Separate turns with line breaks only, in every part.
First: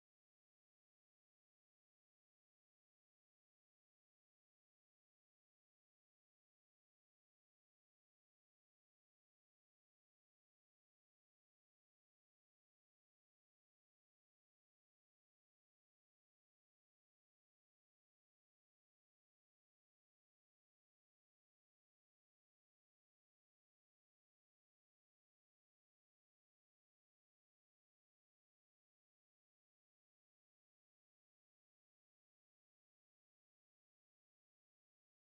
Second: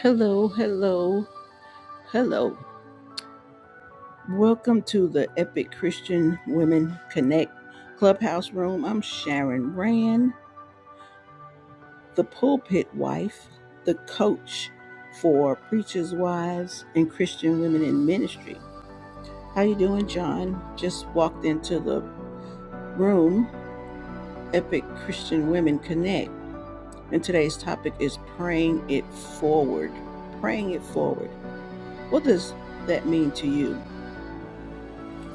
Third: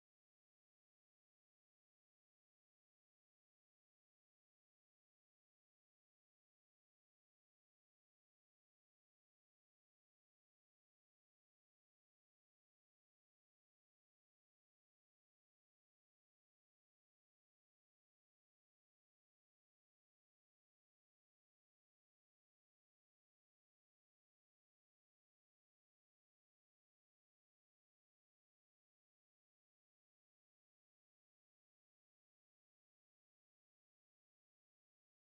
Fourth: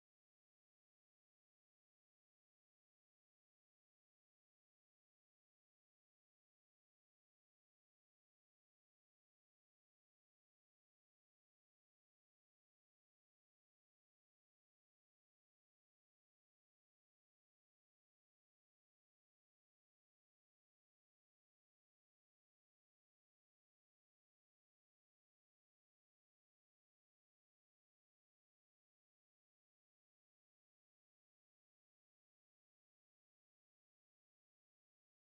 Hello, hello, hello. Welcome to the Epic Christian Women Connect Clubhouse Room. I'm Sharon Rand, the pulpit wife, the coach for preachers' wives and Christian women in ministry. How you doing, John? Just walked into the room, Epic Christian Women Connect, and today's topic is praying it forward. Praying it forward. What does that mean to you?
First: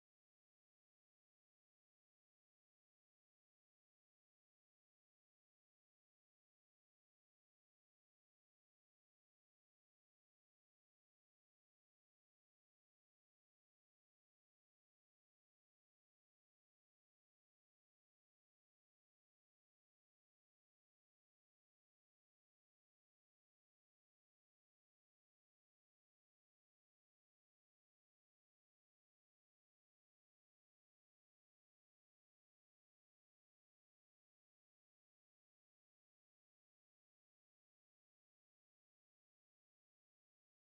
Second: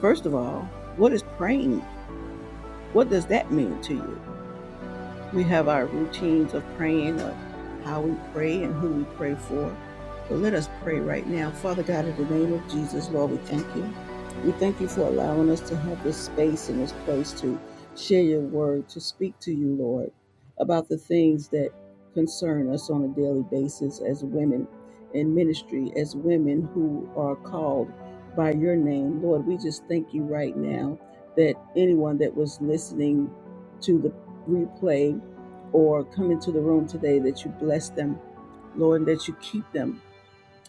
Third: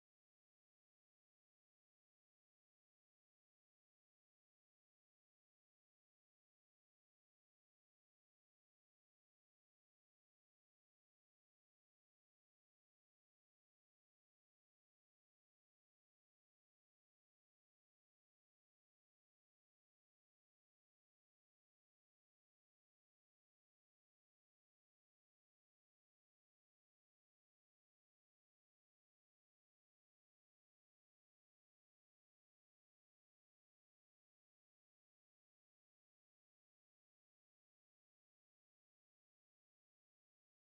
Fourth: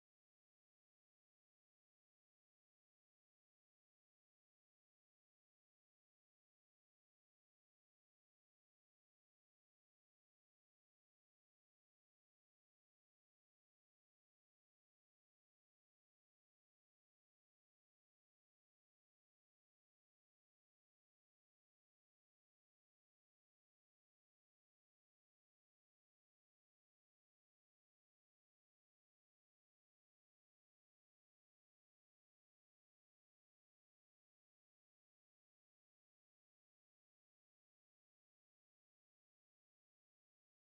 First of all, what is praying? What does that mean to you? We have our routines of praying, of how we pray and who we pray for. But let us pray right now. Father God, in the name of Jesus, Lord, we thank you. We thank you for allowing us to have this space and this place to share your word, to speak to you, Lord, about the things that concern us on a daily basis as women in ministry, as women who are called by your name. Lord, we just thank you right now that anyone that was listening to the replay or come into the room today that you bless them, Lord, and that you keep them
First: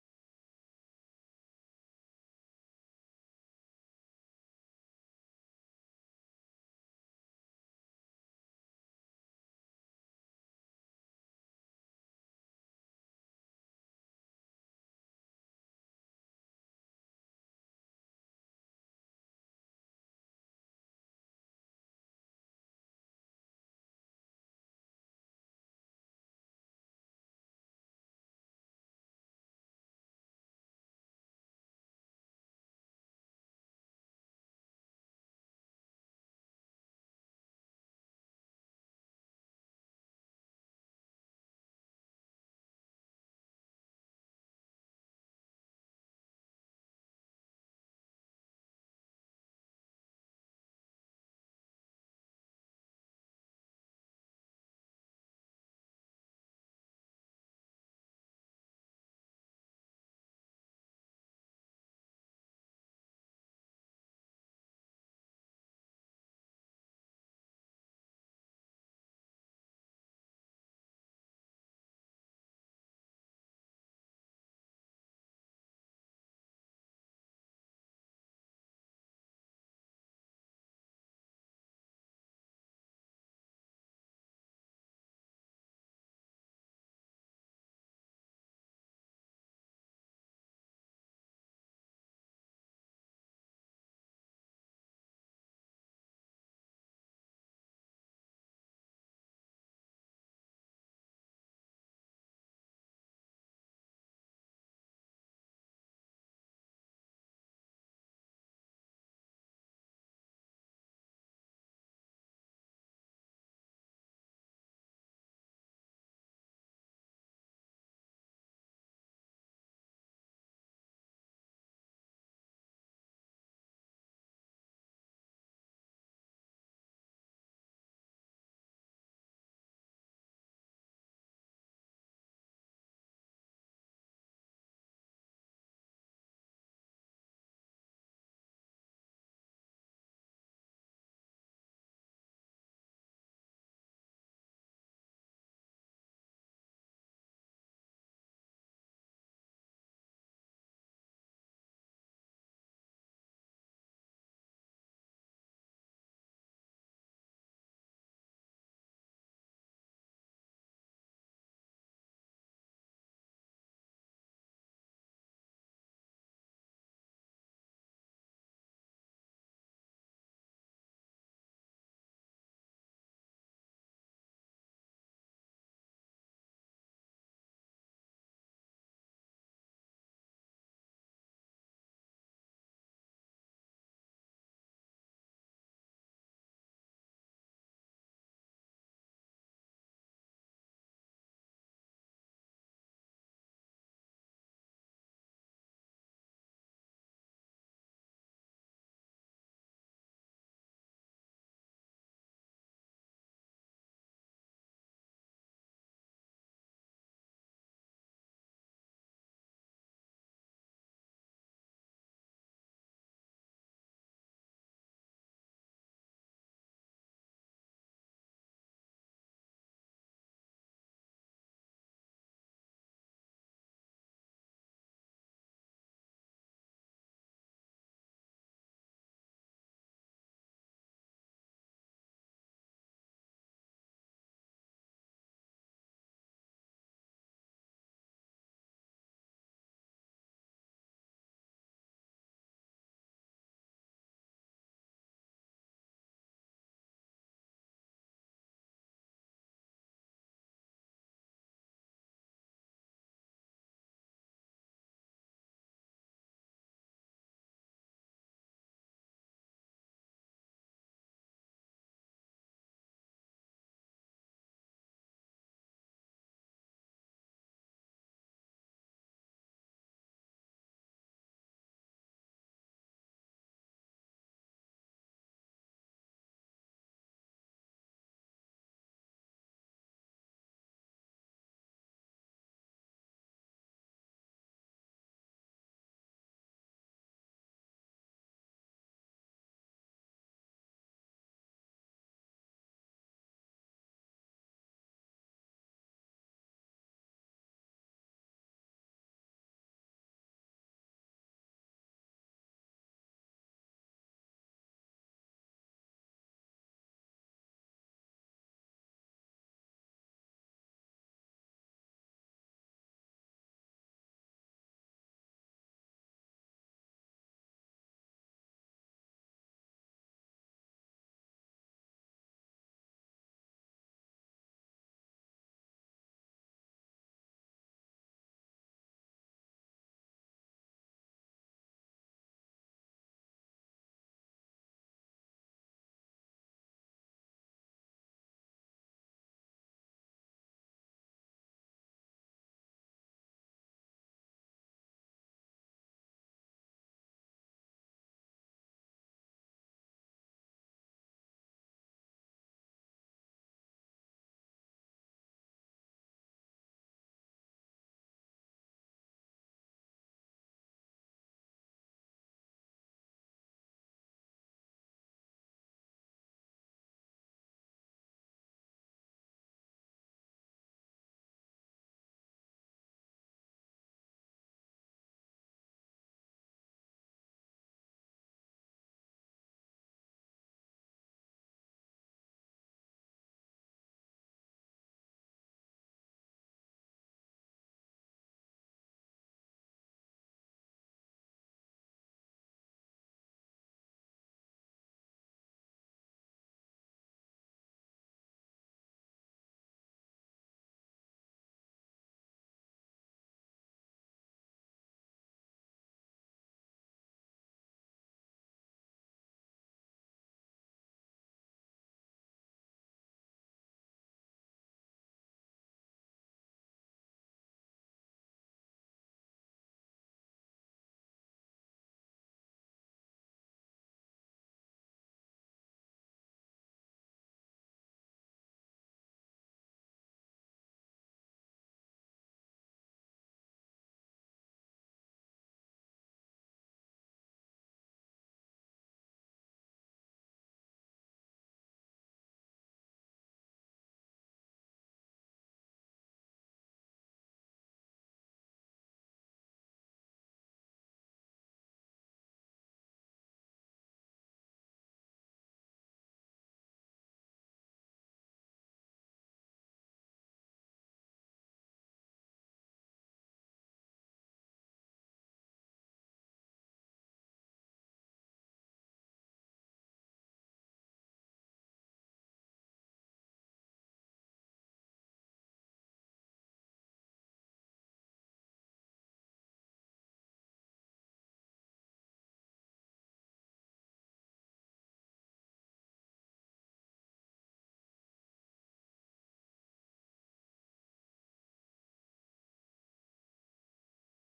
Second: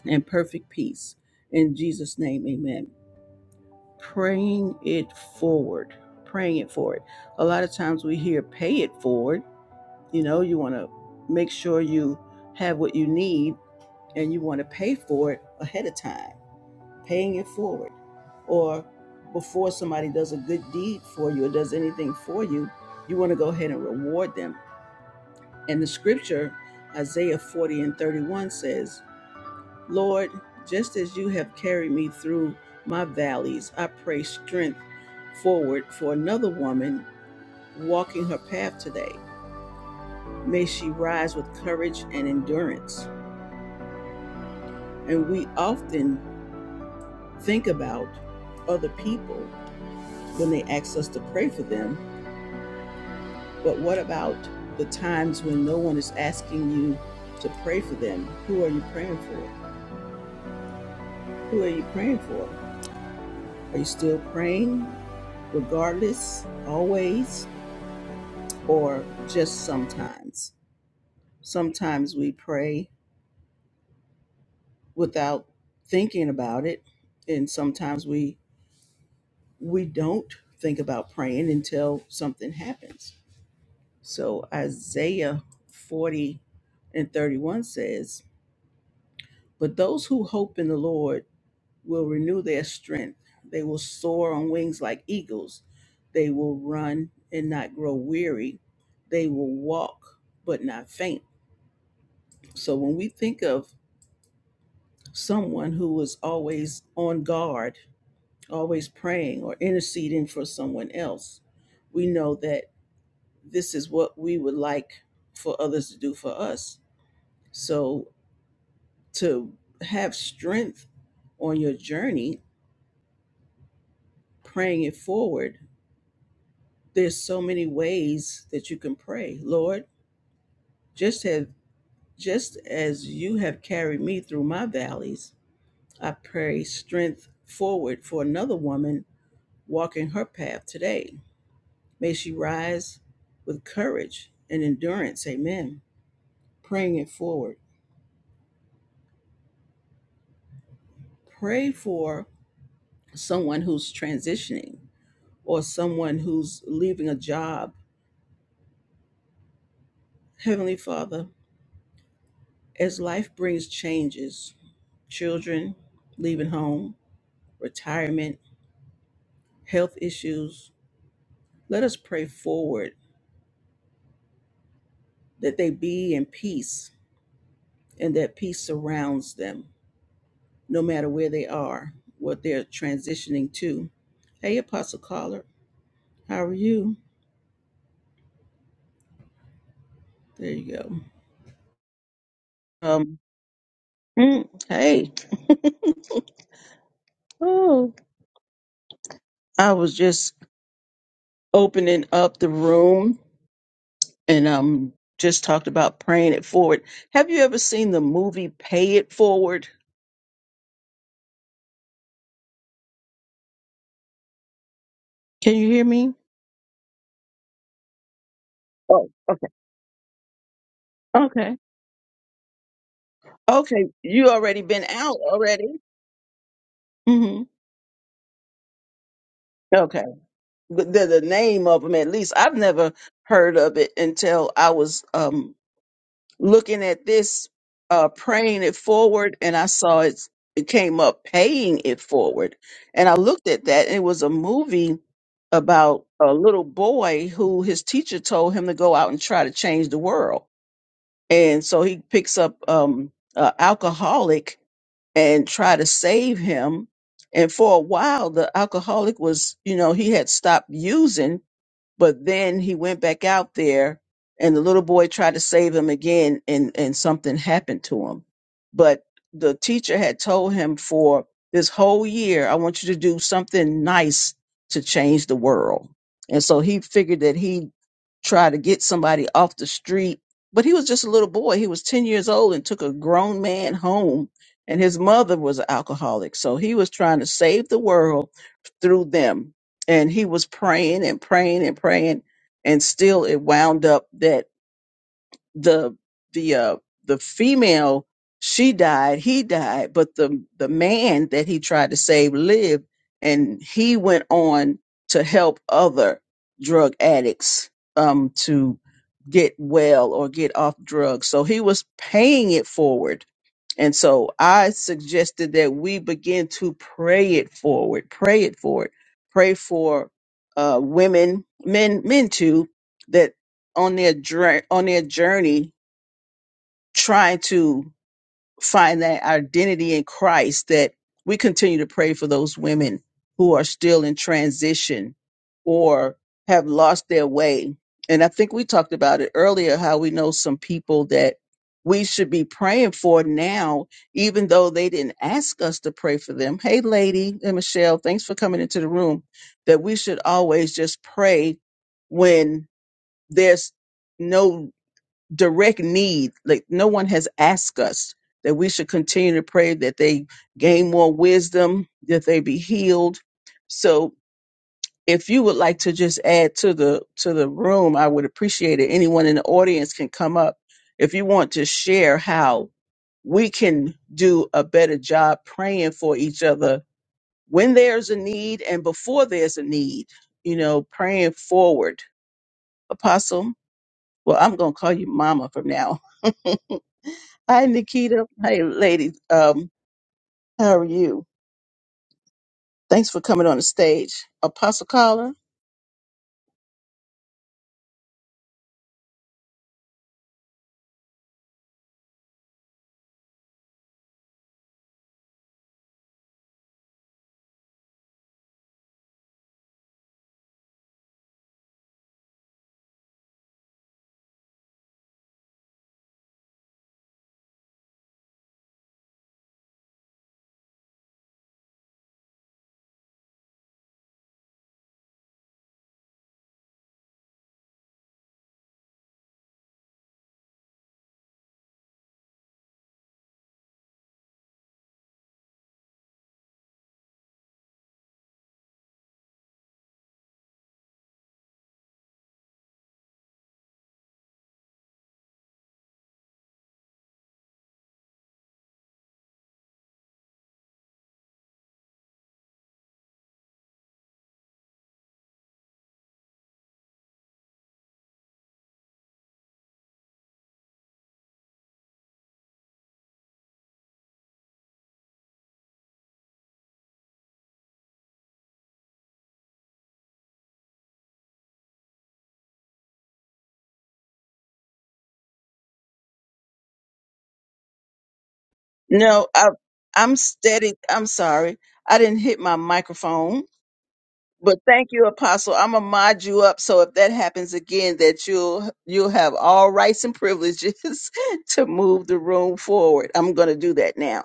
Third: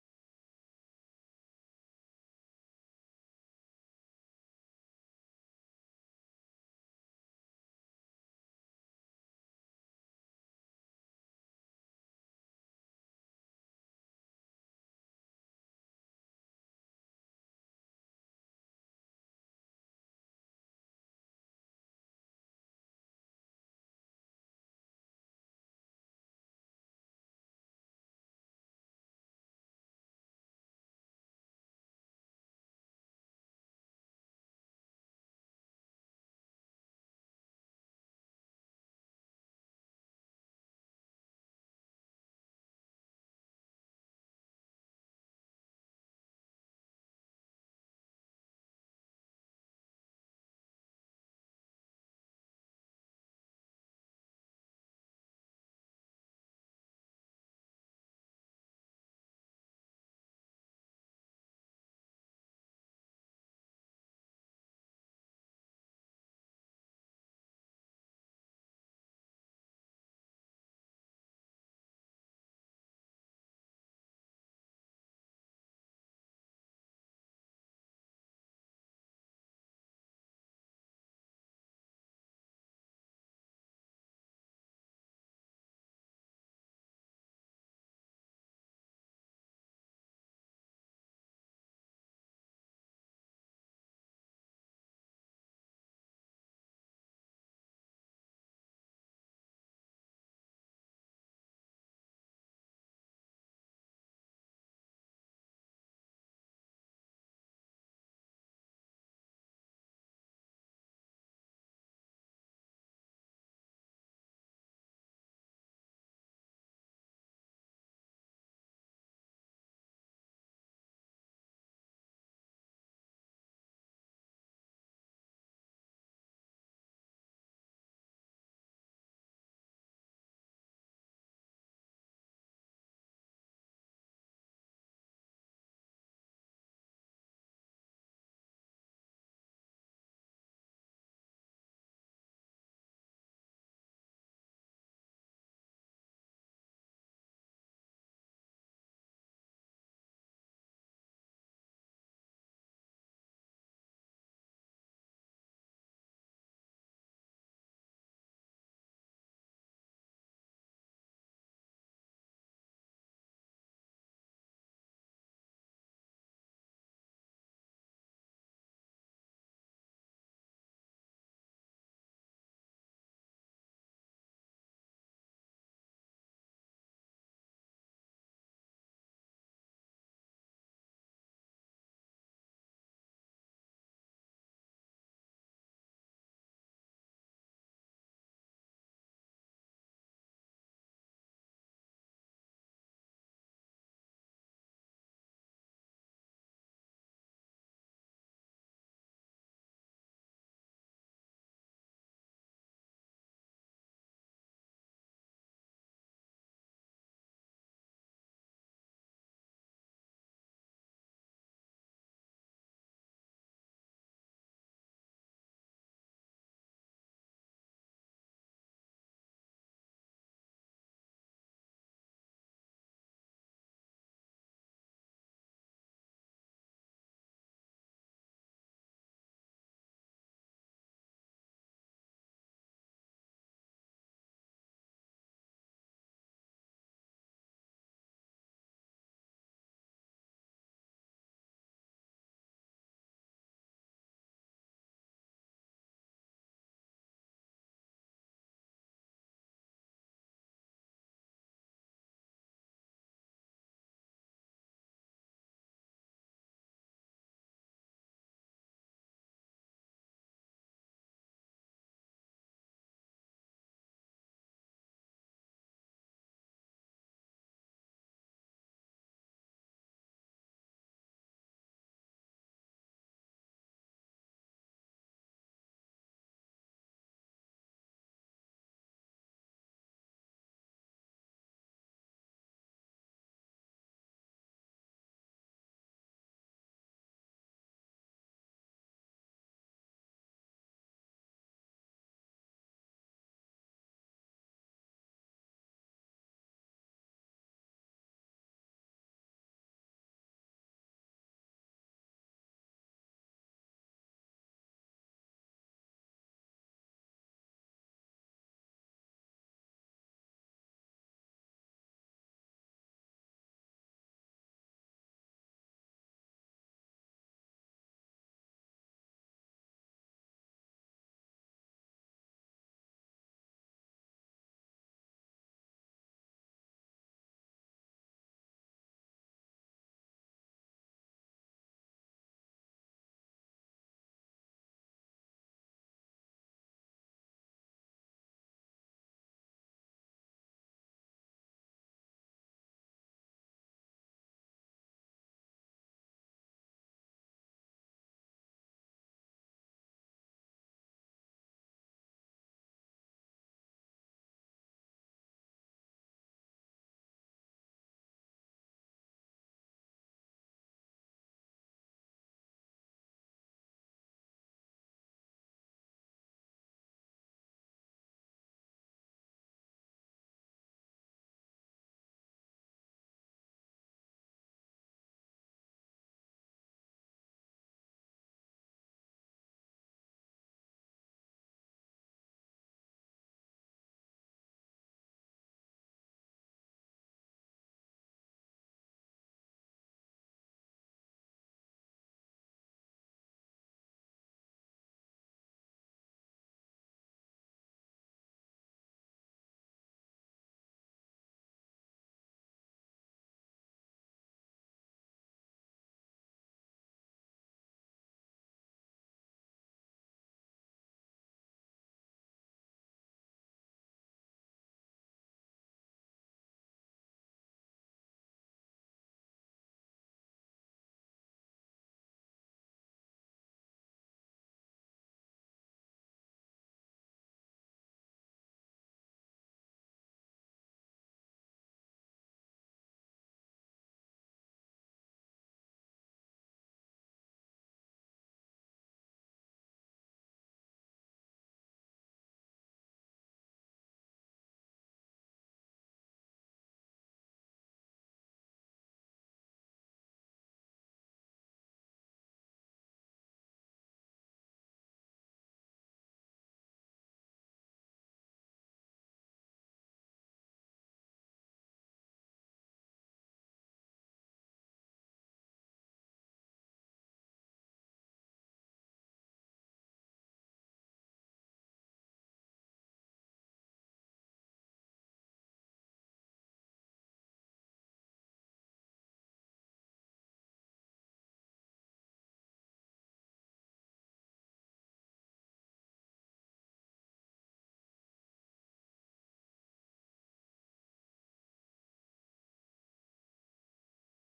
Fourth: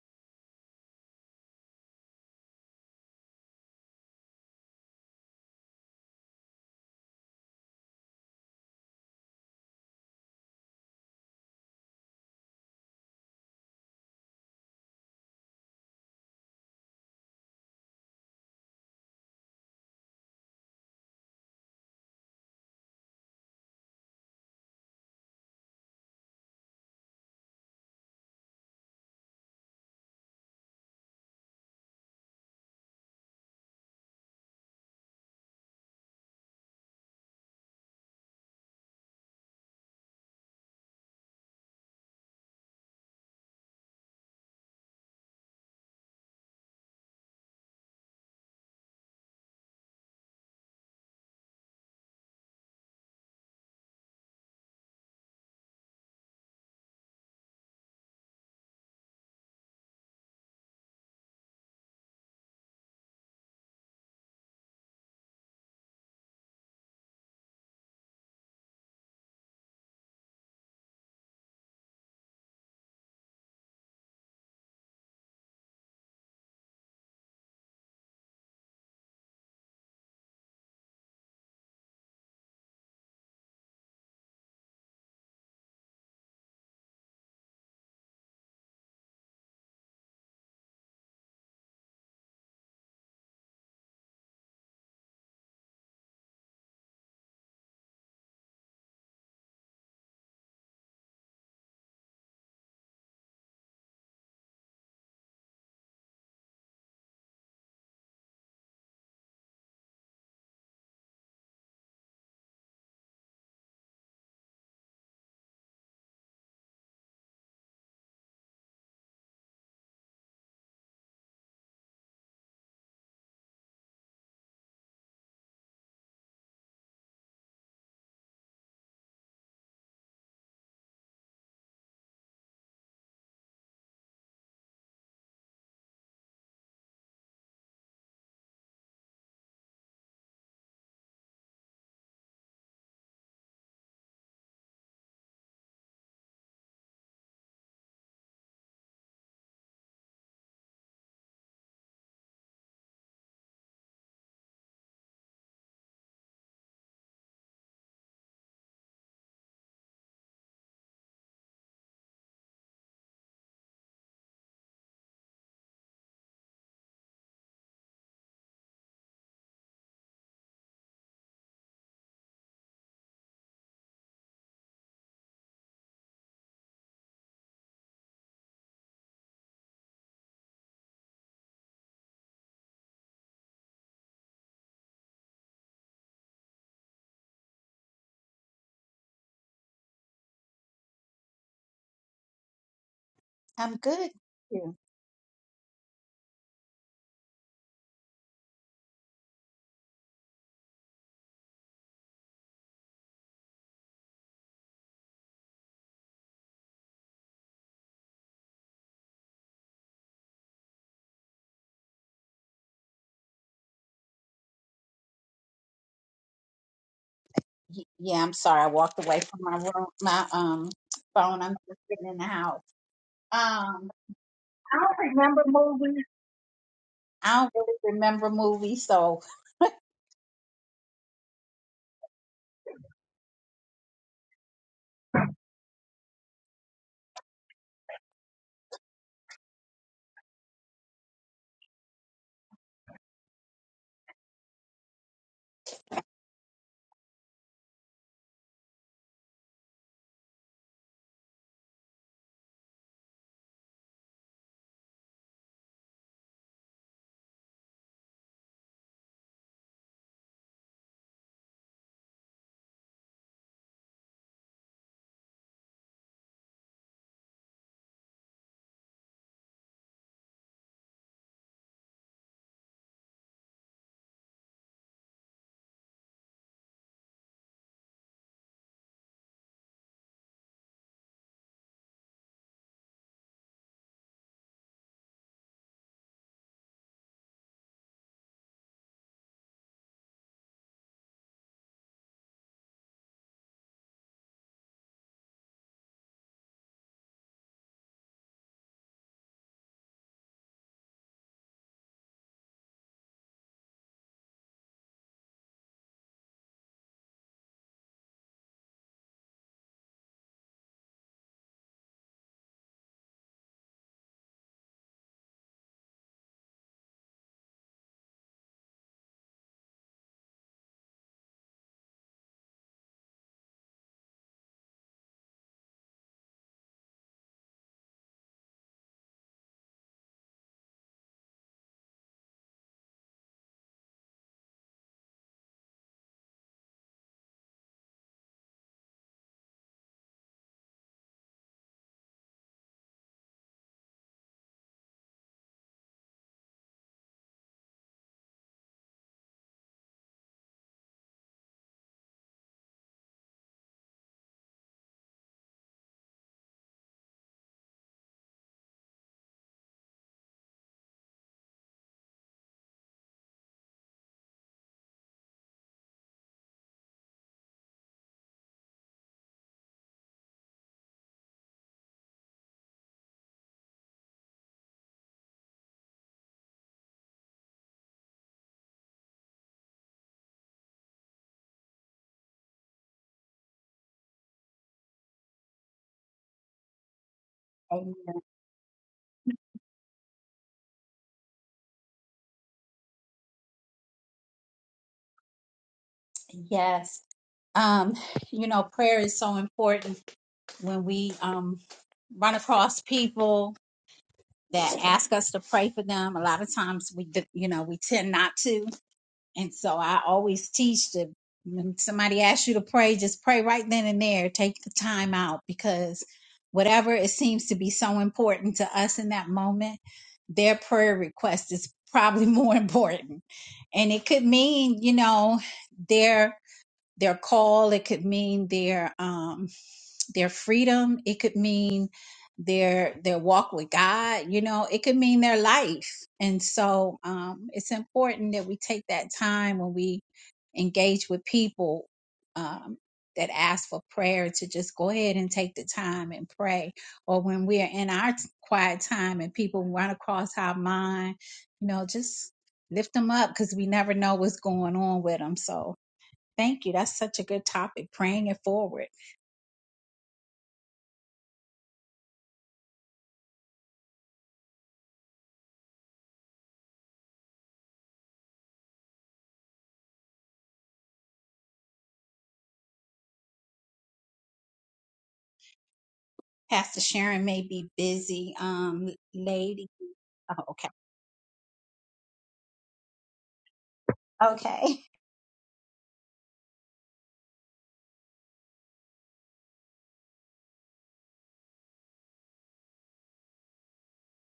in perfect peace. In Jesus' name, amen. Praying it forward, praying it forward. A lot of times we hear pay it forward. You know, you want to make sure you have what you need and you want to pay for it ahead of time, paying it forward. Or before somebody does a good deed for you or does anything for you, you want to go ahead and reward them And the scripture, Isaiah 40 and 31, says, Lord, just as you have carried me through my valleys, I pray strength forward for another woman walking her path today. May she rise with courage and endurance. And we often think about other people when they ask us to pray for them, but what about the times when no one is asking you to pray for them? Who are you praying for? Who are you praying for? Are you still praying, regardless, always, or just sometimes? Sometimes we pray without thinking about it, and sometimes we we don't think about praying until something happens. So Isaiah 40 and 31 says, But those who hope in the Lord will renew their strength. They will soar on wings like eagles. They will run and not grow weary. They will walk but not faint. So when we think of someone who was always on guard, always praying or interceding for someone else, we know that this is what we would like for others to do for us. So to have strength on your journey, praying it forward there's so many ways that you can pray lord just have just as you have carried me through my valleys i pray strength forward for another woman walking her path today may she rise with courage and endurance amen praying it forward pray for someone who's transitioning or someone who's leaving a job heavenly father as life brings changes children leaving home retirement, health issues. Let us pray forward that they be in peace and that peace surrounds them, no matter where they are, what they're transitioning to. Hey, Apostle Caller, how are you? There you go. Um,
I'm good.
mm, hey, oh, I was just opening up the room and um, just talked about praying it forward. Have you ever seen the movie Pay It Forward? Can you hear me?
Y- Yeah, I'm sorry. I walked
Oh,
away from
okay.
my room, my um phone.
Okay.
I'm just sitting in the house.
Okay,
Um,
you already
I
been
don't
out
remember
already.
movies. I
hmm
don't really remember movies. So,
Okay, the, the the name of them at least I've never heard of it until I was um looking at this, uh, praying it forward, and I saw it. It came up paying it forward, and I looked at that. And it was a movie about a little boy who his teacher told him to go out and try to change the world. and so he picks up um a alcoholic and try to save him and for a while the alcoholic was you know he had stopped using but then he went back out there and the little boy tried to save him again and, and something happened to him. But the teacher had told him for this whole year, I want you to do something nice to change the world. And so he figured that he tried to get somebody off the street, but he was just a little boy. He was 10 years old and took a grown man home. And his mother was an alcoholic. So he was trying to save the world through them and he was praying and praying and praying and still it wound up that the the uh the female she died he died but the the man that he tried to save lived and he went on to help other drug addicts um to get well or get off drugs so he was paying it forward and so I suggested that we begin to pray it forward, pray it forward, pray for uh, women, men, men too, that on their dra- on their journey trying to find that identity in Christ that we continue to pray for those women who are still in transition or have lost their way. And I think we talked about it earlier how we know some people that we should be praying for now, even though they didn't ask us to pray for them. Hey, lady and Michelle, thanks for coming into the room. That we should always just pray when there's no direct need. Like no one has asked us that we should continue to pray that they gain more wisdom, that they be healed. So if you would like to just add to the to the room, I would appreciate it. Anyone in the audience can come up if you want to share how we can do a better job praying for each other when there's a need and before there's a need, you know, praying forward. Apostle, well, I'm going to call you mama from now. Hi,
amen.
Nikita. Hey, lady. Um, how are you? Thanks for coming on the stage. Apostle Caller?
yes. Um, you know, prayer is so important when we um run across people that ask us to pray for them. A lot of times we, d- you know, we tend not to. And so I always teach that when somebody asks you to pray, just pray right then and there. Take the time out because whatever it seems to be so important to us in that moment, their prayer request is probably more important. And it could mean, you know, their their call, it could mean their um their freedom it could mean their their walk with god you know it could mean their life and so um it's important that we take that time when we engage with people um that ask for prayer to just go ahead and take the time and pray or when we're in our t- quiet time and people run across our mind you know just lift them up because we never know what's going on with them so thank you that's such a good topic praying it forward Pastor Sharon may be busy. Um,
No, I,
lady.
I'm
Oh, okay.
steady. I'm sorry. I didn't hit my microphone. But
Okay.
thank you, Apostle. I'm gonna mod you up so if that happens again, that you'll you'll have all rights and privileges to move the room forward. I'm gonna do that now.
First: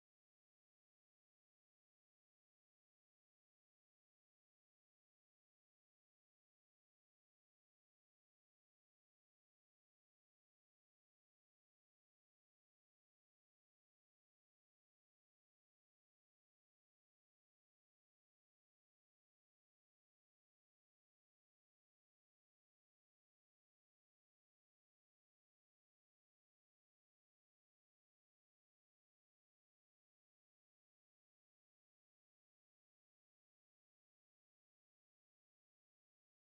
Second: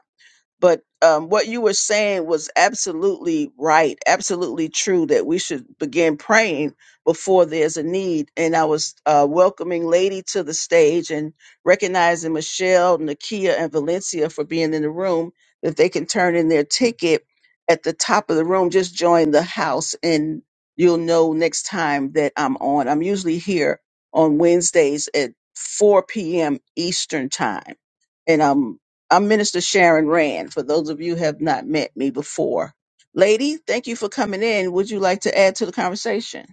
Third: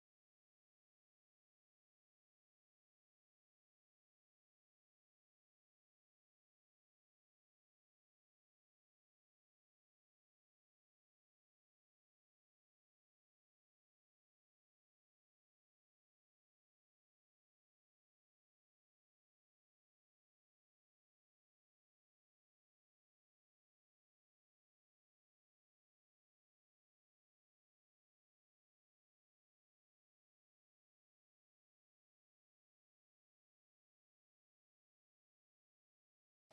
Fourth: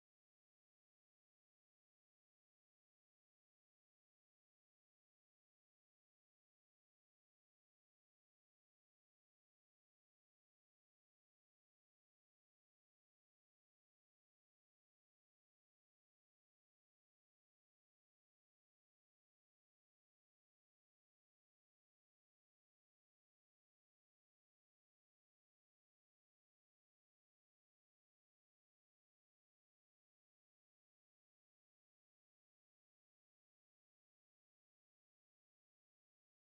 but um, what you were saying was absolutely right, absolutely true that we should begin praying before there's a need. And I was uh, welcoming Lady to the stage and recognizing Michelle, Nakia, and Valencia for being in the room, that they can turn in their ticket at the top of the room. Just join the house, and you'll know next time that I'm on. I'm usually here on Wednesdays at 4 p.m. Eastern Time and I'm. I'm Minister Sharon Rand, for those of you who have not met me before. Lady, thank you for coming in. Would you like to add to the conversation?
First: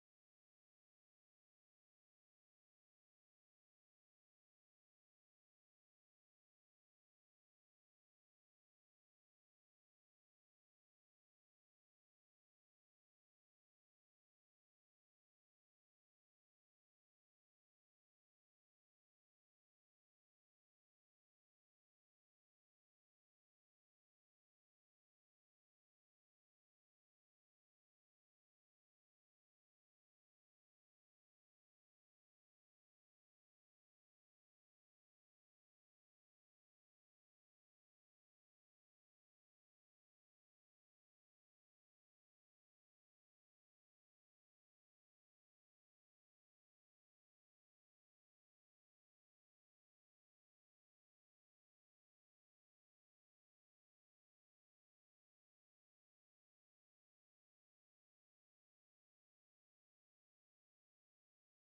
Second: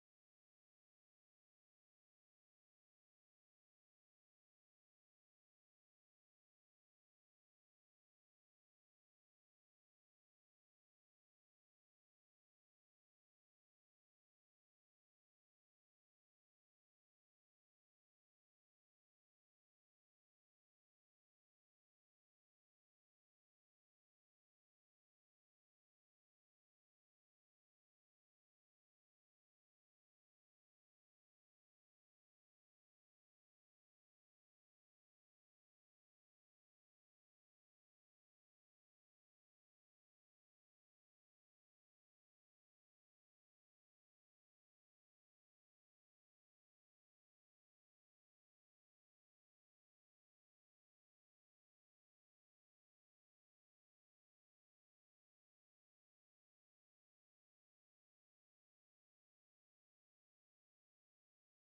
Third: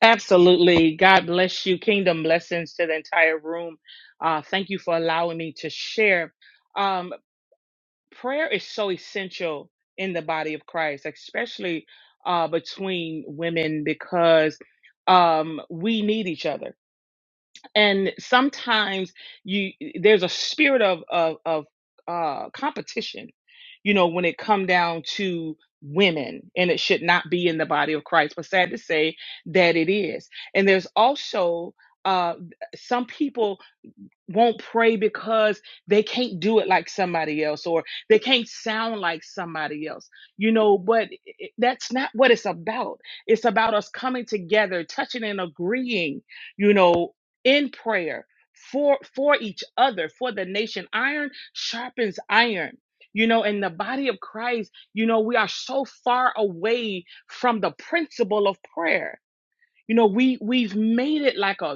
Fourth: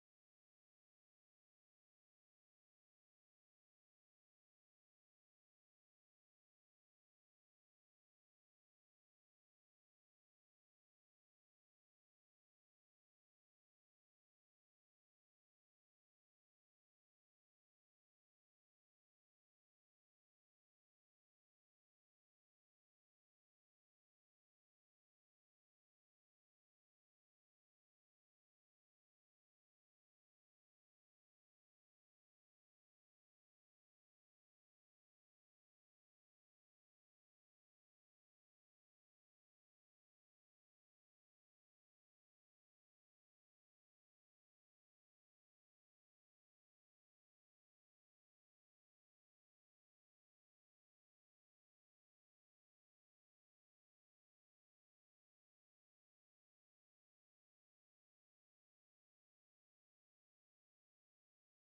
Absolutely. God bless you. Kingdom blessings to the entire room. Uh, thank you for allowing me to share. Um, prayer is so essential in the body of Christ, especially uh, between women, because um, we need each other and sometimes you there's a spirit of of, of uh, competition you know when it come down to women and it should not be in the body of christ but sad to say that it is and there's also uh, some people won't pray because they can't do it like somebody else or they can't sound like somebody else you know but it- that's not what it's about it's about us coming together touching and agreeing you know in prayer for for each other for the nation iron sharpens iron you know in the body of christ you know we are so far away from the principle of prayer you know we we've made it like a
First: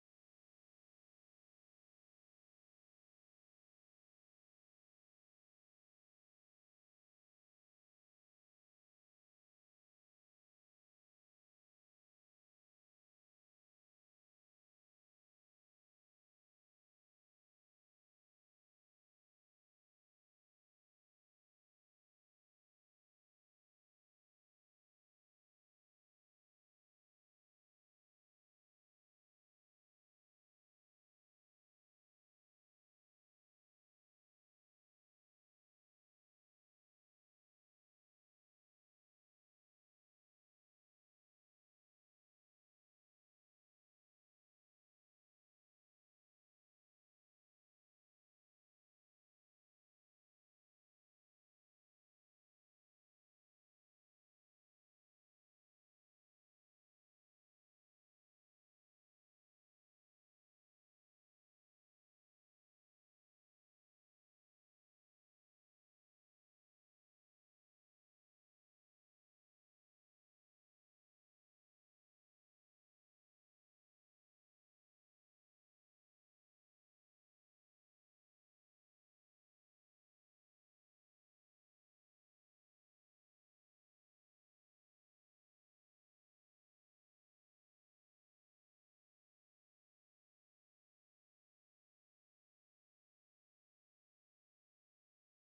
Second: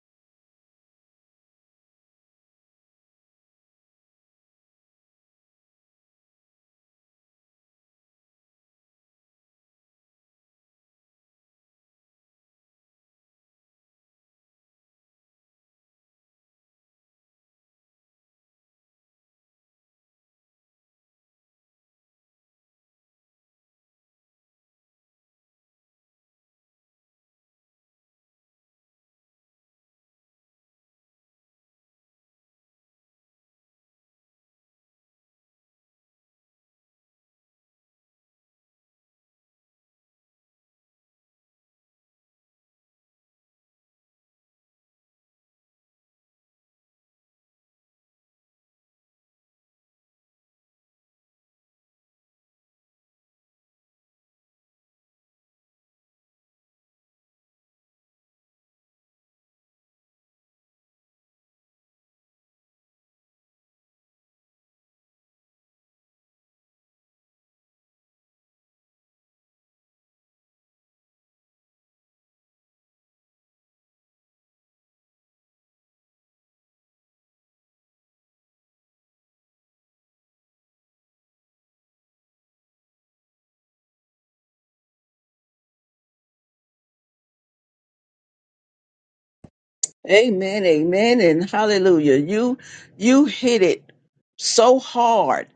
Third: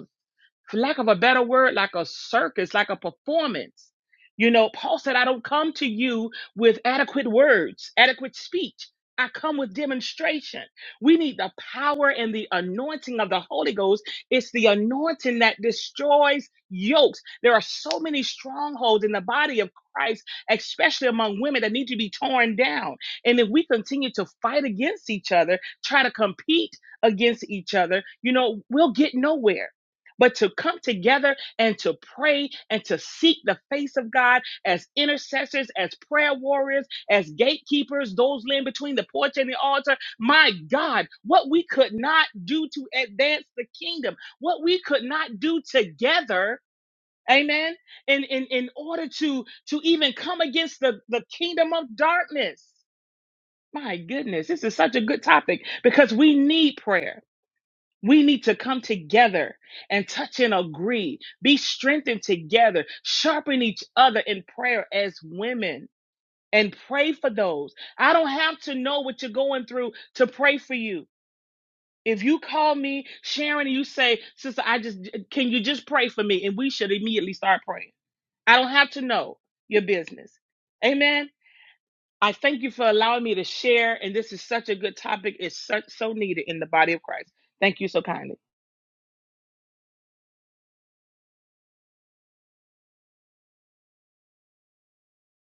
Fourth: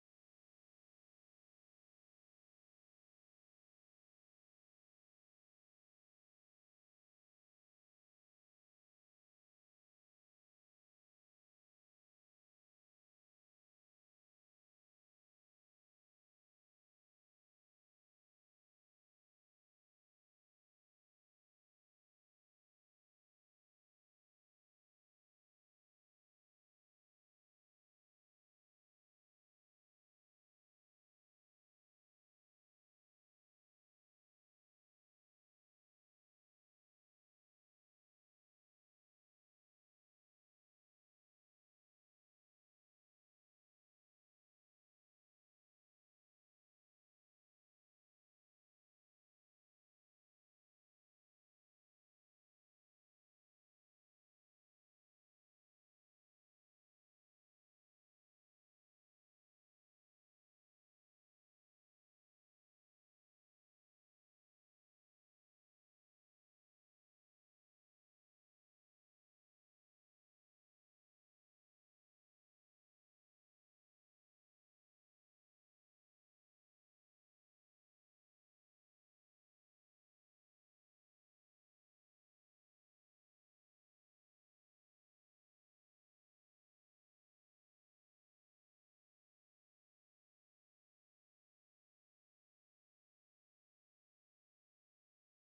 for lack of a better word, like a circus, like a performance. You know, Paul said, I don't come to you with adequate words, adequate speech. I come with demonstration. We need the power and the anointing of the Holy Ghost. It's the anointing that destroys yokes. There are so many strongholds in the body of Christ, especially among women, that need to be torn down. And if we continue to fight against each other, try to compete against each other, you know, we'll get nowhere but to come together and to pray and to seek the face of God as intercessors, as prayer warriors, as gatekeepers, those laying between the porch and the altar. My God, what we could not do to advance the kingdom, what we could not do together. Amen. In, in, in order to, to even come against the, the kingdom of darkness. My goodness, this is such a good topic because we need prayer. We need to come together and touch and agree, be strengthened together, sharpen each other in prayer as women and pray for those. I don't have to know what you're going through to pray for you. If you call me, Sharon, and you say, Sister, I just, can you just pray for me? And we should immediately start praying. I don't have to know your business. Amen. I thank you for allowing me to share. And this is such a good topic. It's such, so needed in the body of Christ. Thank you so kindly.
Amen, amen, and hallelujah. You you hit it so hard.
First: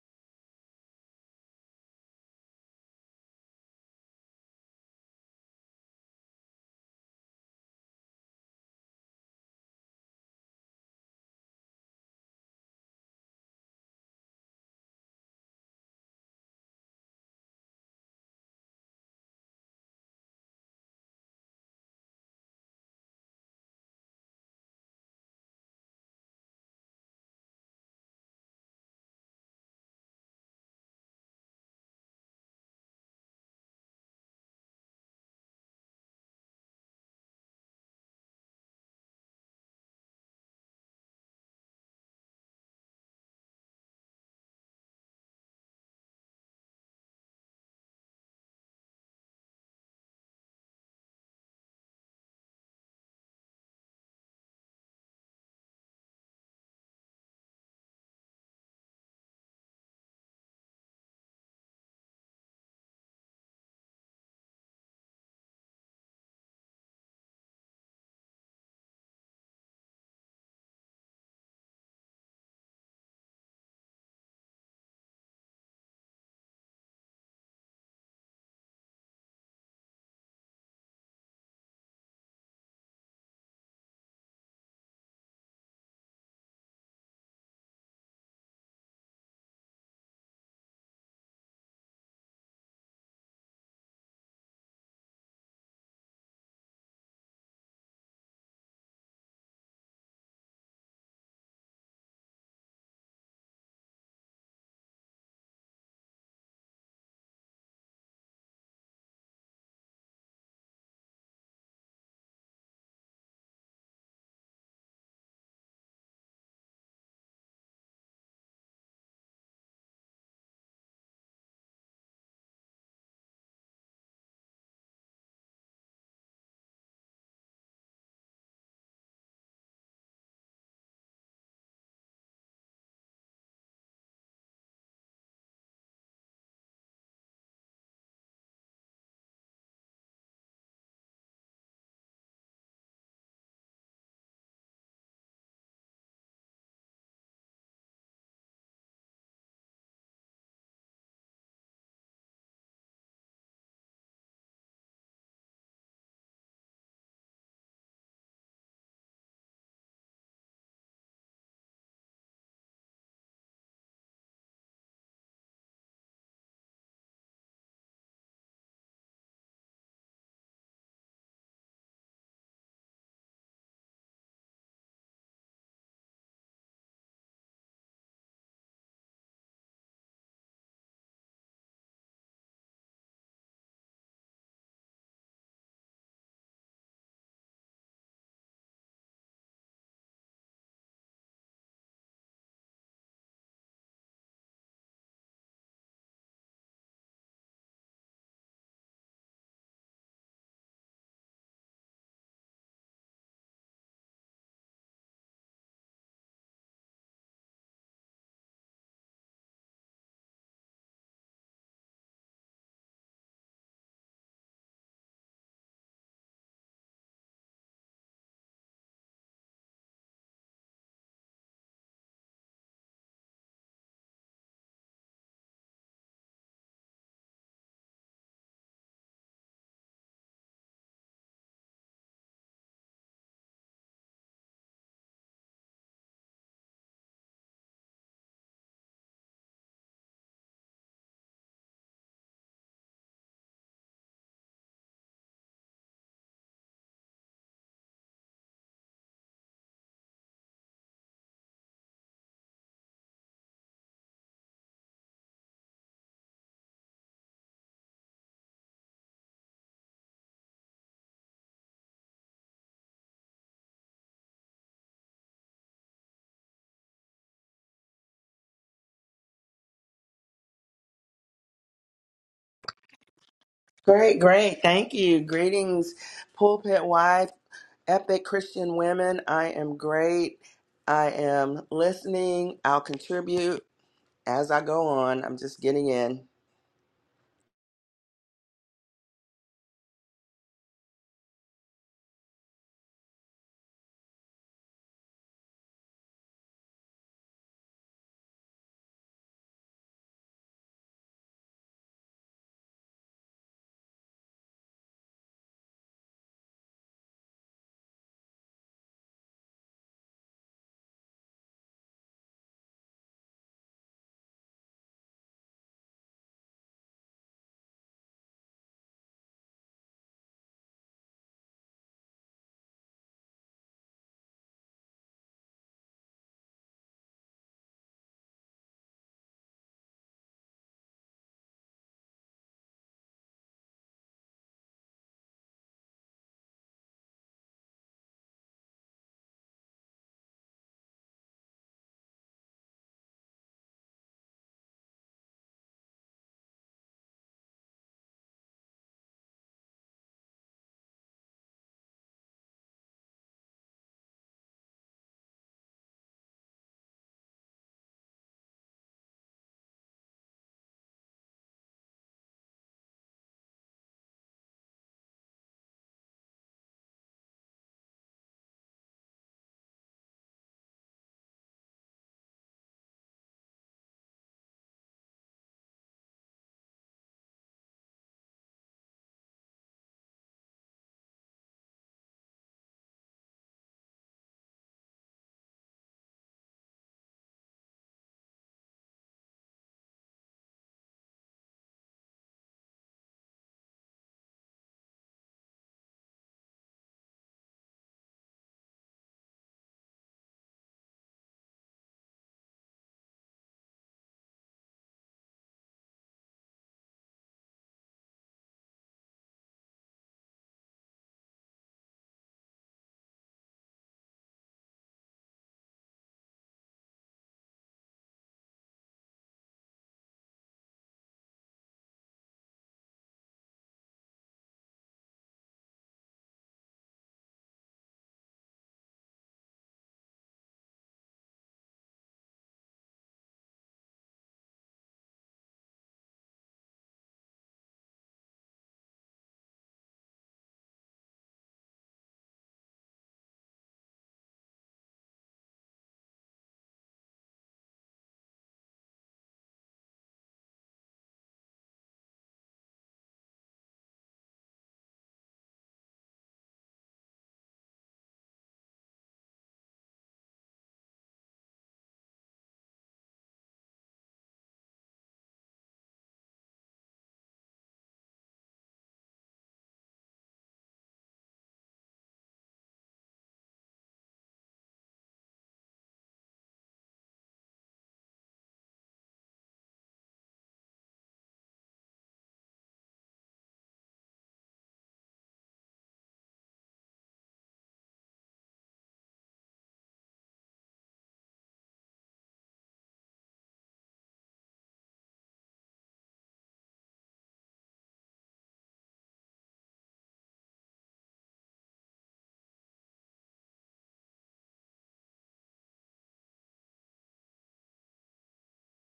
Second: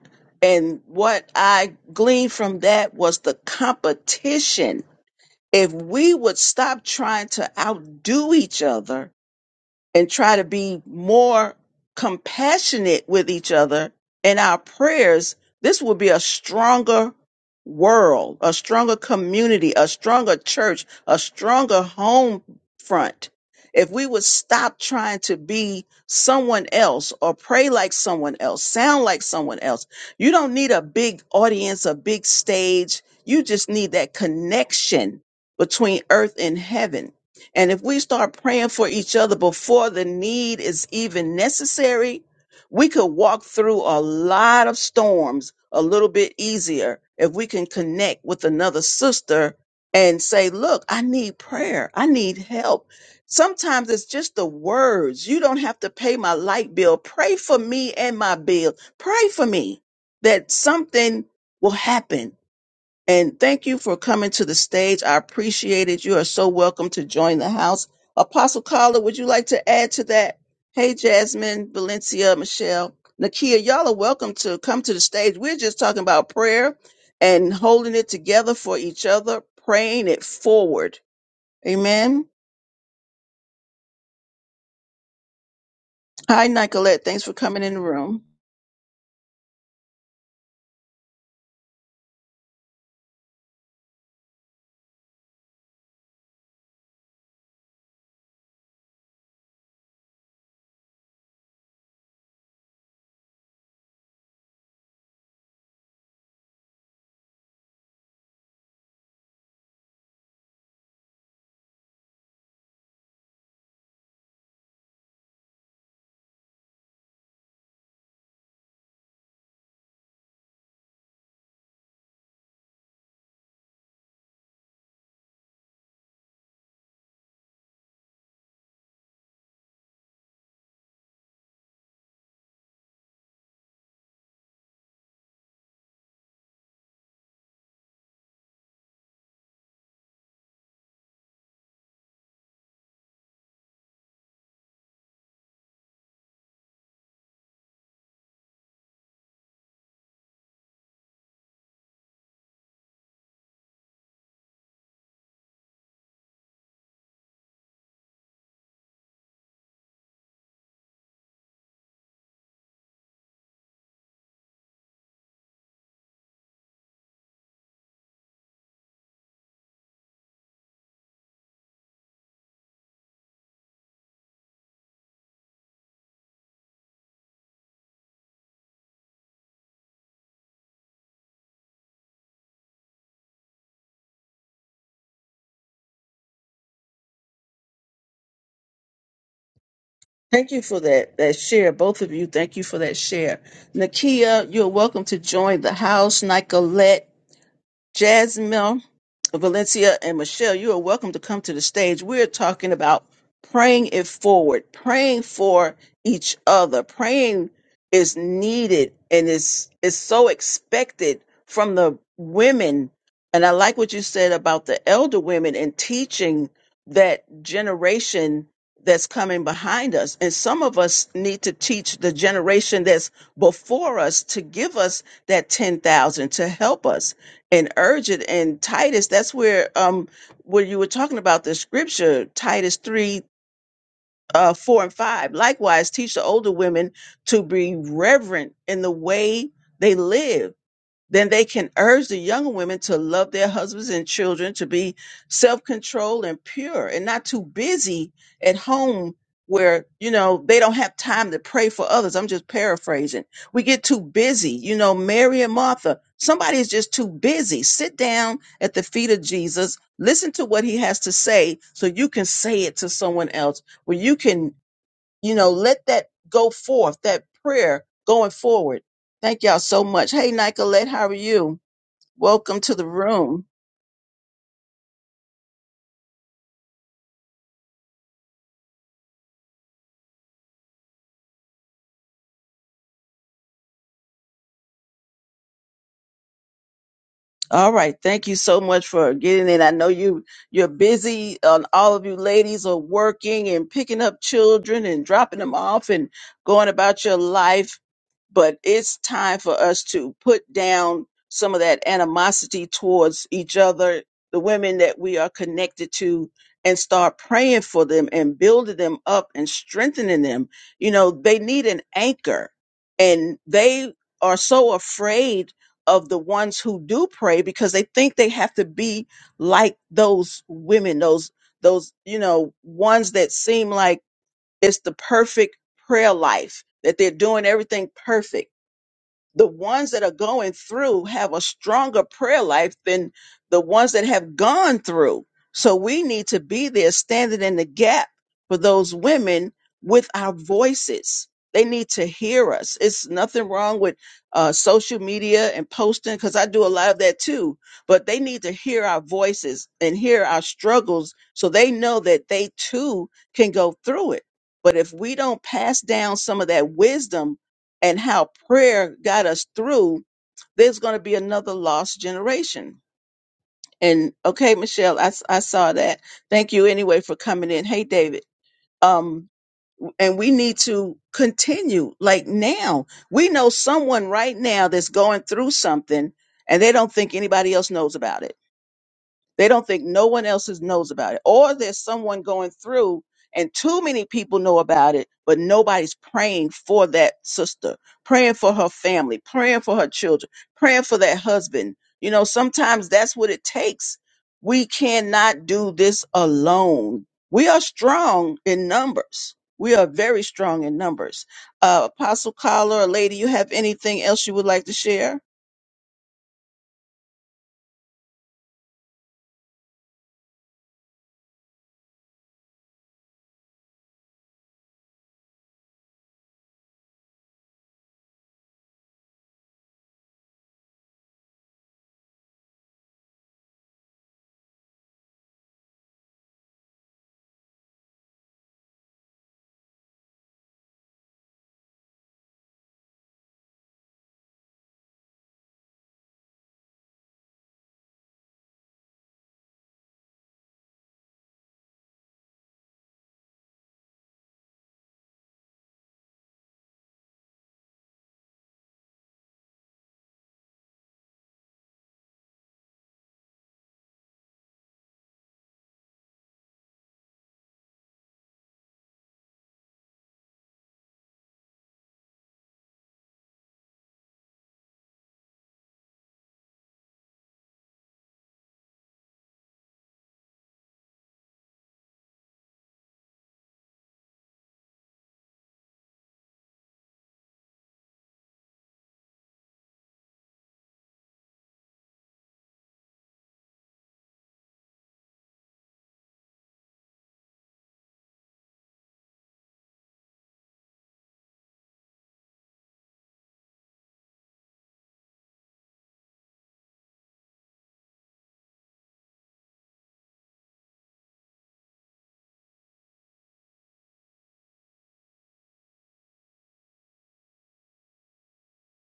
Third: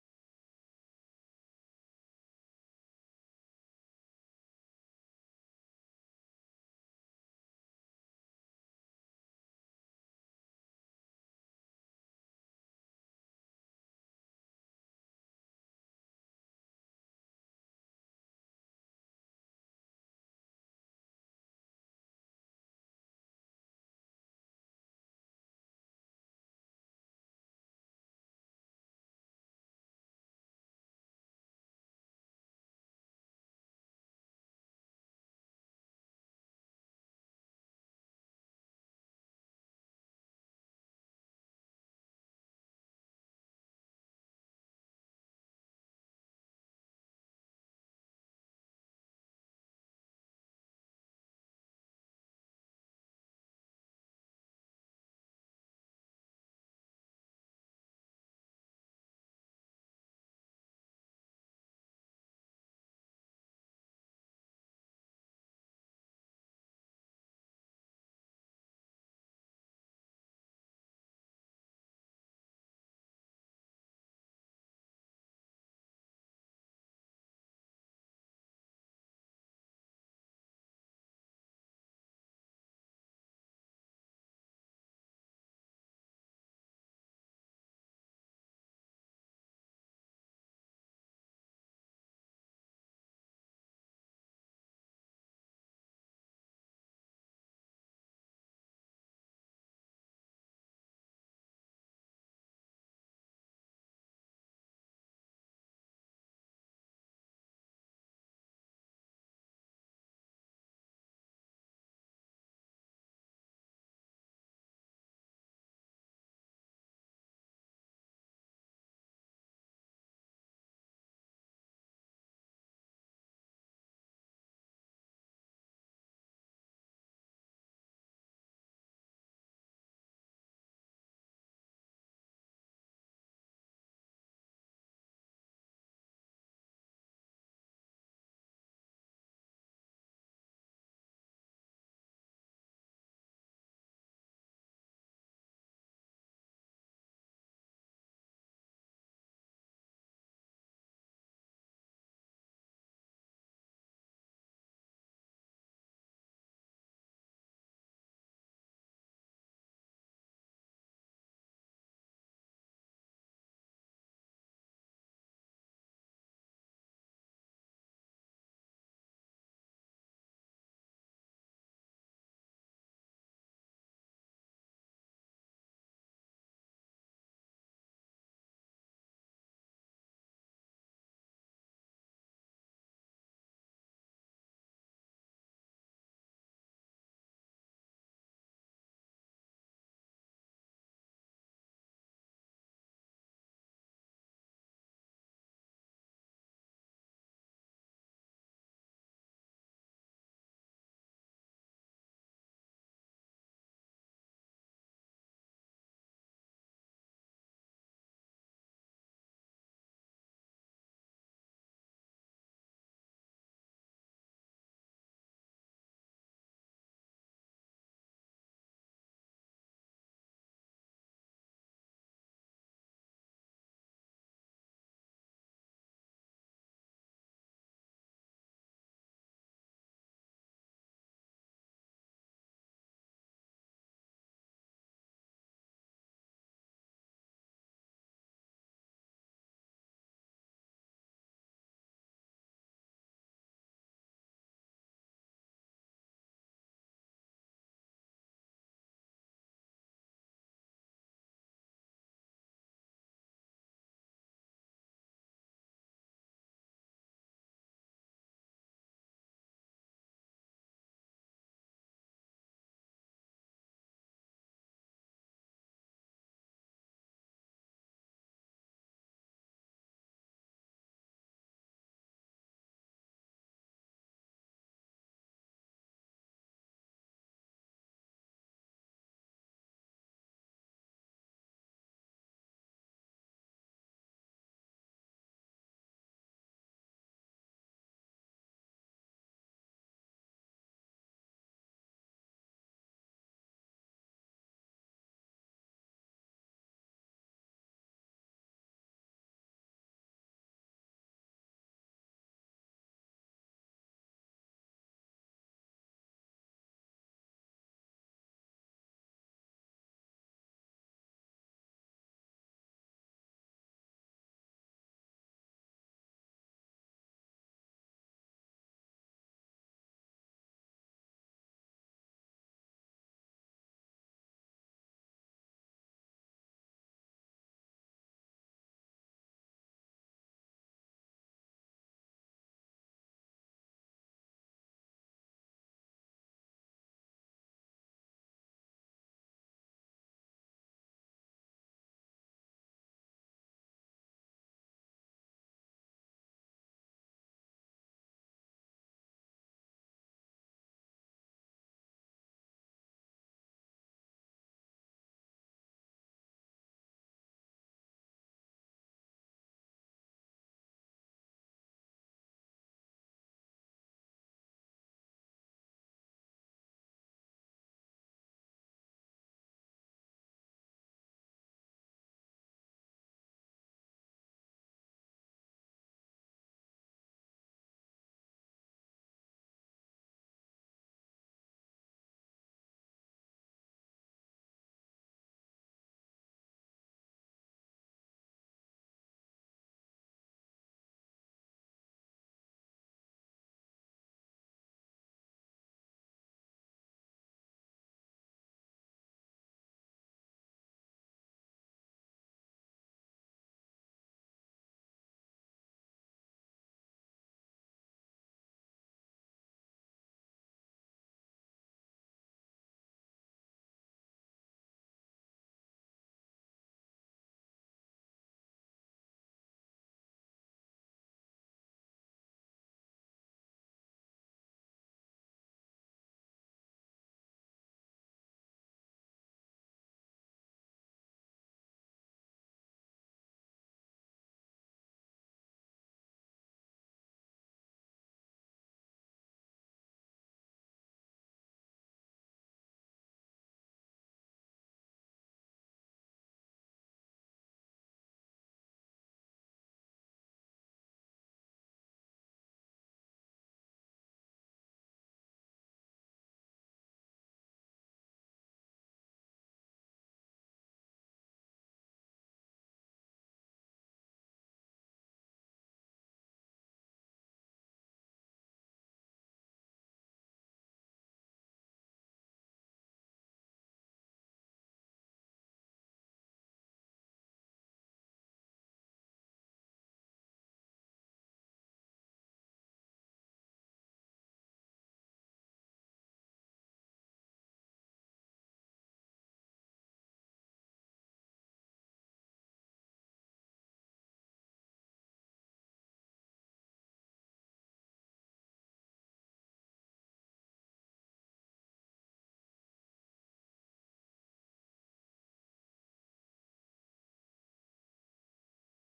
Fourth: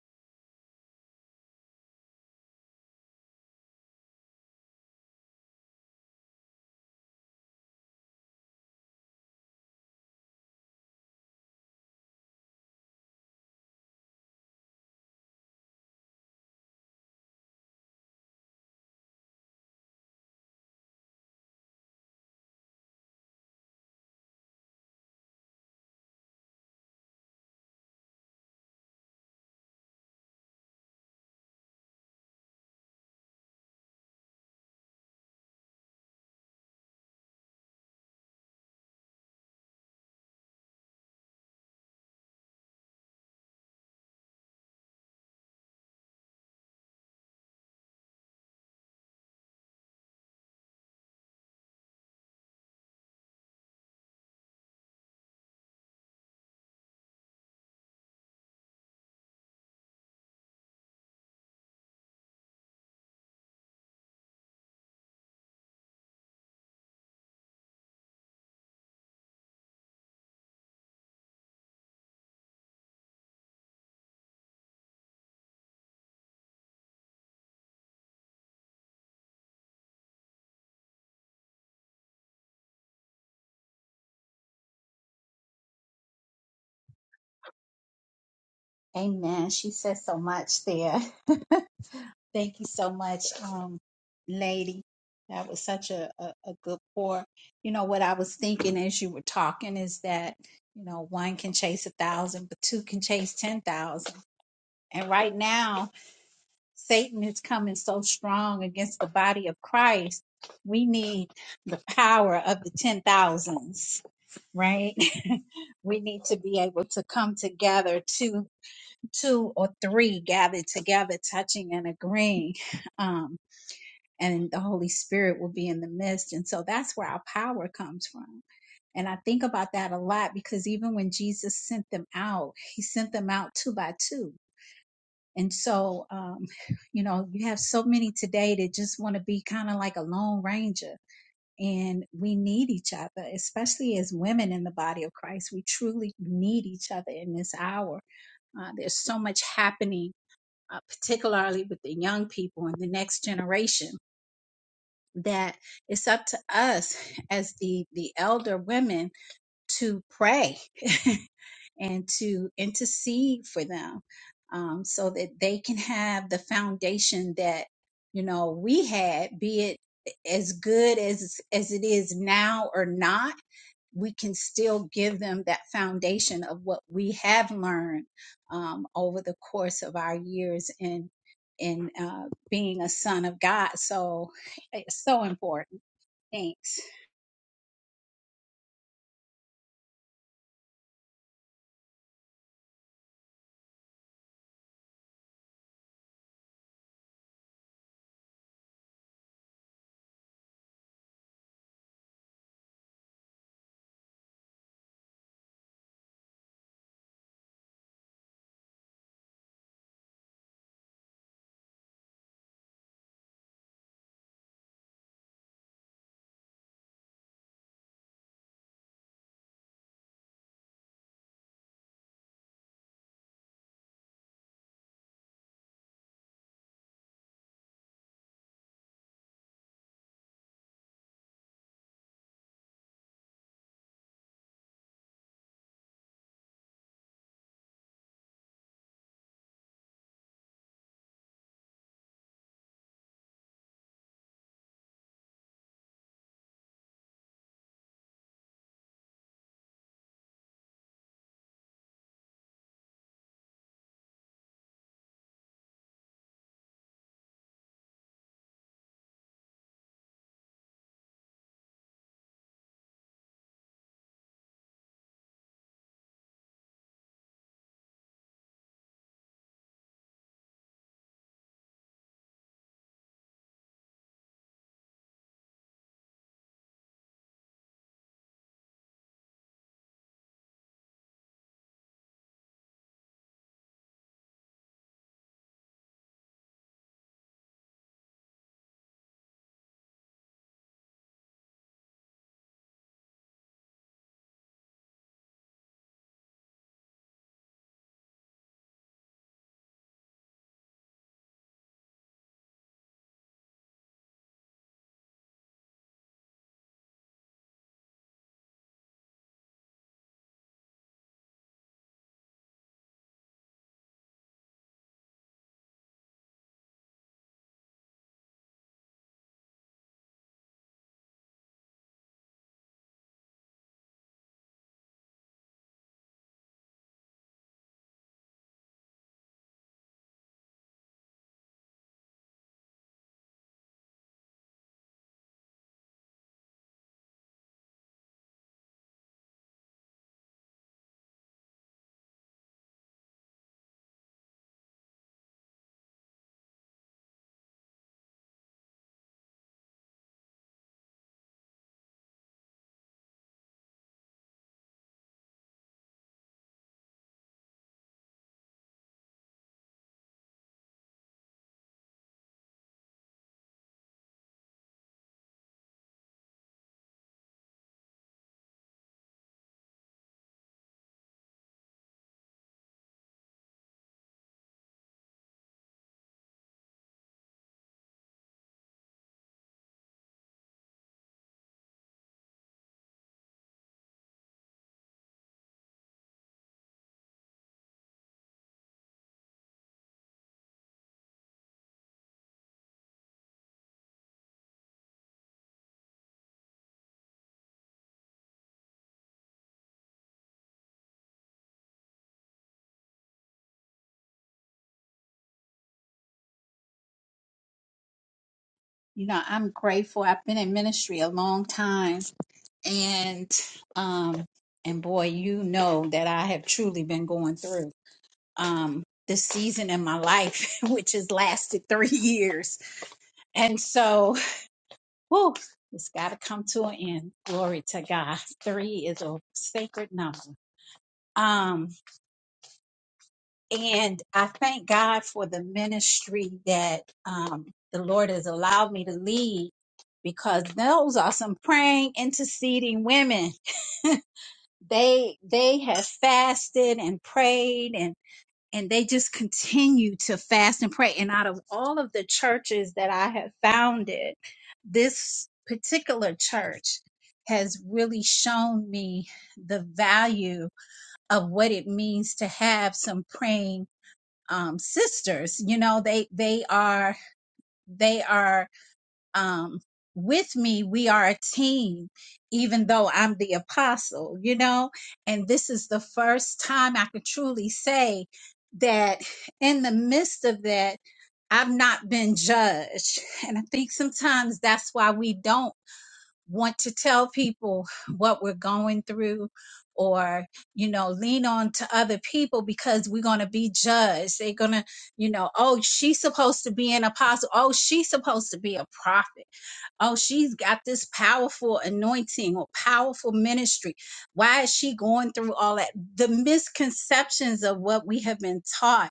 And what I gleaned from that was the competition. If we would stop trying to outdo each other and try to be more compassionate with each other in our prayers, this will be a stronger world, a stronger community, a stronger church, a stronger home front. If we would stop trying to be someone else or pray like someone else, sound like someone else, you don't need a big audience, a big stage. You just need that connection between earth and heaven and if we start praying for each other before the need is even necessary, we could walk through a lot of storms a little bit easier if we can connect with another sister and say, Look, I need prayer. I need help. Sometimes it's just the words. You don't have to pay my light bill. Pray for me and my bill. Pray for me that something will happen and thank you for coming to the stage. I appreciate it. You are so welcome to join the house. Apostle Carla, would you like to add to that? Hey, Jasmine, Valencia, Michelle, Nakia, y'all are welcome to come to the stage. We're just talking about prayer and holding it together for each other, praying it forward. Amen. Hi, Nicolette. Thanks for coming in the room.
Amen. She says so much there. Thank you so much, um, lady. That was such a, a, a good pour. You know, what I was thinking as you were talking is that, you know, one can chase a thousand, but two can chase 10,000. And right now, Satan is coming so strong against the body of Christ. We need the power of the 10,000s right? we need to be able to come together, two, two or three gathered together, touching and agreeing. Um, and the Holy Spirit will be in the midst. And so that's where our power comes from. And I think about that a lot because even when Jesus sent them out, he sent them out two by two. And so, um, you know, you have so many today that just want to be kind of like a lone ranger and we need each other, especially as women in the body of Christ. We truly need each other in this hour. Uh, there's so much happening, uh, particularly with the young people and the next generation, that it's up to us as the the elder women to pray and to intercede for them um, so that they can have the foundation that you know we had be it as good as as it is now or not we can still give them that foundation of what we have learned um, over the course of our years in in uh, being a son of god so it's so important thanks
Thank you for that, that share. Both of you, thank you for that share. Nakia, you're welcome to join the house. Nicolette, Jasmine, Valencia, and Michelle, you are welcome to come to the stage. We're talking about praying it forward, praying for each other. Praying is needed and is is so expected from the women. And I like what you said about the elder women and teaching that generation that's coming behind us. And some of us need to teach the generation that's before us to give us that 10,000 to help us and urgent and titus that's where um where you were talking about the scripture titus 3 uh 4 and 5 likewise teach the older women to be reverent in the way they live then they can urge the younger women to love their husbands and children, to be self controlled and pure and not too busy at home where, you know, they don't have time to pray for others. I'm just paraphrasing. We get too busy, you know, Mary and Martha. Somebody's just too busy. Sit down at the feet of Jesus, listen to what he has to say so you can say it to someone else, where you can you know, let that go forth, that prayer going forward. Thank y'all so much. Hey, Nicolette, how are you? Welcome to the room.
Great, great. Thank you. Greetings, pulpit wife, epic Christian women. I am great. I am listening. I'll contribute as I go on. I'm just getting in.
All right. Thank you so much for getting in. I know you you're busy. Um, all of you ladies are working and picking up children and dropping them off and going about your life. But it's time for us to put down some of that animosity towards each other, the women that we are connected to, and start praying for them and building them up and strengthening them. You know, they need an anchor and they are so afraid of the ones who do pray because they think they have to be like those women, those those you know ones that seem like it's the perfect prayer life that they're doing everything perfect the ones that are going through have a stronger prayer life than the ones that have gone through. So we need to be there standing in the gap for those women with our voices. They need to hear us. It's nothing wrong with uh, social media and posting because I do a lot of that too. But they need to hear our voices and hear our struggles so they know that they too can go through it. But if we don't pass down some of that wisdom and how prayer got us through, there's going to be another lost generation. And okay, Michelle, I, s- I saw that. Thank you anyway for coming in. Hey, David. Um, and we need to continue like now. We know someone right now that's going through something and they don't think anybody else knows about it they don't think no one else is- knows about it. Or there's someone going through and too many people know about it, but nobody's praying for that sister, praying for her family, praying for her children, praying for that husband. You know, sometimes that's what it takes. We cannot do this alone. We are strong in numbers. We are very strong in numbers. Uh, Apostle Collar, or lady, you have anything else you would like to share?
You know, I'm grateful. I've been in ministry a long time and um and boy, you know that I have truly been going through um this season in my life, which has lasted three years. And so, whew, it's gotta come to an end. Glory to God. Three is a sacred number. Um And I thank God for the ministry that um, the Lord has allowed me to lead because those are some praying, interceding women. They they have fasted and prayed and and they just continue to fast and pray. And out of all of the churches that I have founded, this particular church has really shown me the value of what it means to have some praying um, sisters. You know, they they are they are um, with me. We are a team, even though I'm the apostle. You know, and this is the first time I could truly say that in the midst of that, I've not been judged. And I think sometimes that's why we don't want to tell people what we're going through or you know lean on to other people because we're going to be judged they're going to you know oh she's supposed to be an apostle oh she's supposed to be a prophet Oh, she's got this powerful anointing or powerful ministry. Why is she going through all that? The misconceptions of what we have been taught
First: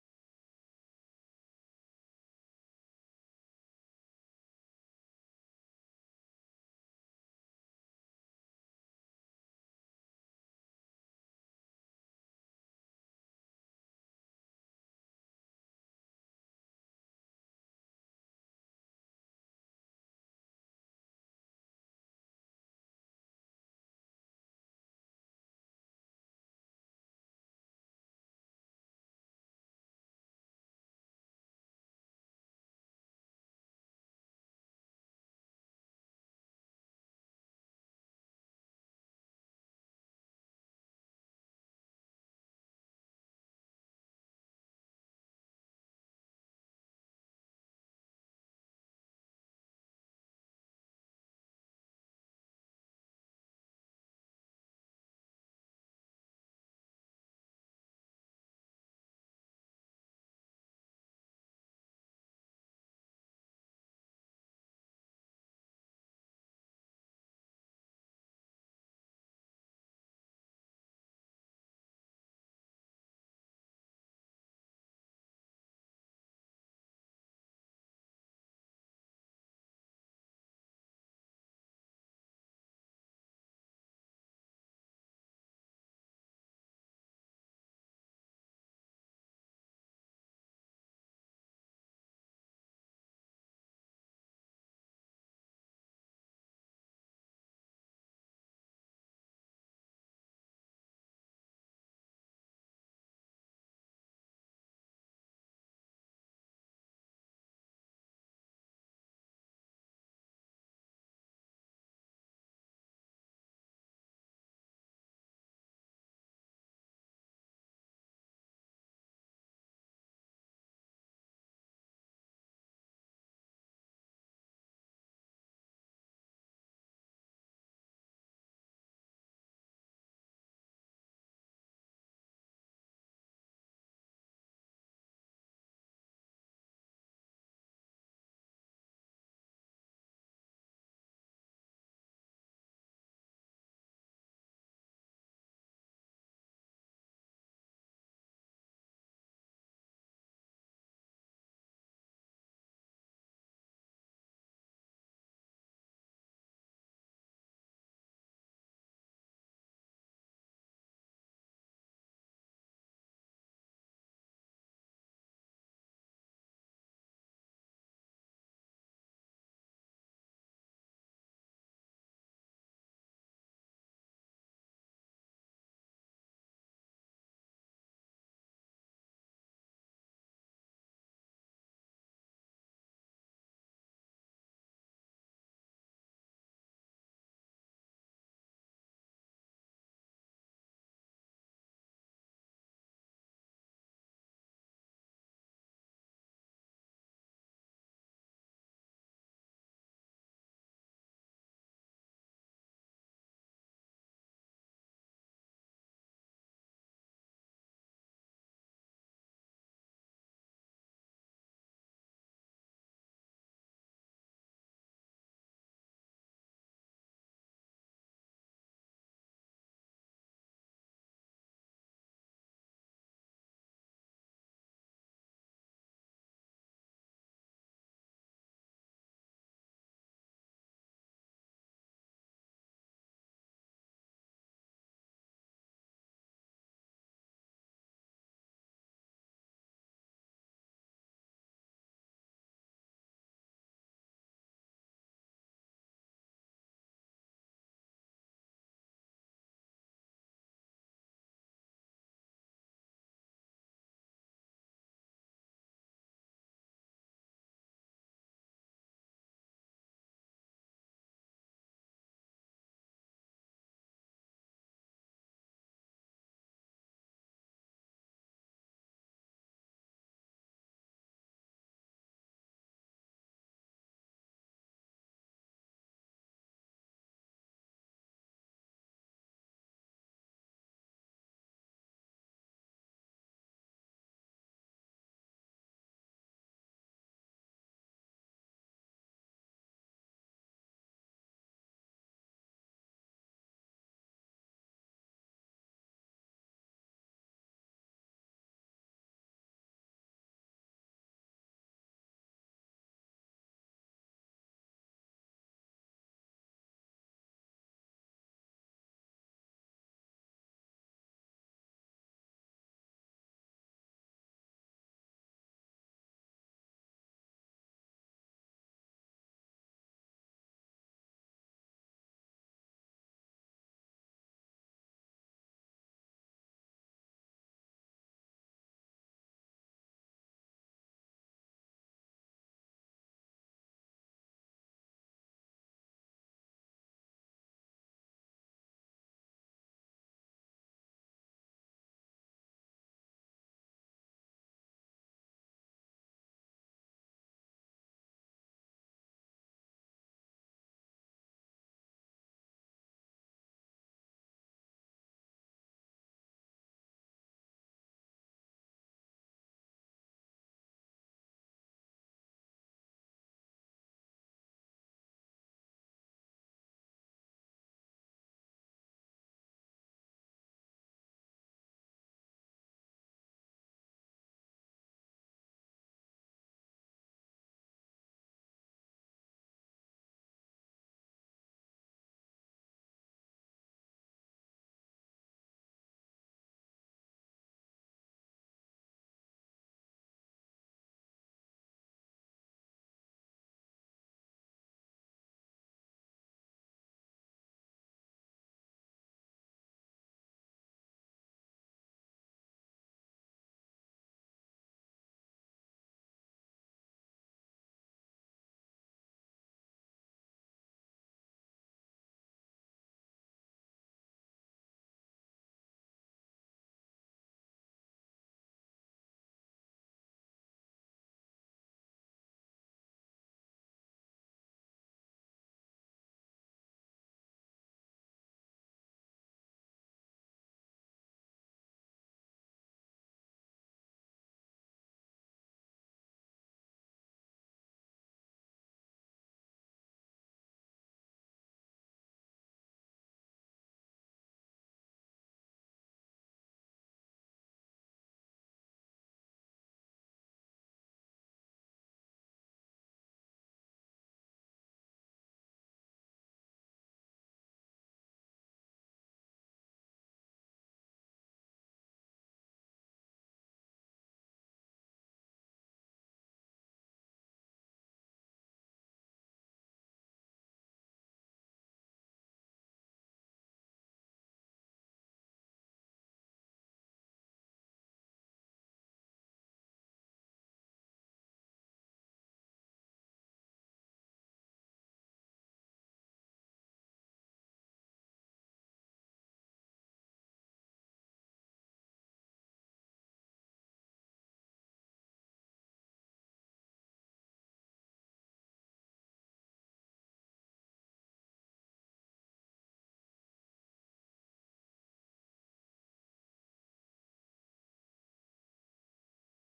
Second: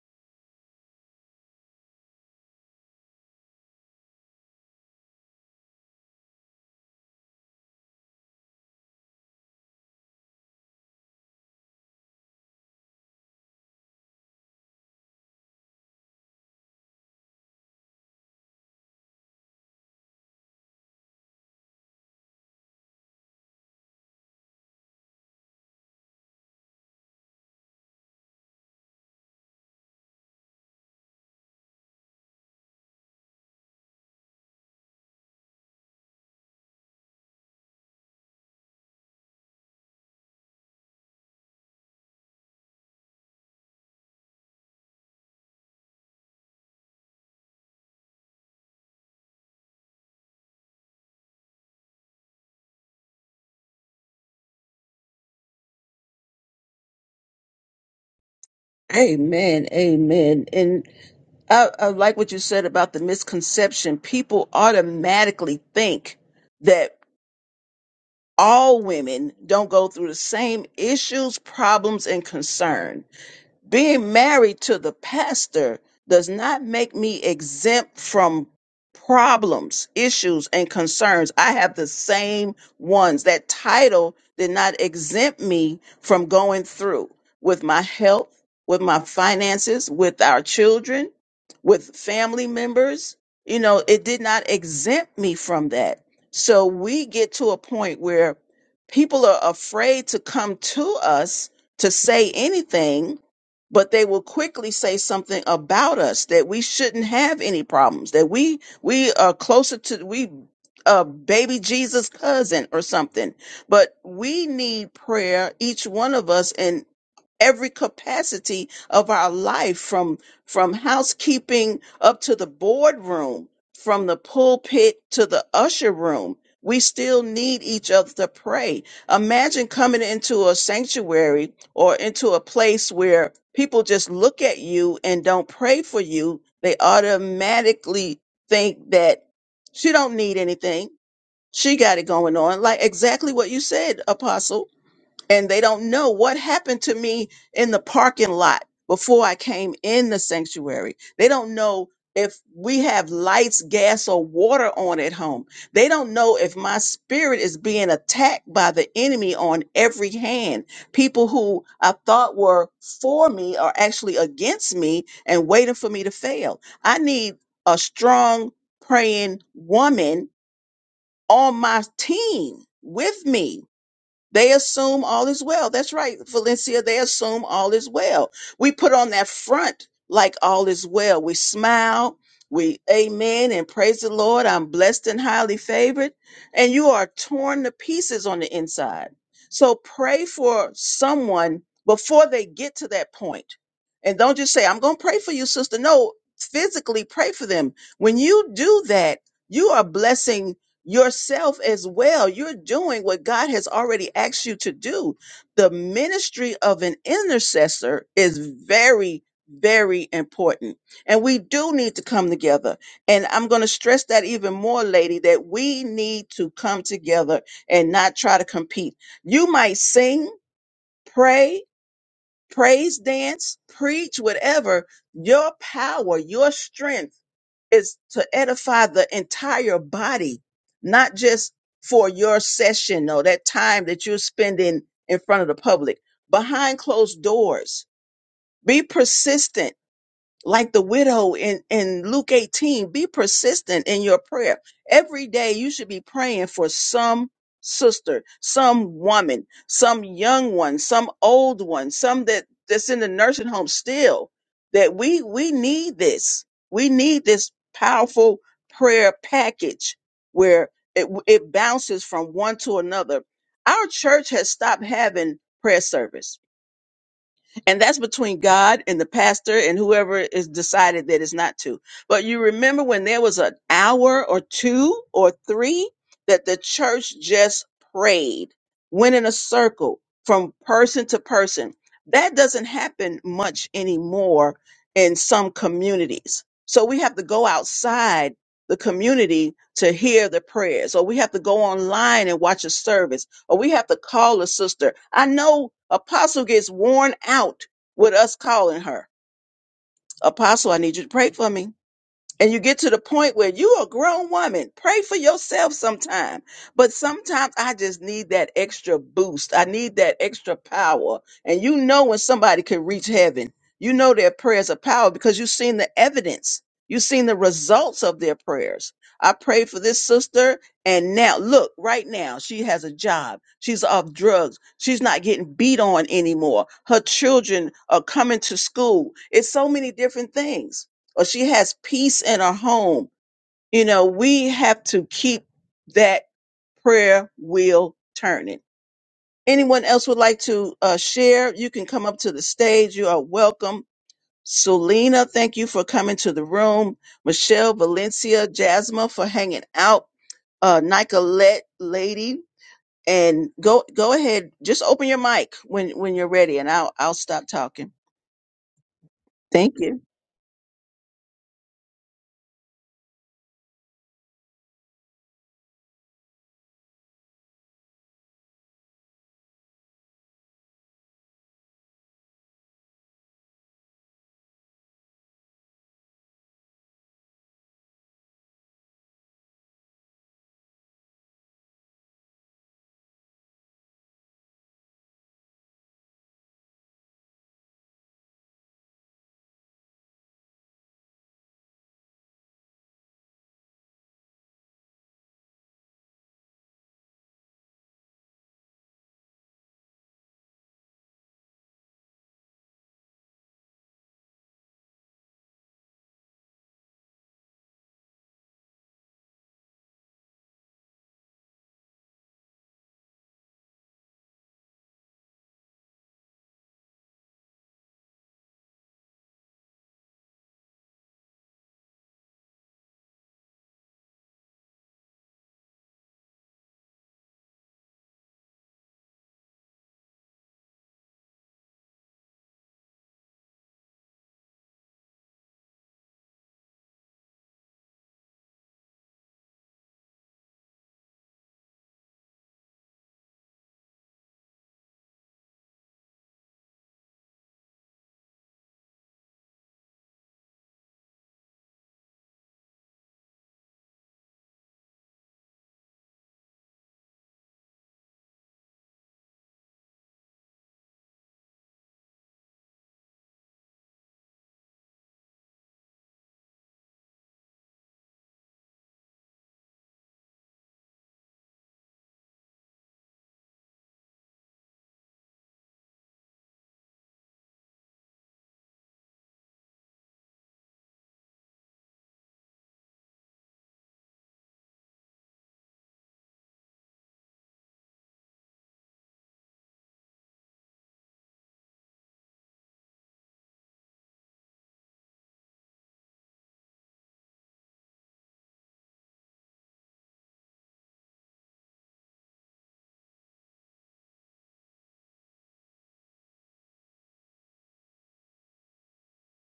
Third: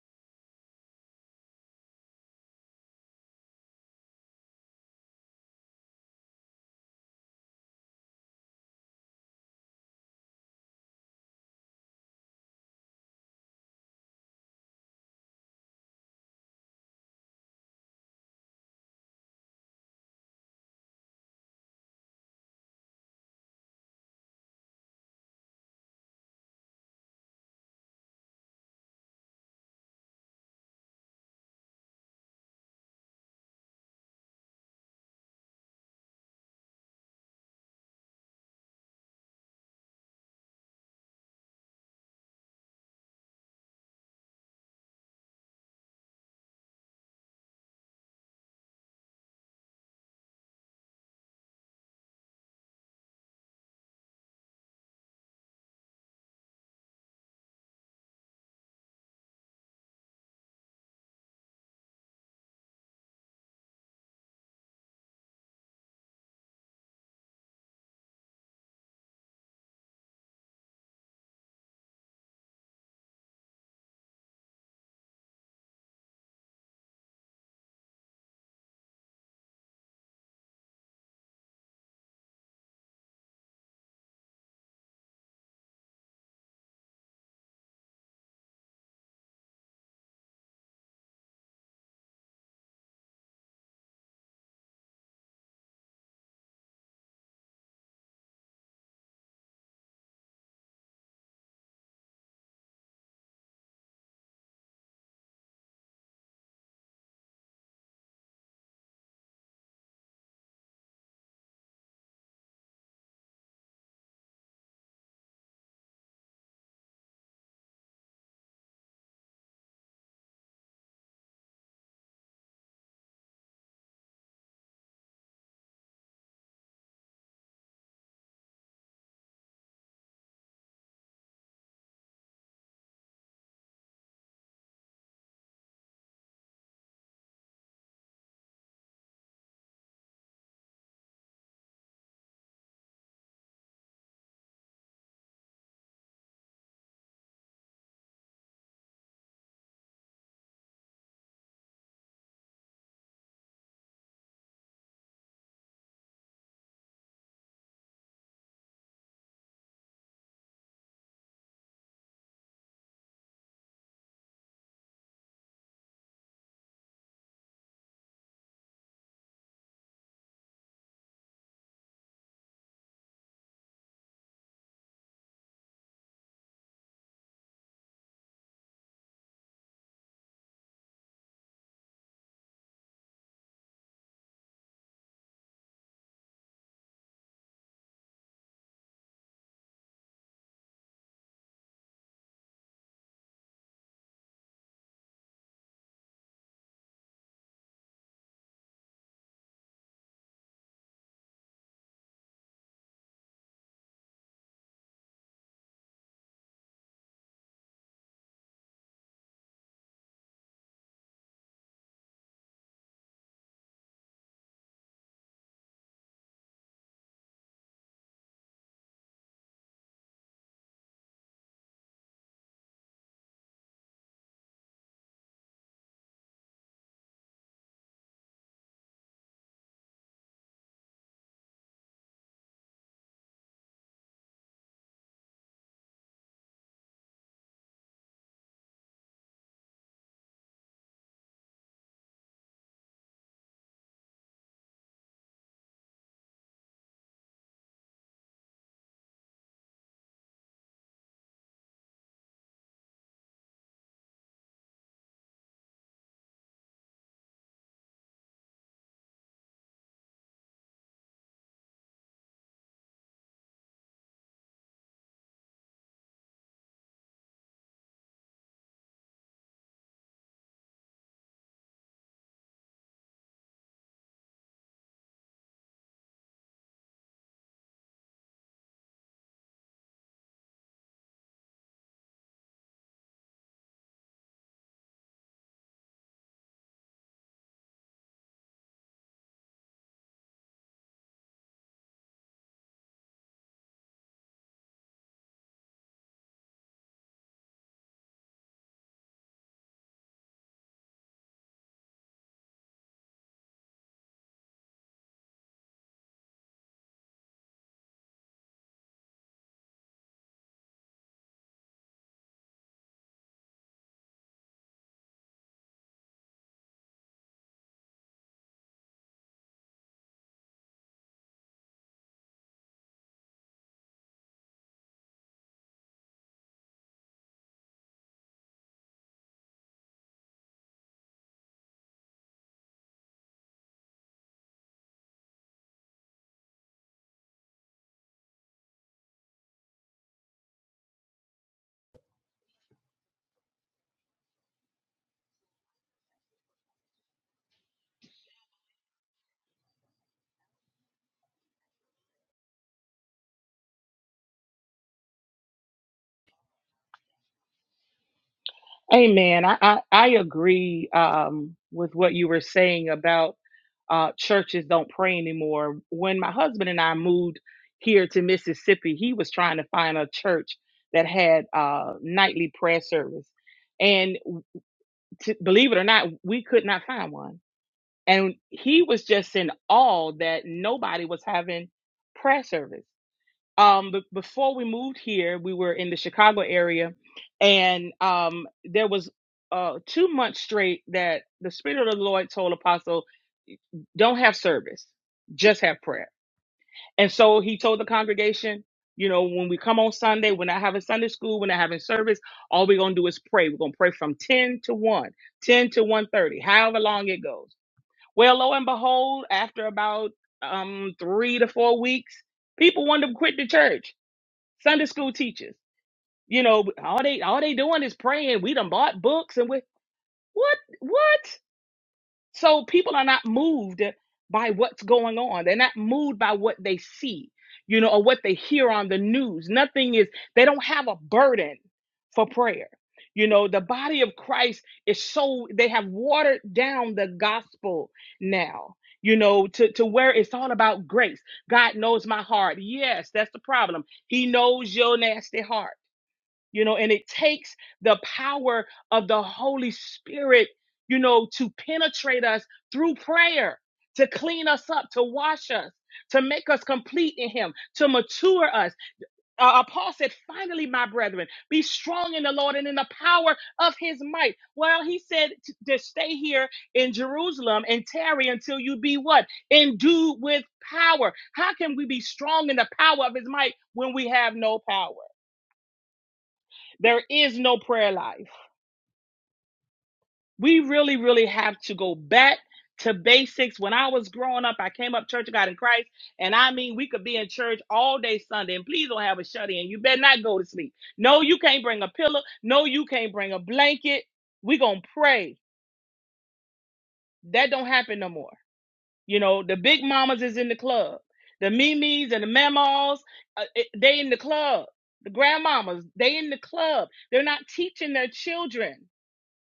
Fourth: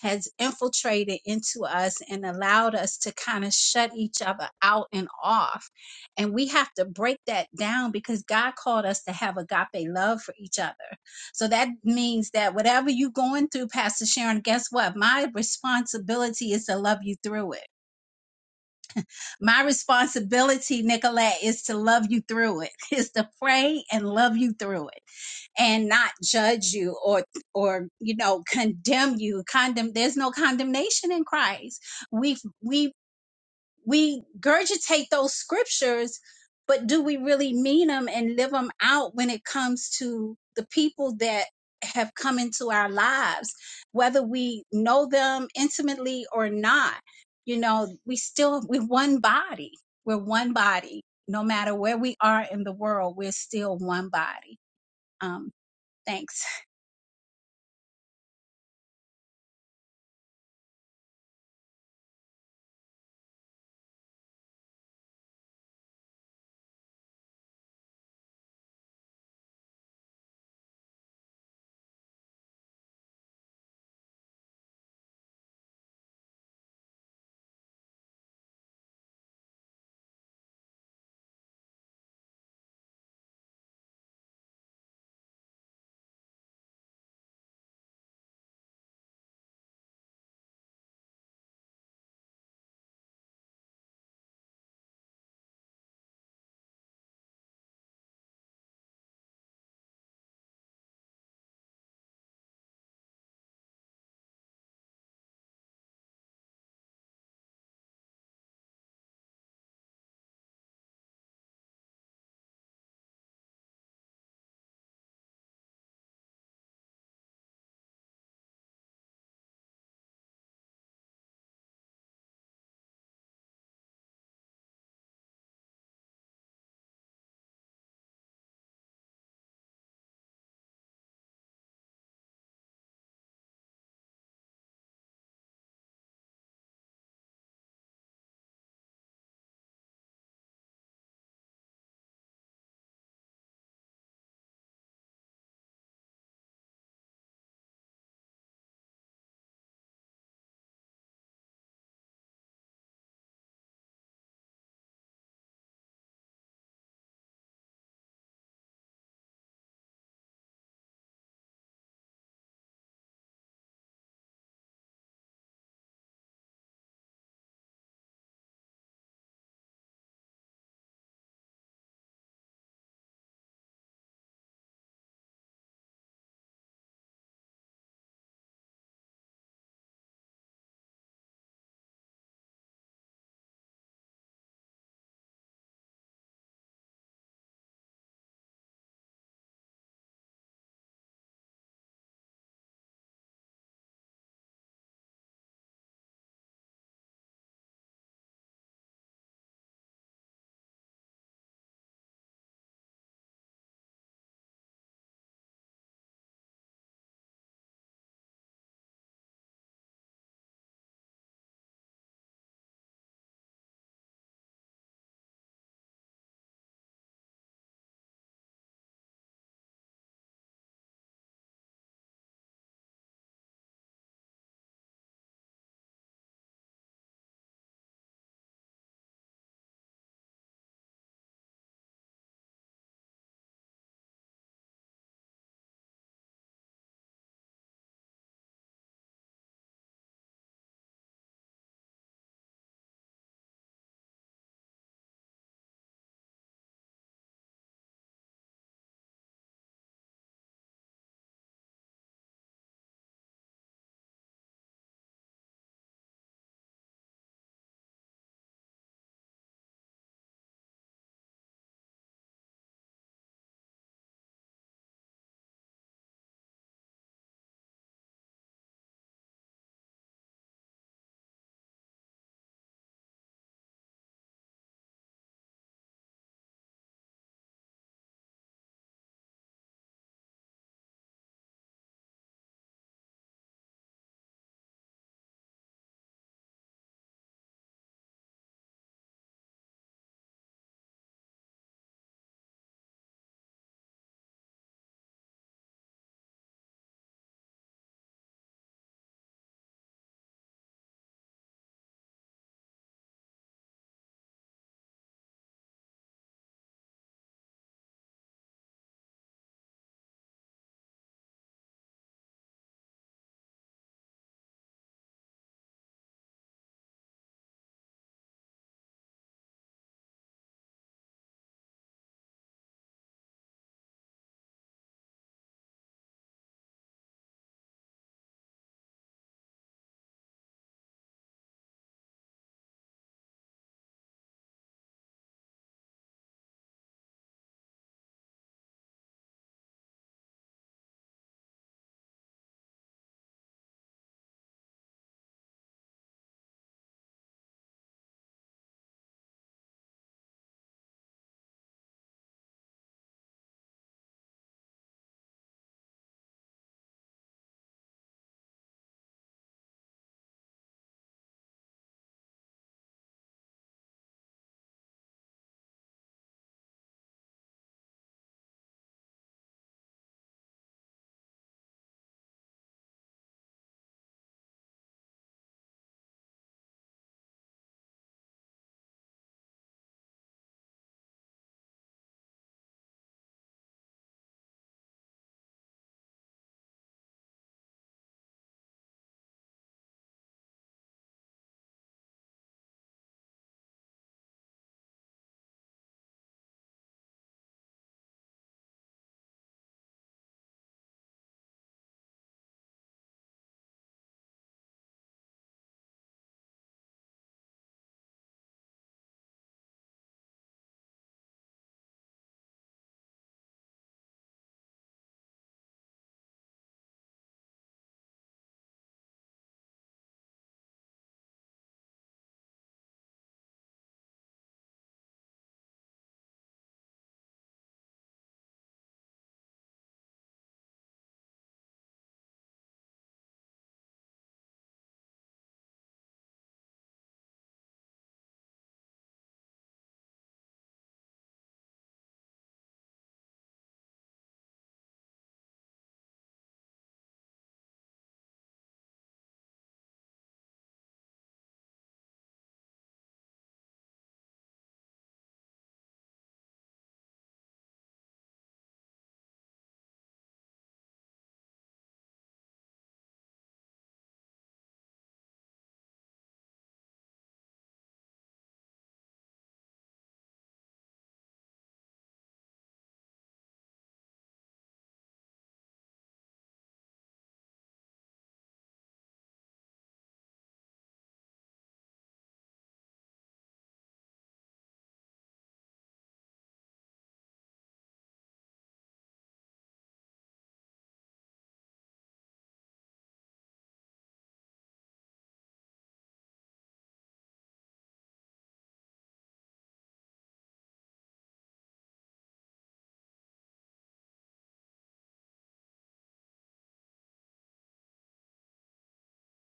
has infiltrated into us and allowed us to kind of shut each other out and off. And we have to break that down because God called us to have agape love for each other. So that means that whatever you're going through, Pastor Sharon, guess what? My responsibility is to love you through it my responsibility, Nicolette, is to love you through it, is to pray and love you through it and not judge you or or you know condemn you. Condemn there's no condemnation in Christ. We we we gurgitate those scriptures, but do we really mean them and live them out when it comes to the people that have come into our lives, whether we know them intimately or not? You know, we still, we're one body. We're one body. No matter where we are in the world, we're still one body. Um, thanks.
Amen. Amen. And. I, I like what you said about the misconception. People automatically think that all women don't go through the same issues, problems, and concern being married to the pastor does not make me exempt from problems, issues, and concerns. I have the same ones. That title did not exempt me from going through with my health, with my finances, with our children, with family members. You know, it did not exempt me from that. So we get to a point where people are afraid to come to us to say anything but they will quickly say something about us that we shouldn't have any problems that we we are closer to we uh baby jesus cousin or something but we need prayer each one of us every capacity of our life from from housekeeping up to the boardroom from the pulpit to the usher room we still need each other to pray imagine coming into a sanctuary or into a place where people just look at you and don't pray for you they automatically think that she don't need anything she got it going on like exactly what you said apostle and they don't know what happened to me in the parking lot before I came in the sanctuary. They don't know if we have lights, gas, or water on at home. They don't know if my spirit is being attacked by the enemy on every hand. People who I thought were for me are actually against me and waiting for me to fail. I need a strong, praying woman on my team with me they assume all is well. That's right, Valencia. They assume all is well. We put on that front like all is well. We smile. We amen and praise the Lord. I'm blessed and highly favored. And you are torn to pieces on the inside. So pray for someone before they get to that point. And don't just say, I'm going to pray for you, sister. No, physically pray for them. When you do that, you are blessing yourself as well. You're doing what God has already asked you to do. The ministry of an intercessor is very, very important. And we do need to come together. And I'm going to stress that even more, lady, that we need to come together and not try to compete. You might sing, pray, praise, dance, preach, whatever. Your power, your strength, is to edify the entire body, not just for your session or that time that you're spending in front of the public, behind closed doors. Be persistent like the widow in, in Luke 18, be persistent in your prayer. Every day you should be praying for some sister, some woman, some young one, some old one, some that, that's in the nursing home still. That we we need this. We need this powerful prayer package where it, it bounces from one to another. Our church has stopped having prayer service and that's between God and the pastor and whoever is decided that it's not to. But you remember when there was an hour or two or three that the church just prayed, went in a circle from person to person. That doesn't happen much anymore in some communities. So we have to go outside the community to hear the prayers, or we have to go online and watch a service or we have to call a sister. I know Apostle gets worn out with us calling her. Apostle, I need you to pray for me and you get to the point where you a grown woman pray for yourself sometime but sometimes i just need that extra boost i need that extra power and you know when somebody can reach heaven you know their prayers are power because you've seen the evidence you've seen the results of their prayers i prayed for this sister and now look right now she has a job she's off drugs she's not getting beat on anymore her children are coming to school it's so many different things or she has peace in her home. You know, we have to keep that prayer wheel turning. Anyone else would like to uh, share? You can come up to the stage. You are welcome. Selena, thank you for coming to the room. Michelle, Valencia, Jasmine for hanging out. Uh, Nicolette, lady, and go go ahead. Just open your mic when when you're ready, and I'll I'll stop talking.
Amen. I,
Thank
I,
you.
I agree um, with what you were saying about uh, churches don't pray anymore. When my husband and I moved here to Mississippi, he was trying to find a church that had uh, nightly prayer service. And to, believe it or not, we could not find one. And he was just in awe that nobody was having prayer service um b- before we moved here we were in the chicago area and um there was uh two months straight that the spirit of the lord told apostle don't have service just have prayer and so he told the congregation you know when we come on sunday we're not having sunday school we're not having service all we're gonna do is pray we're gonna pray from 10 to one, 10 to one thirty, however long it goes well lo and behold after about um three to four weeks people wanted to quit the church Sunday school teachers. You know, all they all they doing is praying. We done bought books and we what what? So people are not moved by what's going on. They're not moved by what they see, you know, or what they hear on the news. Nothing is they don't have a burden for prayer. You know, the body of Christ is so they have watered down the gospel now. You know, to, to where it's all about grace. God knows my heart. Yes, that's the problem. He knows your nasty heart you know, and it takes the power of the Holy Spirit, you know, to penetrate us through prayer, to clean us up, to wash us, to make us complete in Him, to mature us. Uh, uh, Paul said, finally, my brethren, be strong in the Lord and in the power of His might. Well, he said t- to stay here in Jerusalem and tarry until you be what? Endued with power. How can we be strong in the power of His might when we have no power? There is no prayer life. we really, really have to go back to basics. When I was growing up, I came up Church of God in Christ, and I mean, we could be in church all day Sunday, and please don't have a shut in. You better not go to sleep. No, you can't bring a pillow. No, you can't bring a blanket. we going to pray. That don't happen no more. You know, the big mamas is in the club. The memes and the mamas, uh, it- they in the club. The grandmamas, they in the club. They're not teaching their children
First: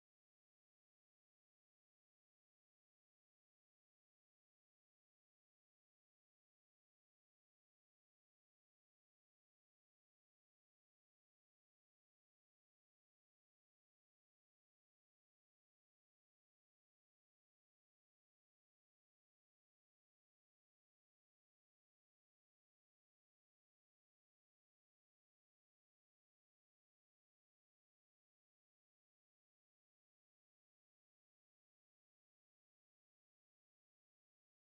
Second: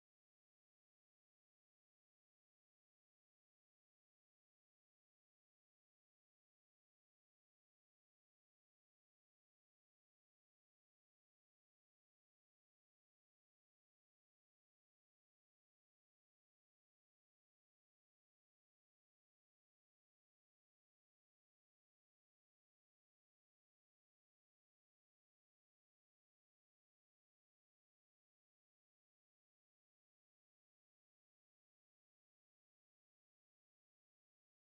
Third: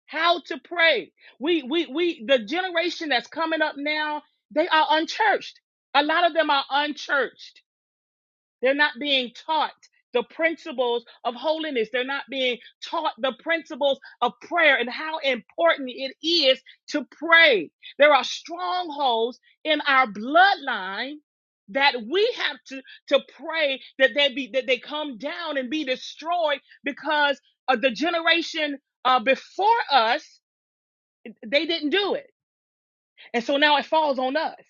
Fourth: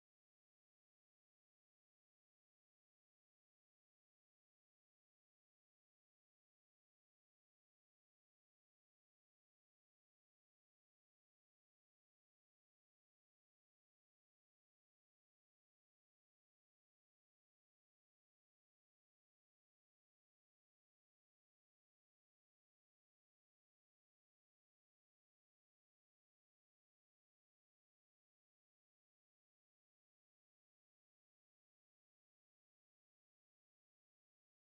how to pray. We we we the generation that's coming up now, they are unchurched. A lot of them are unchurched. They're not being taught the principles of holiness. They're not being taught the principles of prayer and how important it is to pray. There are strongholds in our bloodline that we have to to pray that they be that they come down and be destroyed because of the generation uh, before us they didn't do it. And so now it falls on us.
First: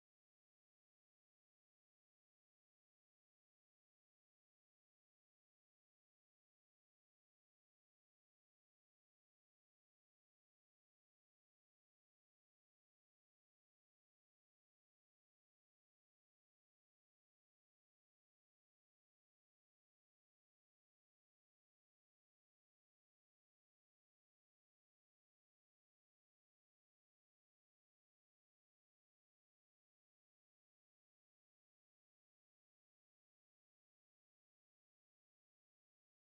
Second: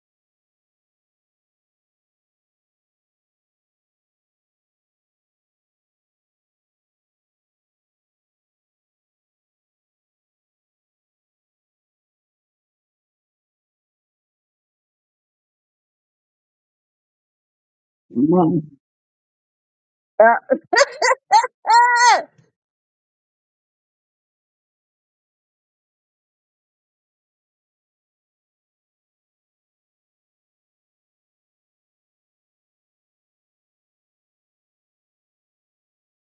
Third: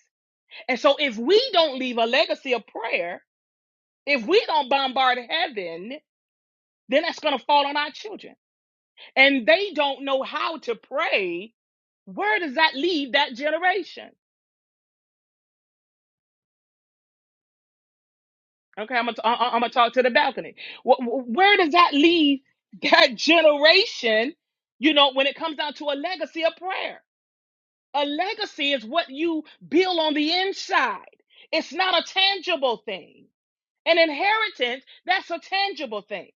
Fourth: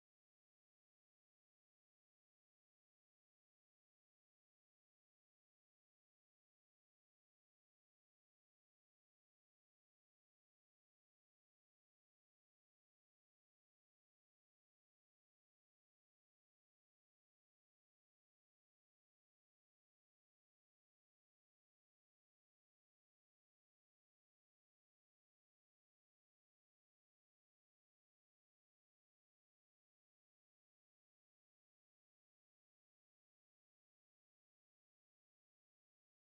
And so if we don't leave a legacy of prayer, if we don't bombard heaven, then that's going to fall on our children. And they don't know how to pray. Where does that leave that generation?
Come on,
Okay, I'm gonna, I- I'm gonna talk to the
Ah,
balcony. Wh- wh- Where does that leave that generation? You know, when it comes down to a legacy of prayer, a legacy is what you build on the inside. It's not a tangible thing. An inheritance, that's a tangible thing.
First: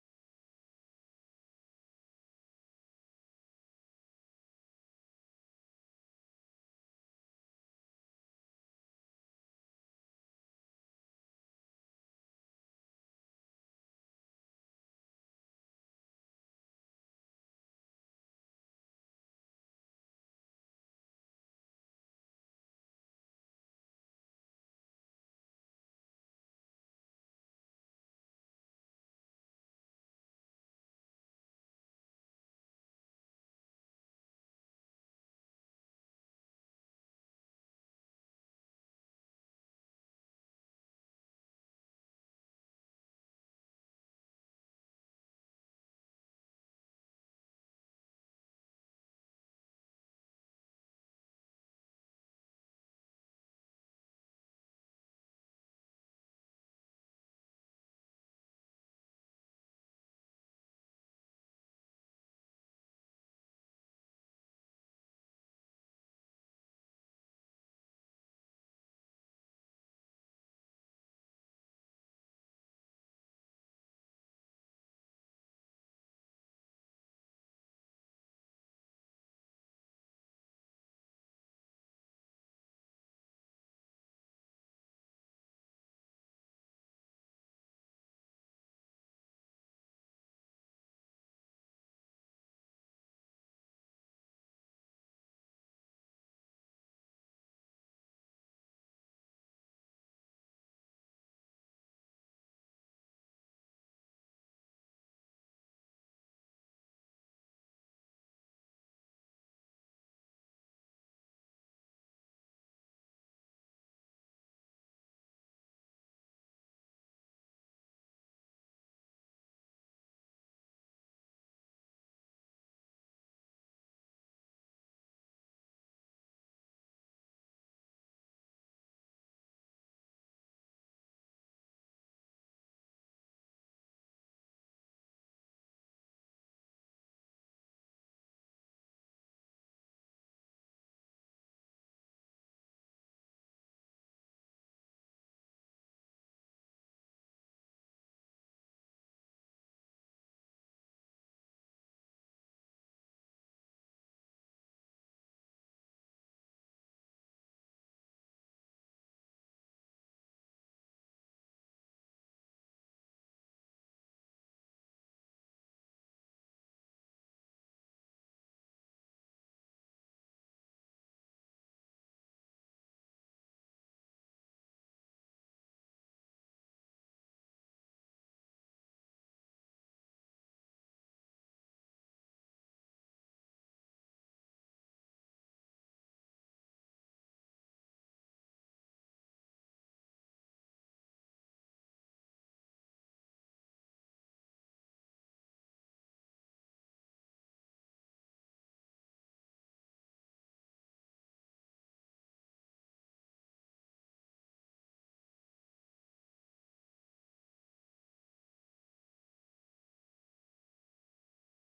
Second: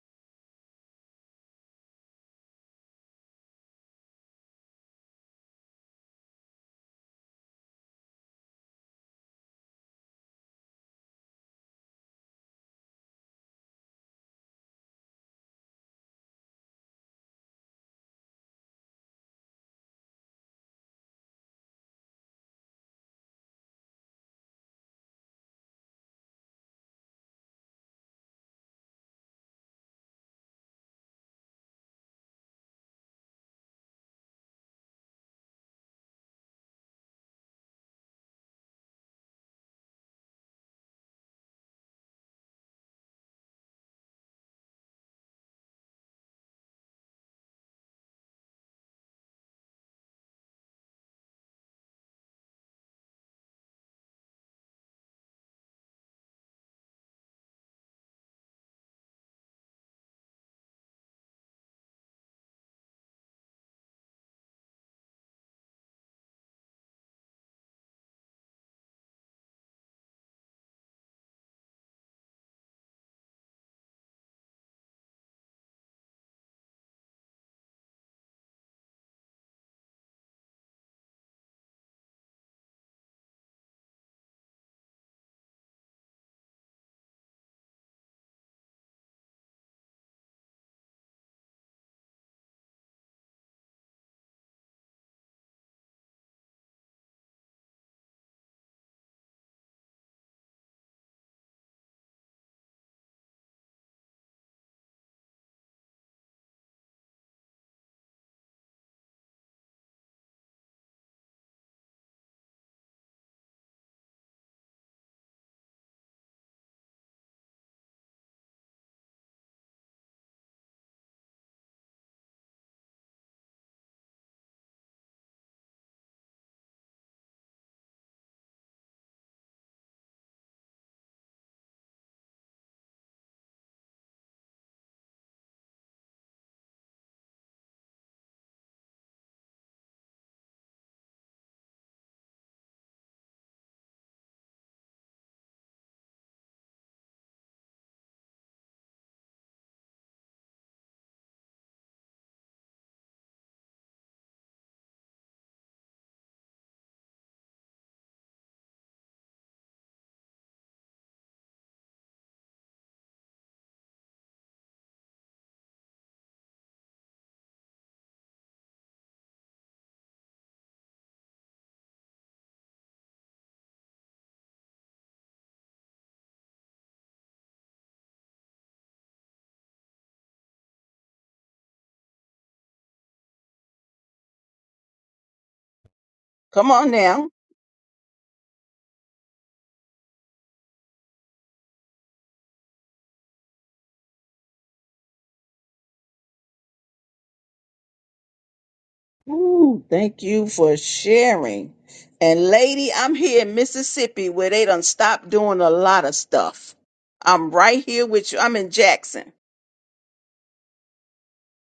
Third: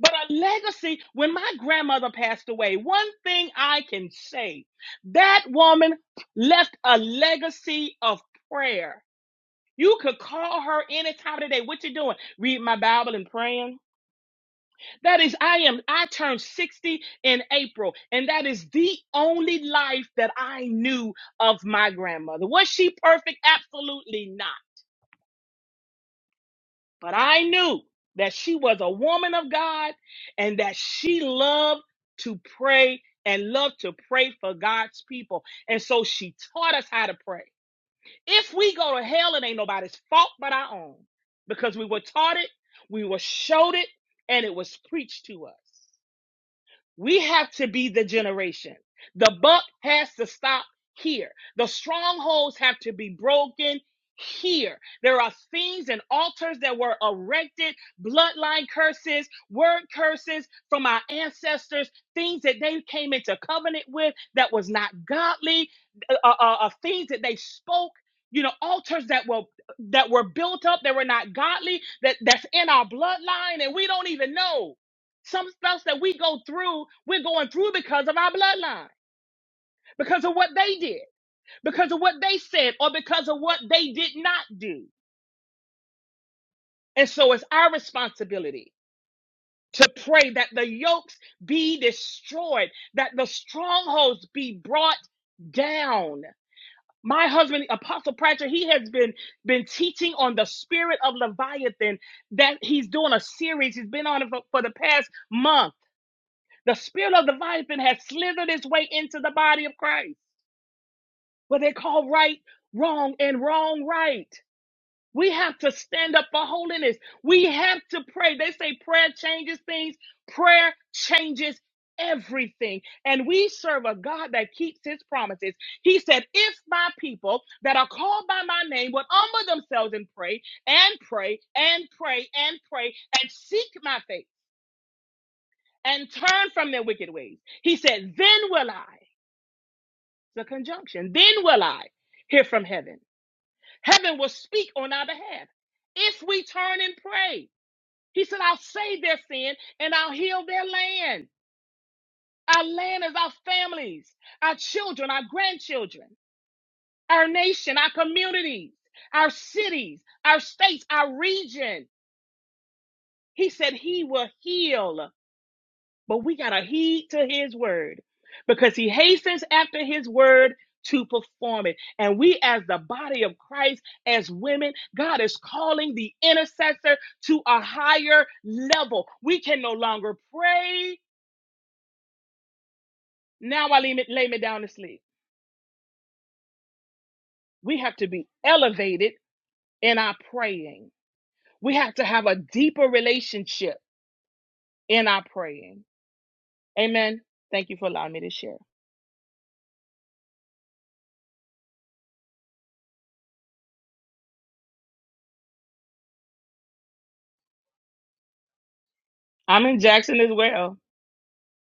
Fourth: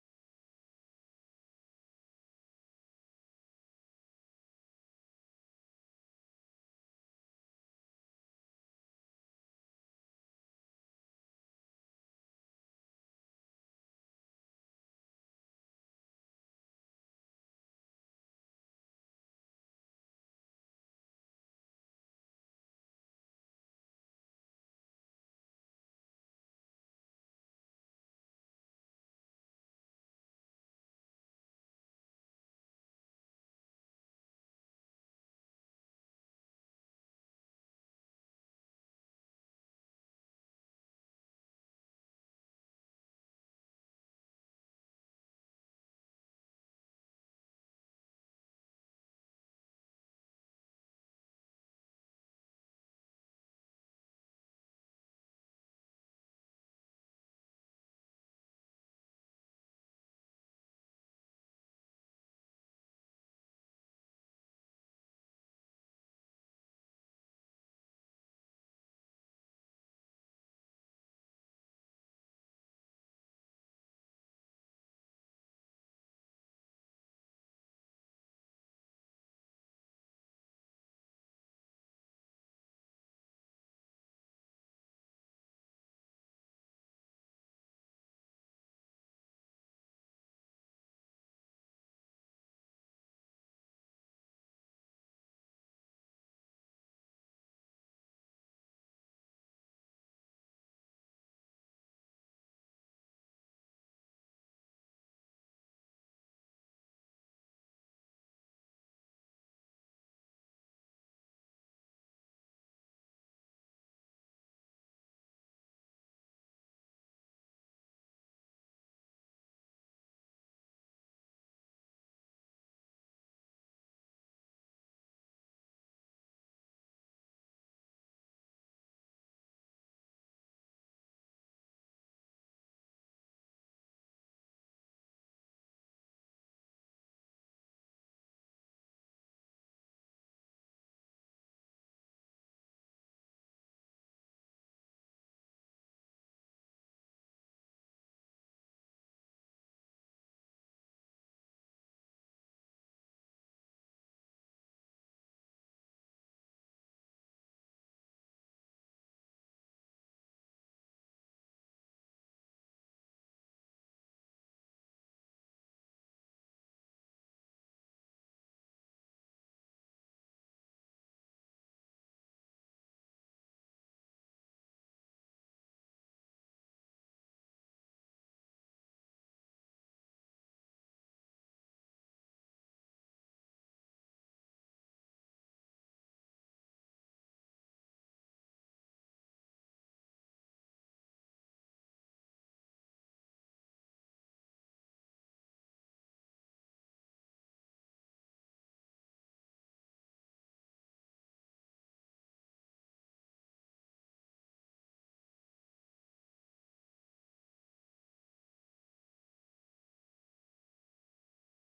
But a legacy, when my grandmother passed away, one thing I can say that woman left a legacy of prayer. You could call her any time of the day. What you doing? Read my Bible and praying. That is, I am, I turned 60 in April, and that is the only life that I knew of my grandmother. Was she perfect? Absolutely not. But I knew that she was a woman of God and that she loved to pray and loved to pray for God's people. And so she taught us how to pray. If we go to hell, it ain't nobody's fault but our own because we were taught it, we were showed it, and it was preached to us. We have to be the generation. The buck has to stop here. The strongholds have to be broken here. There are things and altars that were erected, bloodline curses, word curses from our ancestors, things that they came into covenant with that was not godly, uh, uh, uh, uh, things that they spoke. You know, altars that were that were built up that were not godly, that that's in our bloodline, and we don't even know. Some stuff that we go through, we're going through because of our bloodline, because of what they did, because of what they said, or because of what they did not do. And so it's our responsibility to pray that the yokes be destroyed, that the strongholds be brought down. My husband, Apostle Pratchett, he has been been teaching on the spirit of Leviathan that he's doing a series. He's been on it for, for the past month The spirit of Leviathan has slithered its way into the body of Christ, where they call right wrong and wrong right. We have to stand up for holiness. We have to pray. They say prayer changes things, prayer changes everything. And we serve a God that keeps his promises. He said, If my people that are called by my name would humble themselves and pray, and pray, and pray, and pray, and seek my face and turn from their wicked ways, he said, Then will I. It's a conjunction. Then will I hear from heaven. Heaven will speak on our behalf if we turn and pray. He said, I'll save their sin and I'll heal their land. Our land is our families, our children, our grandchildren, our nation, our communities, our cities, our states, our region. He said, He will heal. But we got to heed to his word because he hastens after his word to perform it. And we, as the body of Christ, as women, God is calling the intercessor to a higher level. We can no longer pray. Now I lay me, lay me down to sleep.
come on now.
We have to be elevated in our praying. We have to have a deeper relationship in our praying. Amen. Thank you for allowing me to share.
Ooh, thank you for sharing. And lady, I'm here in Mississippi where they done stopped doing a lot of stuff. I'm right here with you. I'm in Jackson.
I'm in Jackson as well.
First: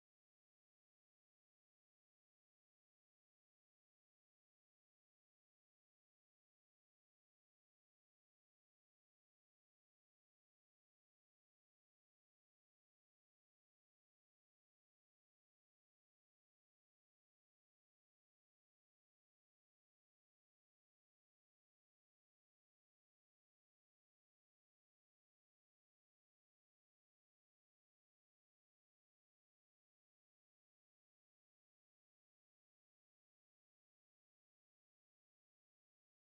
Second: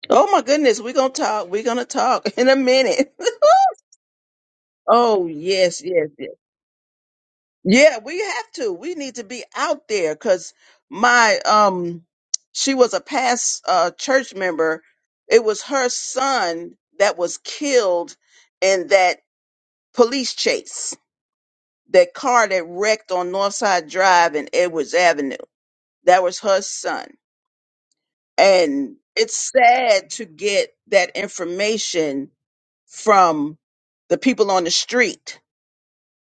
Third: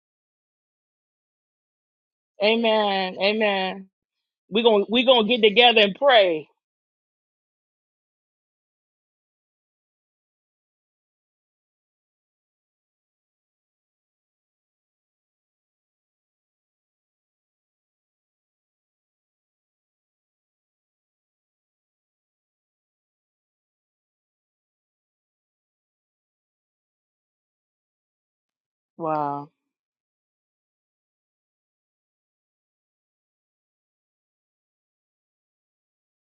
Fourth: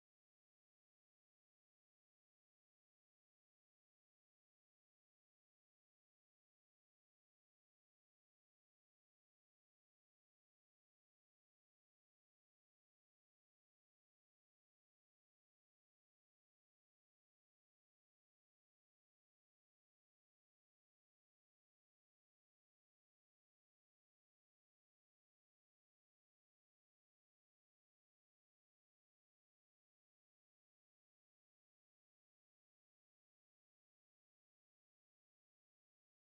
Oh my goodness, we're gonna talk. We're gonna talk in a minute.
Amen. Amen. We're gonna we're gonna
oh
get together
yes,
and
yes, yes.
pray.
Yeah, we have to. We need to be out there because my um she was a past uh church member. It was her son that was killed in that police chase that car that wrecked on Northside Drive and Edwards Avenue. That was her son. And
Wow.
it's sad to get that information from the people on the street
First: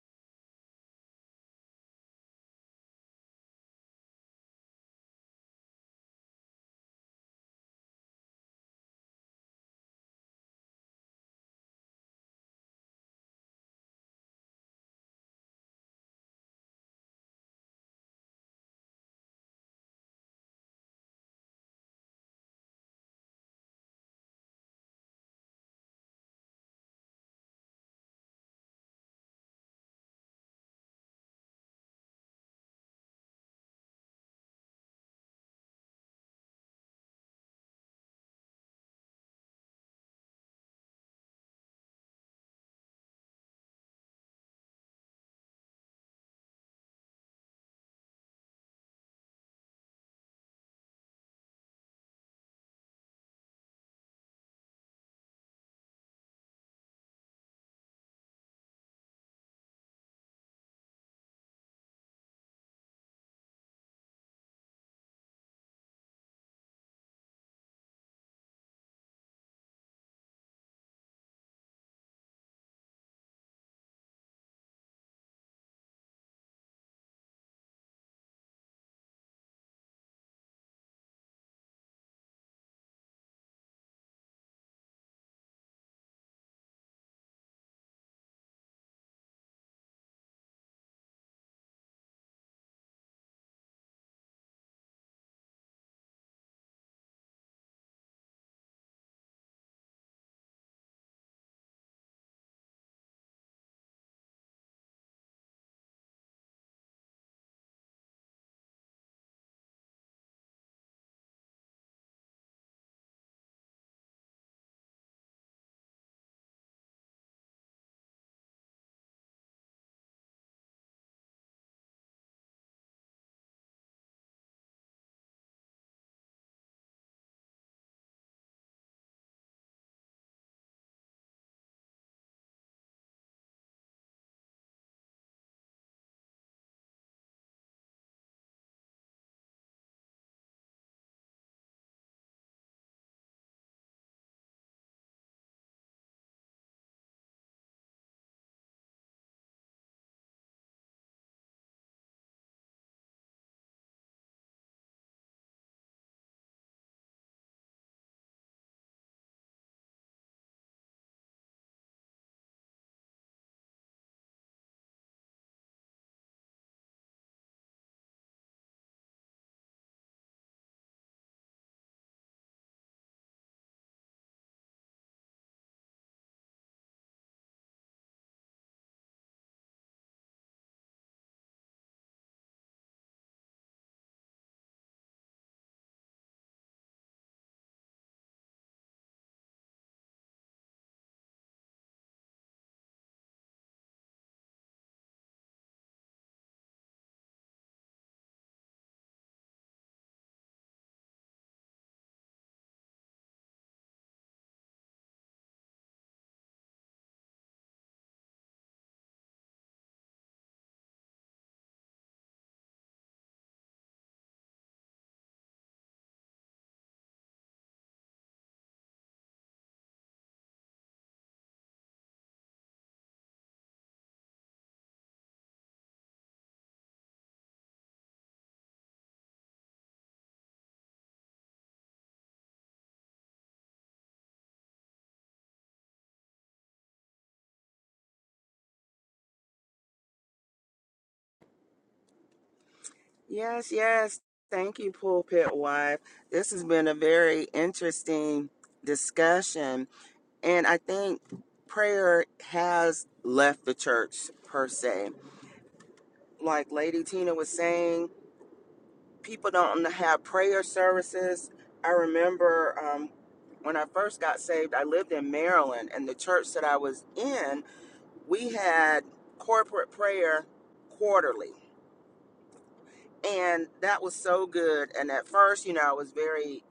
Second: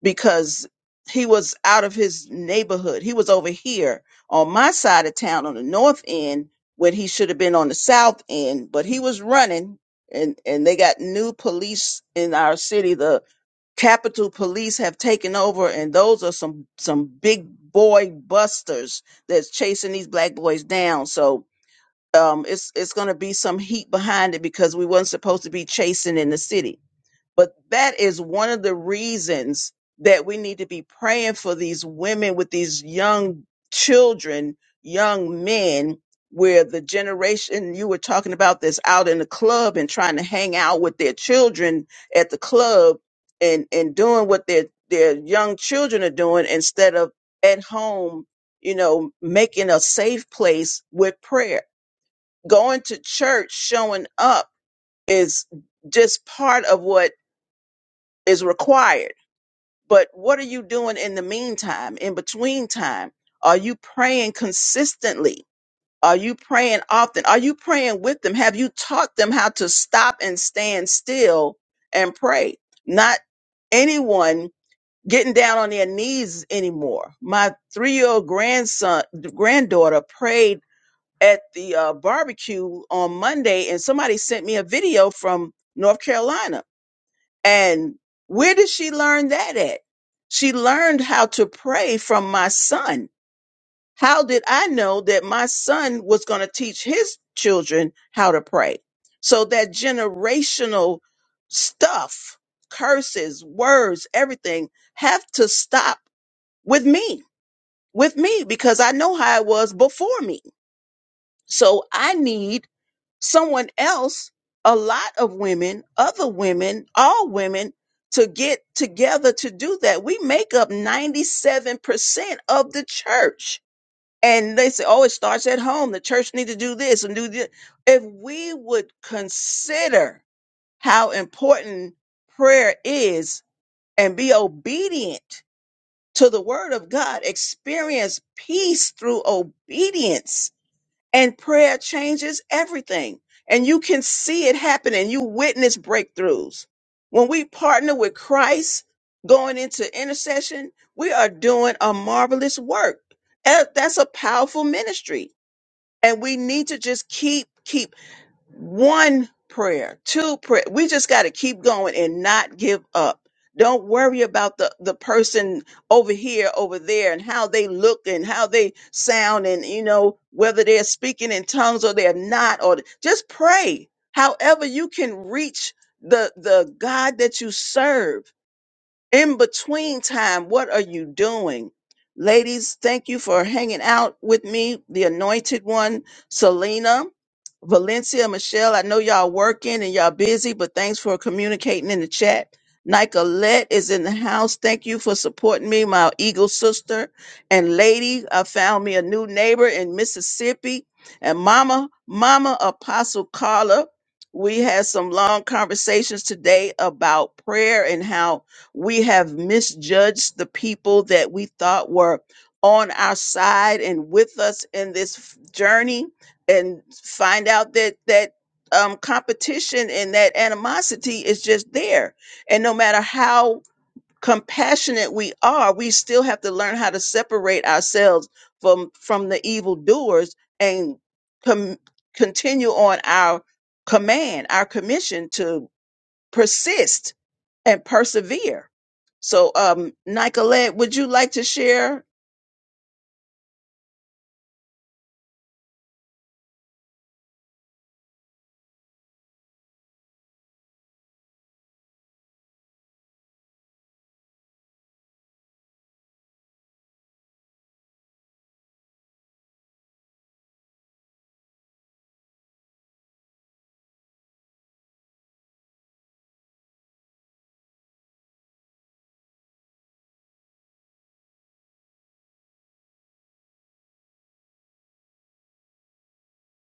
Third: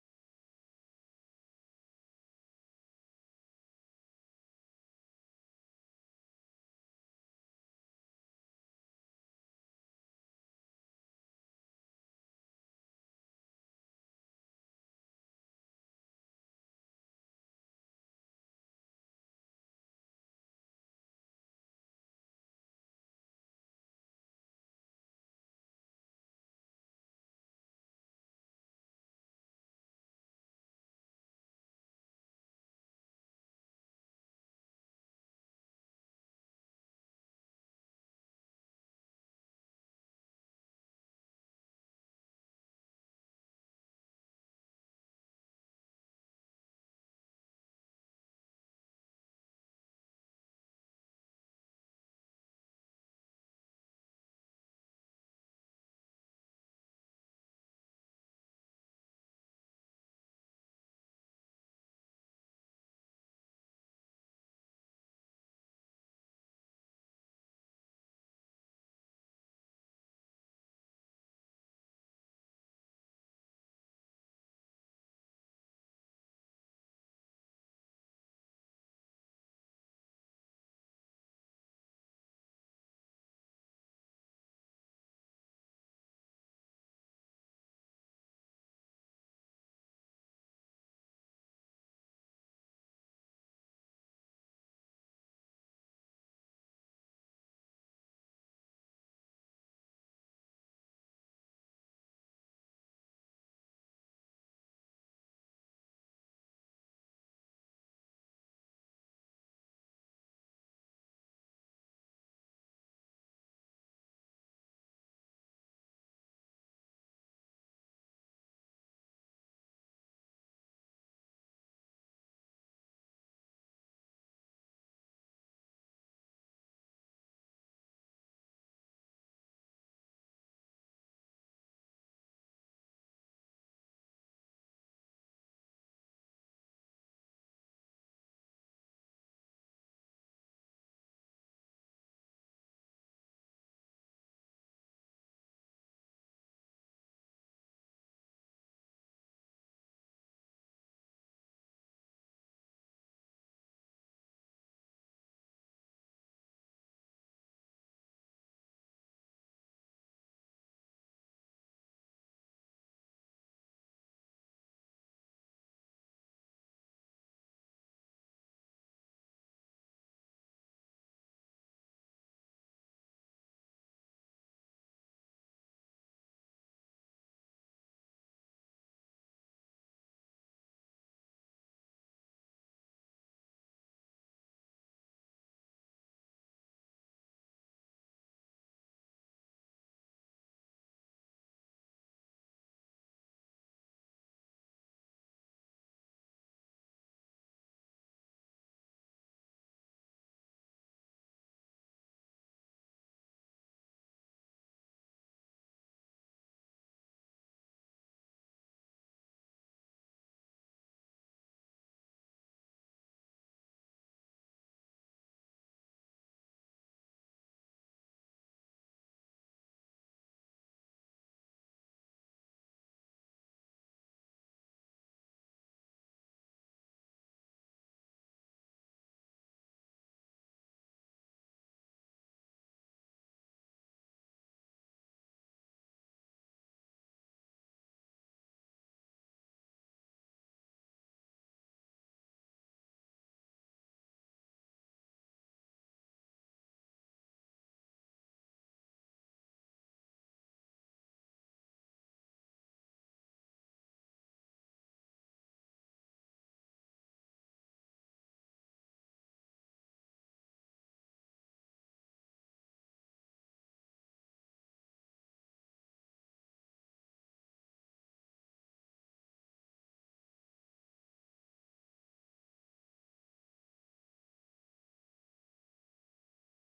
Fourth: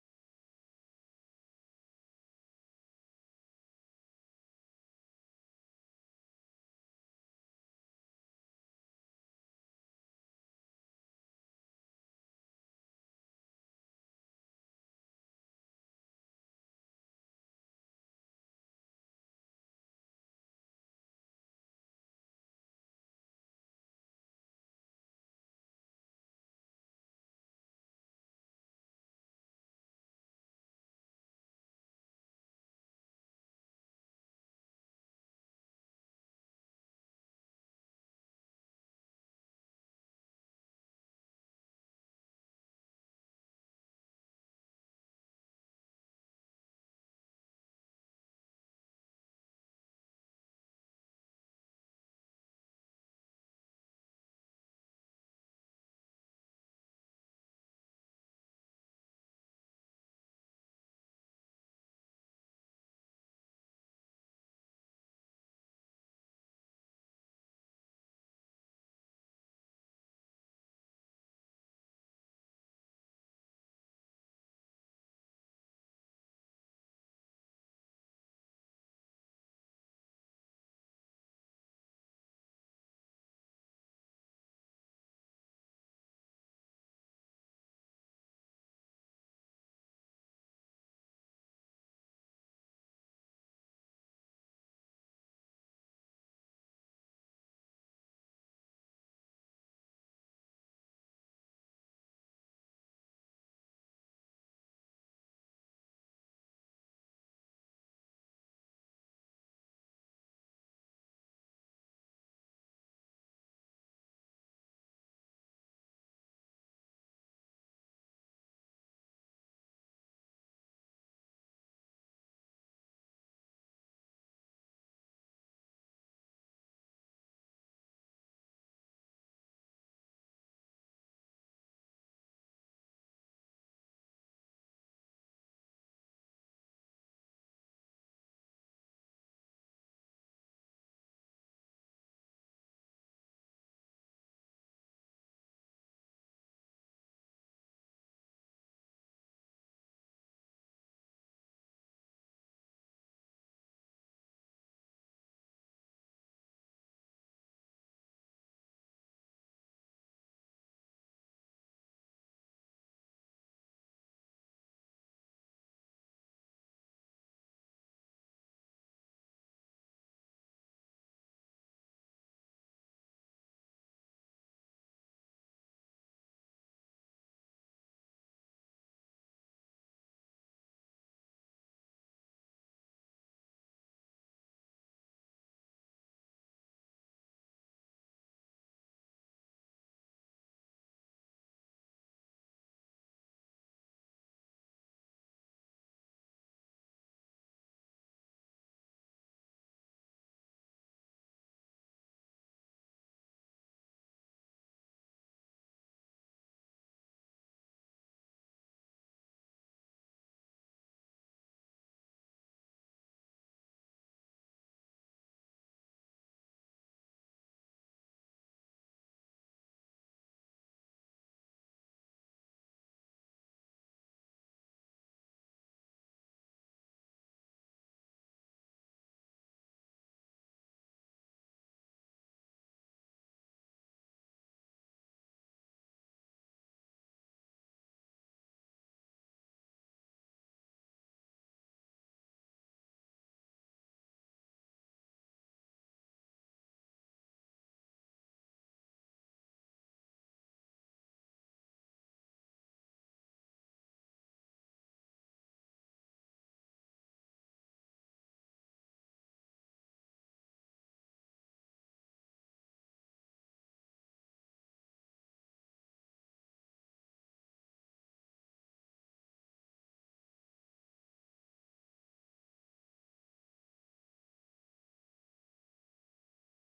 because he was out of his neighborhood. He was over here on my side of town on the north end when he should have been on the south end, but he was running and and they got new police in our city. The Capitol Police have taken over, and those are some some big boy busters that's chasing these black boys down. So um, it's it's going to be some heat behind it because we wasn't supposed to be chasing in the city. But that is one of the reasons that we need to be praying for these women with these young children, young men, where the generation you were talking about this out in the club and trying to hang out with their children at the club and, and doing what their, their young children are doing instead of at home, you know, making a safe place with prayer. Going to church, showing up is just part of what is required. But what are you doing in the meantime, in between time? Are you praying consistently? Are you praying often? Are you praying with them? Have you taught them how to stop and stand still and pray? Not anyone getting down on their knees anymore. My three-year-old grandson, granddaughter prayed at the uh, barbecue on Monday, and somebody sent me a video from North Carolina and where did she learn that at? She learned how to pray from my son. How did I know that my son was going to teach his children how to pray? So that generational stuff, curses, words, everything have to stop with me, with me, because I know how it was before me. So I need someone else, a lot of women, other women, all women to get together to do that. We make up 97% of the church. And they say, oh, it starts at home. The church need to do this and do this. If we would consider how important prayer is and be obedient to the word of God, experience peace through obedience and prayer changes everything. And you can see it happen and you witness breakthroughs. When we partner with Christ going into intercession, we are doing a marvelous work. Eh, That's a powerful ministry. And we need to just keep, keep one prayer, two prayer. We just got to keep going and not give up. Don't worry about the, the person over here, over there, and how they look and how they sound, and you know, whether they're speaking in tongues or they're not, or just pray. However, you can reach the the God that you serve in between time, what are you doing? Ladies, thank you for hanging out with me, the anointed one, Selena, Valencia, Michelle. I know y'all working and y'all busy, but thanks for communicating in the chat. Nicolette is in the house. Thank you for supporting me, my eagle sister. And lady, I found me a new neighbor in Mississippi. And mama, mama Apostle Carla, we had some long conversations today about prayer and how we have misjudged the people that we thought were on our side and with us in this f- journey, and find out that that um, competition and that animosity is just there. And no matter how compassionate we are, we still have to learn how to separate ourselves from from the evildoers and com- continue on our command, our commission to persist and persevere. So, um, Nicolette, would you like to share?
Yes, yes. Thank you, pulpit wife. This has been a very interesting discussion. And I think prayer has left the church, per se. Like Lady Tina was saying, people don't have prayer services. I remember um, when I first got saved, I lived in Maryland, and the church that I was in, we had corporate prayer quarterly. And that was so good. And at first, you know, I was very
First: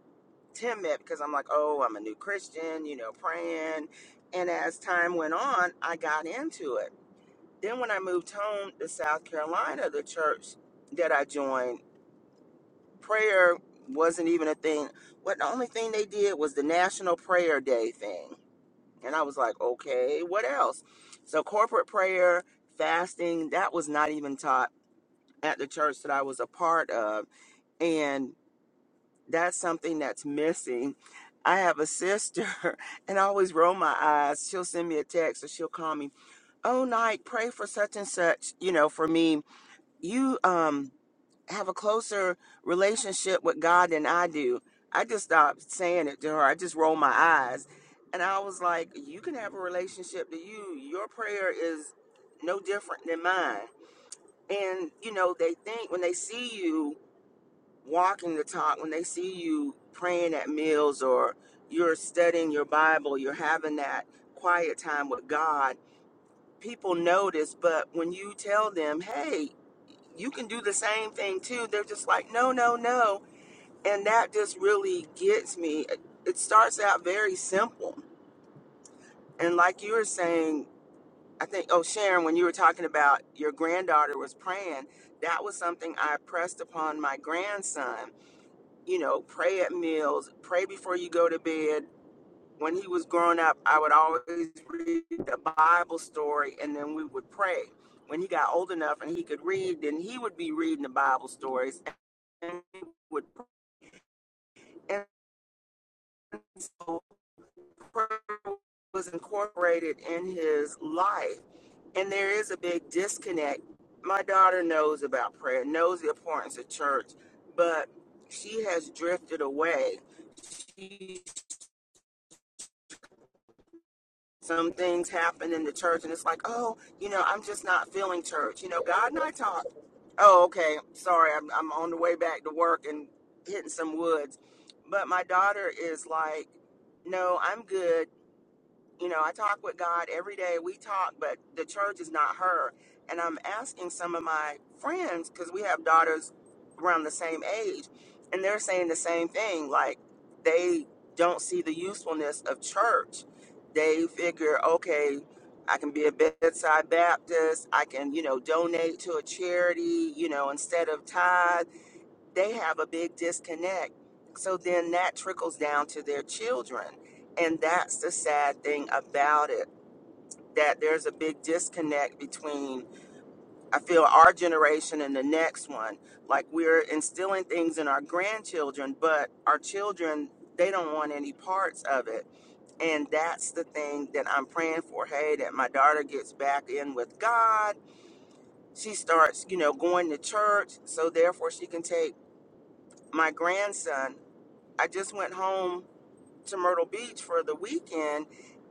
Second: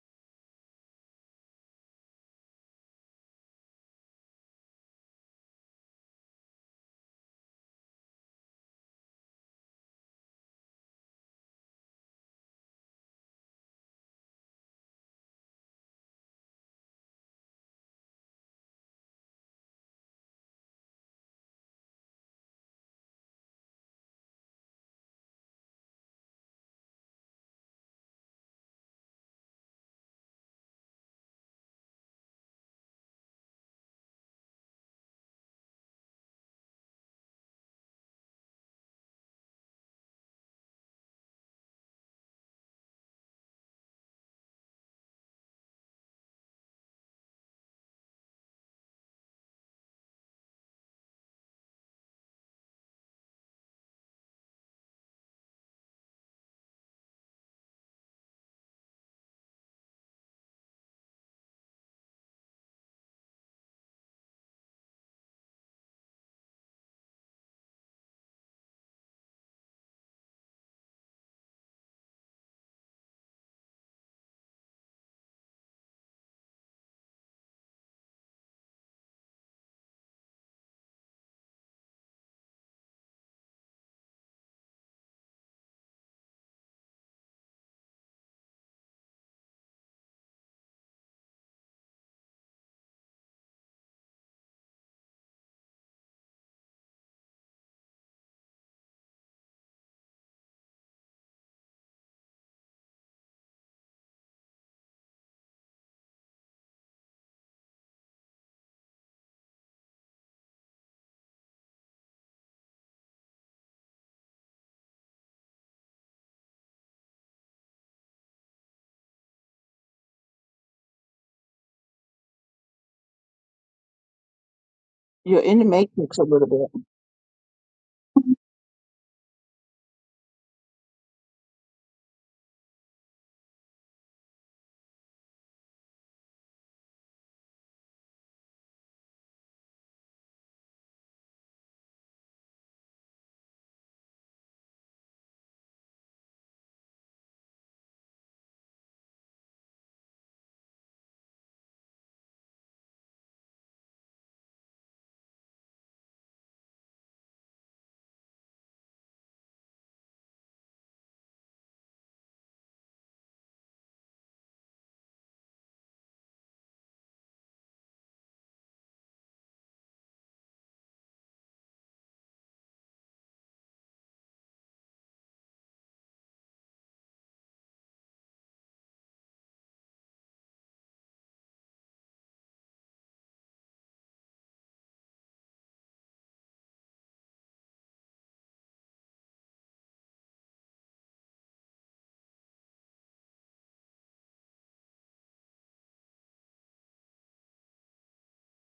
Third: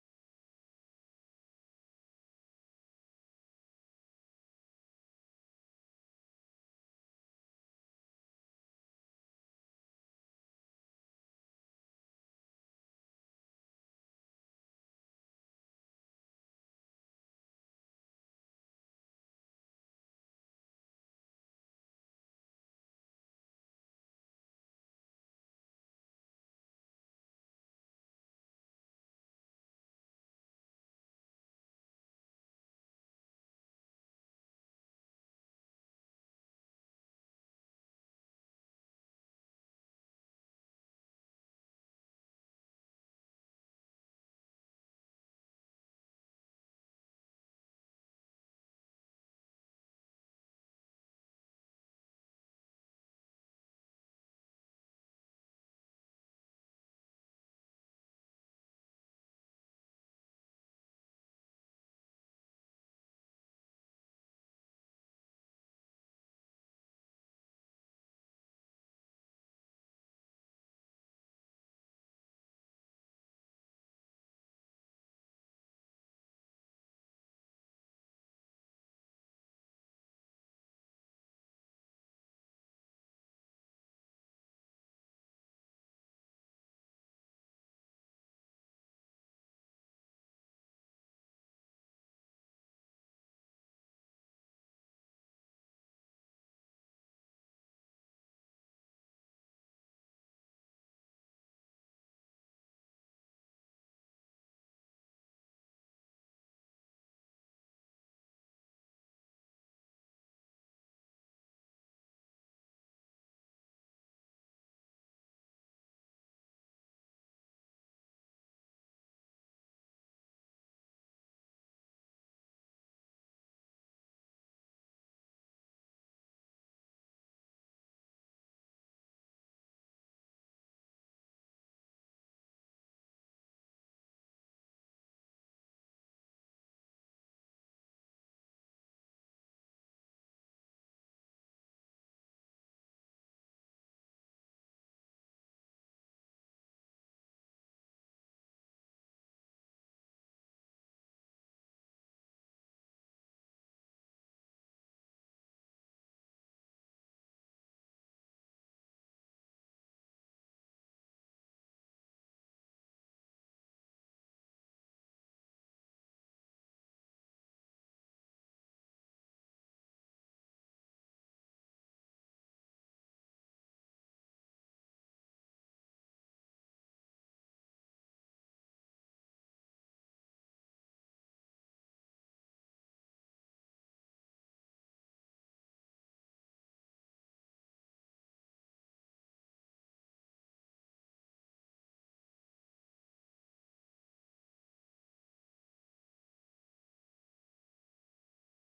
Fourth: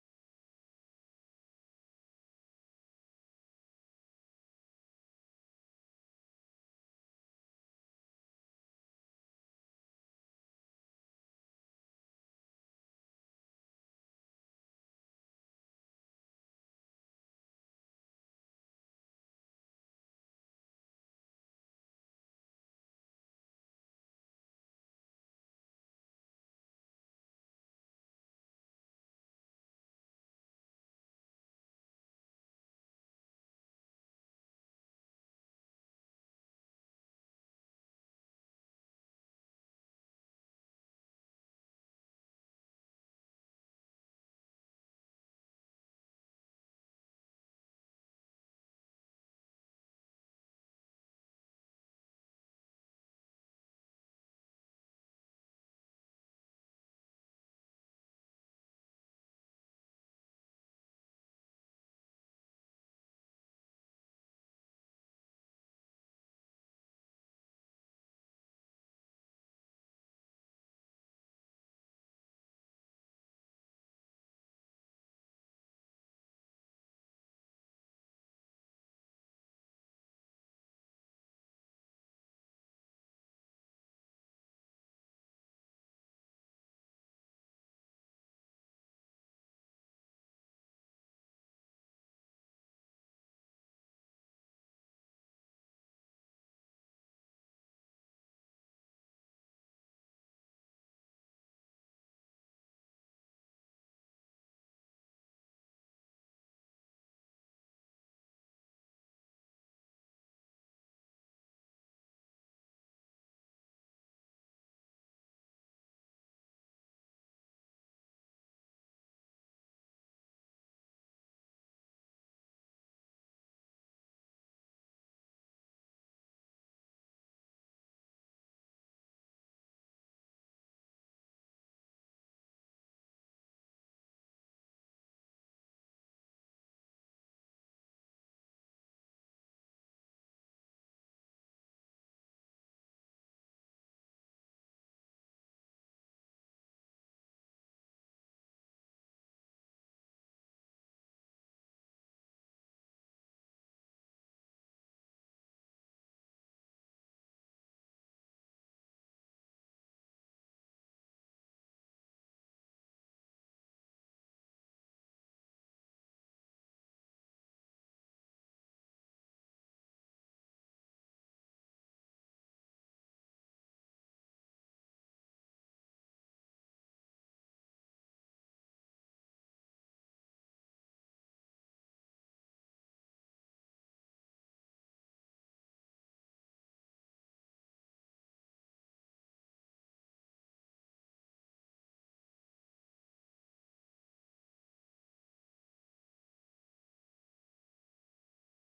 timid because I'm like, oh, I'm a new Christian, you know, praying. And as time went on, I got into it. Then when I moved home to South Carolina, the church that I joined, prayer wasn't even a thing. What the only thing they did was the National Prayer Day thing. And I was like, okay, what else? So corporate prayer, fasting, that was not even taught at the church that I was a part of. And that's something that's missing. I have a sister and I always roll my eyes. She'll send me a text or she'll call me, Oh Nike, pray for such and such, you know, for me. You um have a closer relationship with God than I do. I just stopped saying it to her. I just rolled my eyes. And I was like, You can have a relationship to you. Your prayer is no different than mine. And, you know, they think when they see you walking the talk, when they see you praying at meals or you're studying your Bible, you're having that quiet time with God people notice, but when you tell them, hey, you can do the same thing too, they're just like, no, no, no. And that just really gets me. It it starts out very simple. And like you were saying, I think, oh, Sharon, when you were talking about your granddaughter was praying, that was something I pressed upon my grandson. You know, pray at meals, pray before you go to bed, when he was growing up, I would always read the Bible story and then we would pray. When he got old enough and he could read, then he would be reading the Bible stories and he would and so prayer was incorporated in his life. And there is a big disconnect. My daughter knows about prayer, knows the importance of church, but she has drifted away. She some things
You're
happen
in
in
the
the church and
matrix a
it's like
little
oh
bit.
you know i'm just not feeling church you know god and i talk oh okay sorry i'm, I'm on the way back to work and hitting some woods but my daughter is like no i'm good you know, I talk with God every day. We talk, but the church is not her. And I'm asking some of my friends because we have daughters around the same age, and they're saying the same thing. Like they don't see the usefulness of church. They figure, okay, I can be a bedside Baptist. I can, you know, donate to a charity, you know, instead of tithes they have a big disconnect. So then that trickles down to their children. And that's the sad thing about it that there's a big disconnect between, I feel, our generation and the next one. Like we're instilling things in our grandchildren, but our children, they don't want any parts of it. And that's the thing that I'm praying for. Hey, that my daughter gets back in with God. She starts, you know, going to church. So therefore she can take my grandson I just went home to Myrtle Beach for the weekend.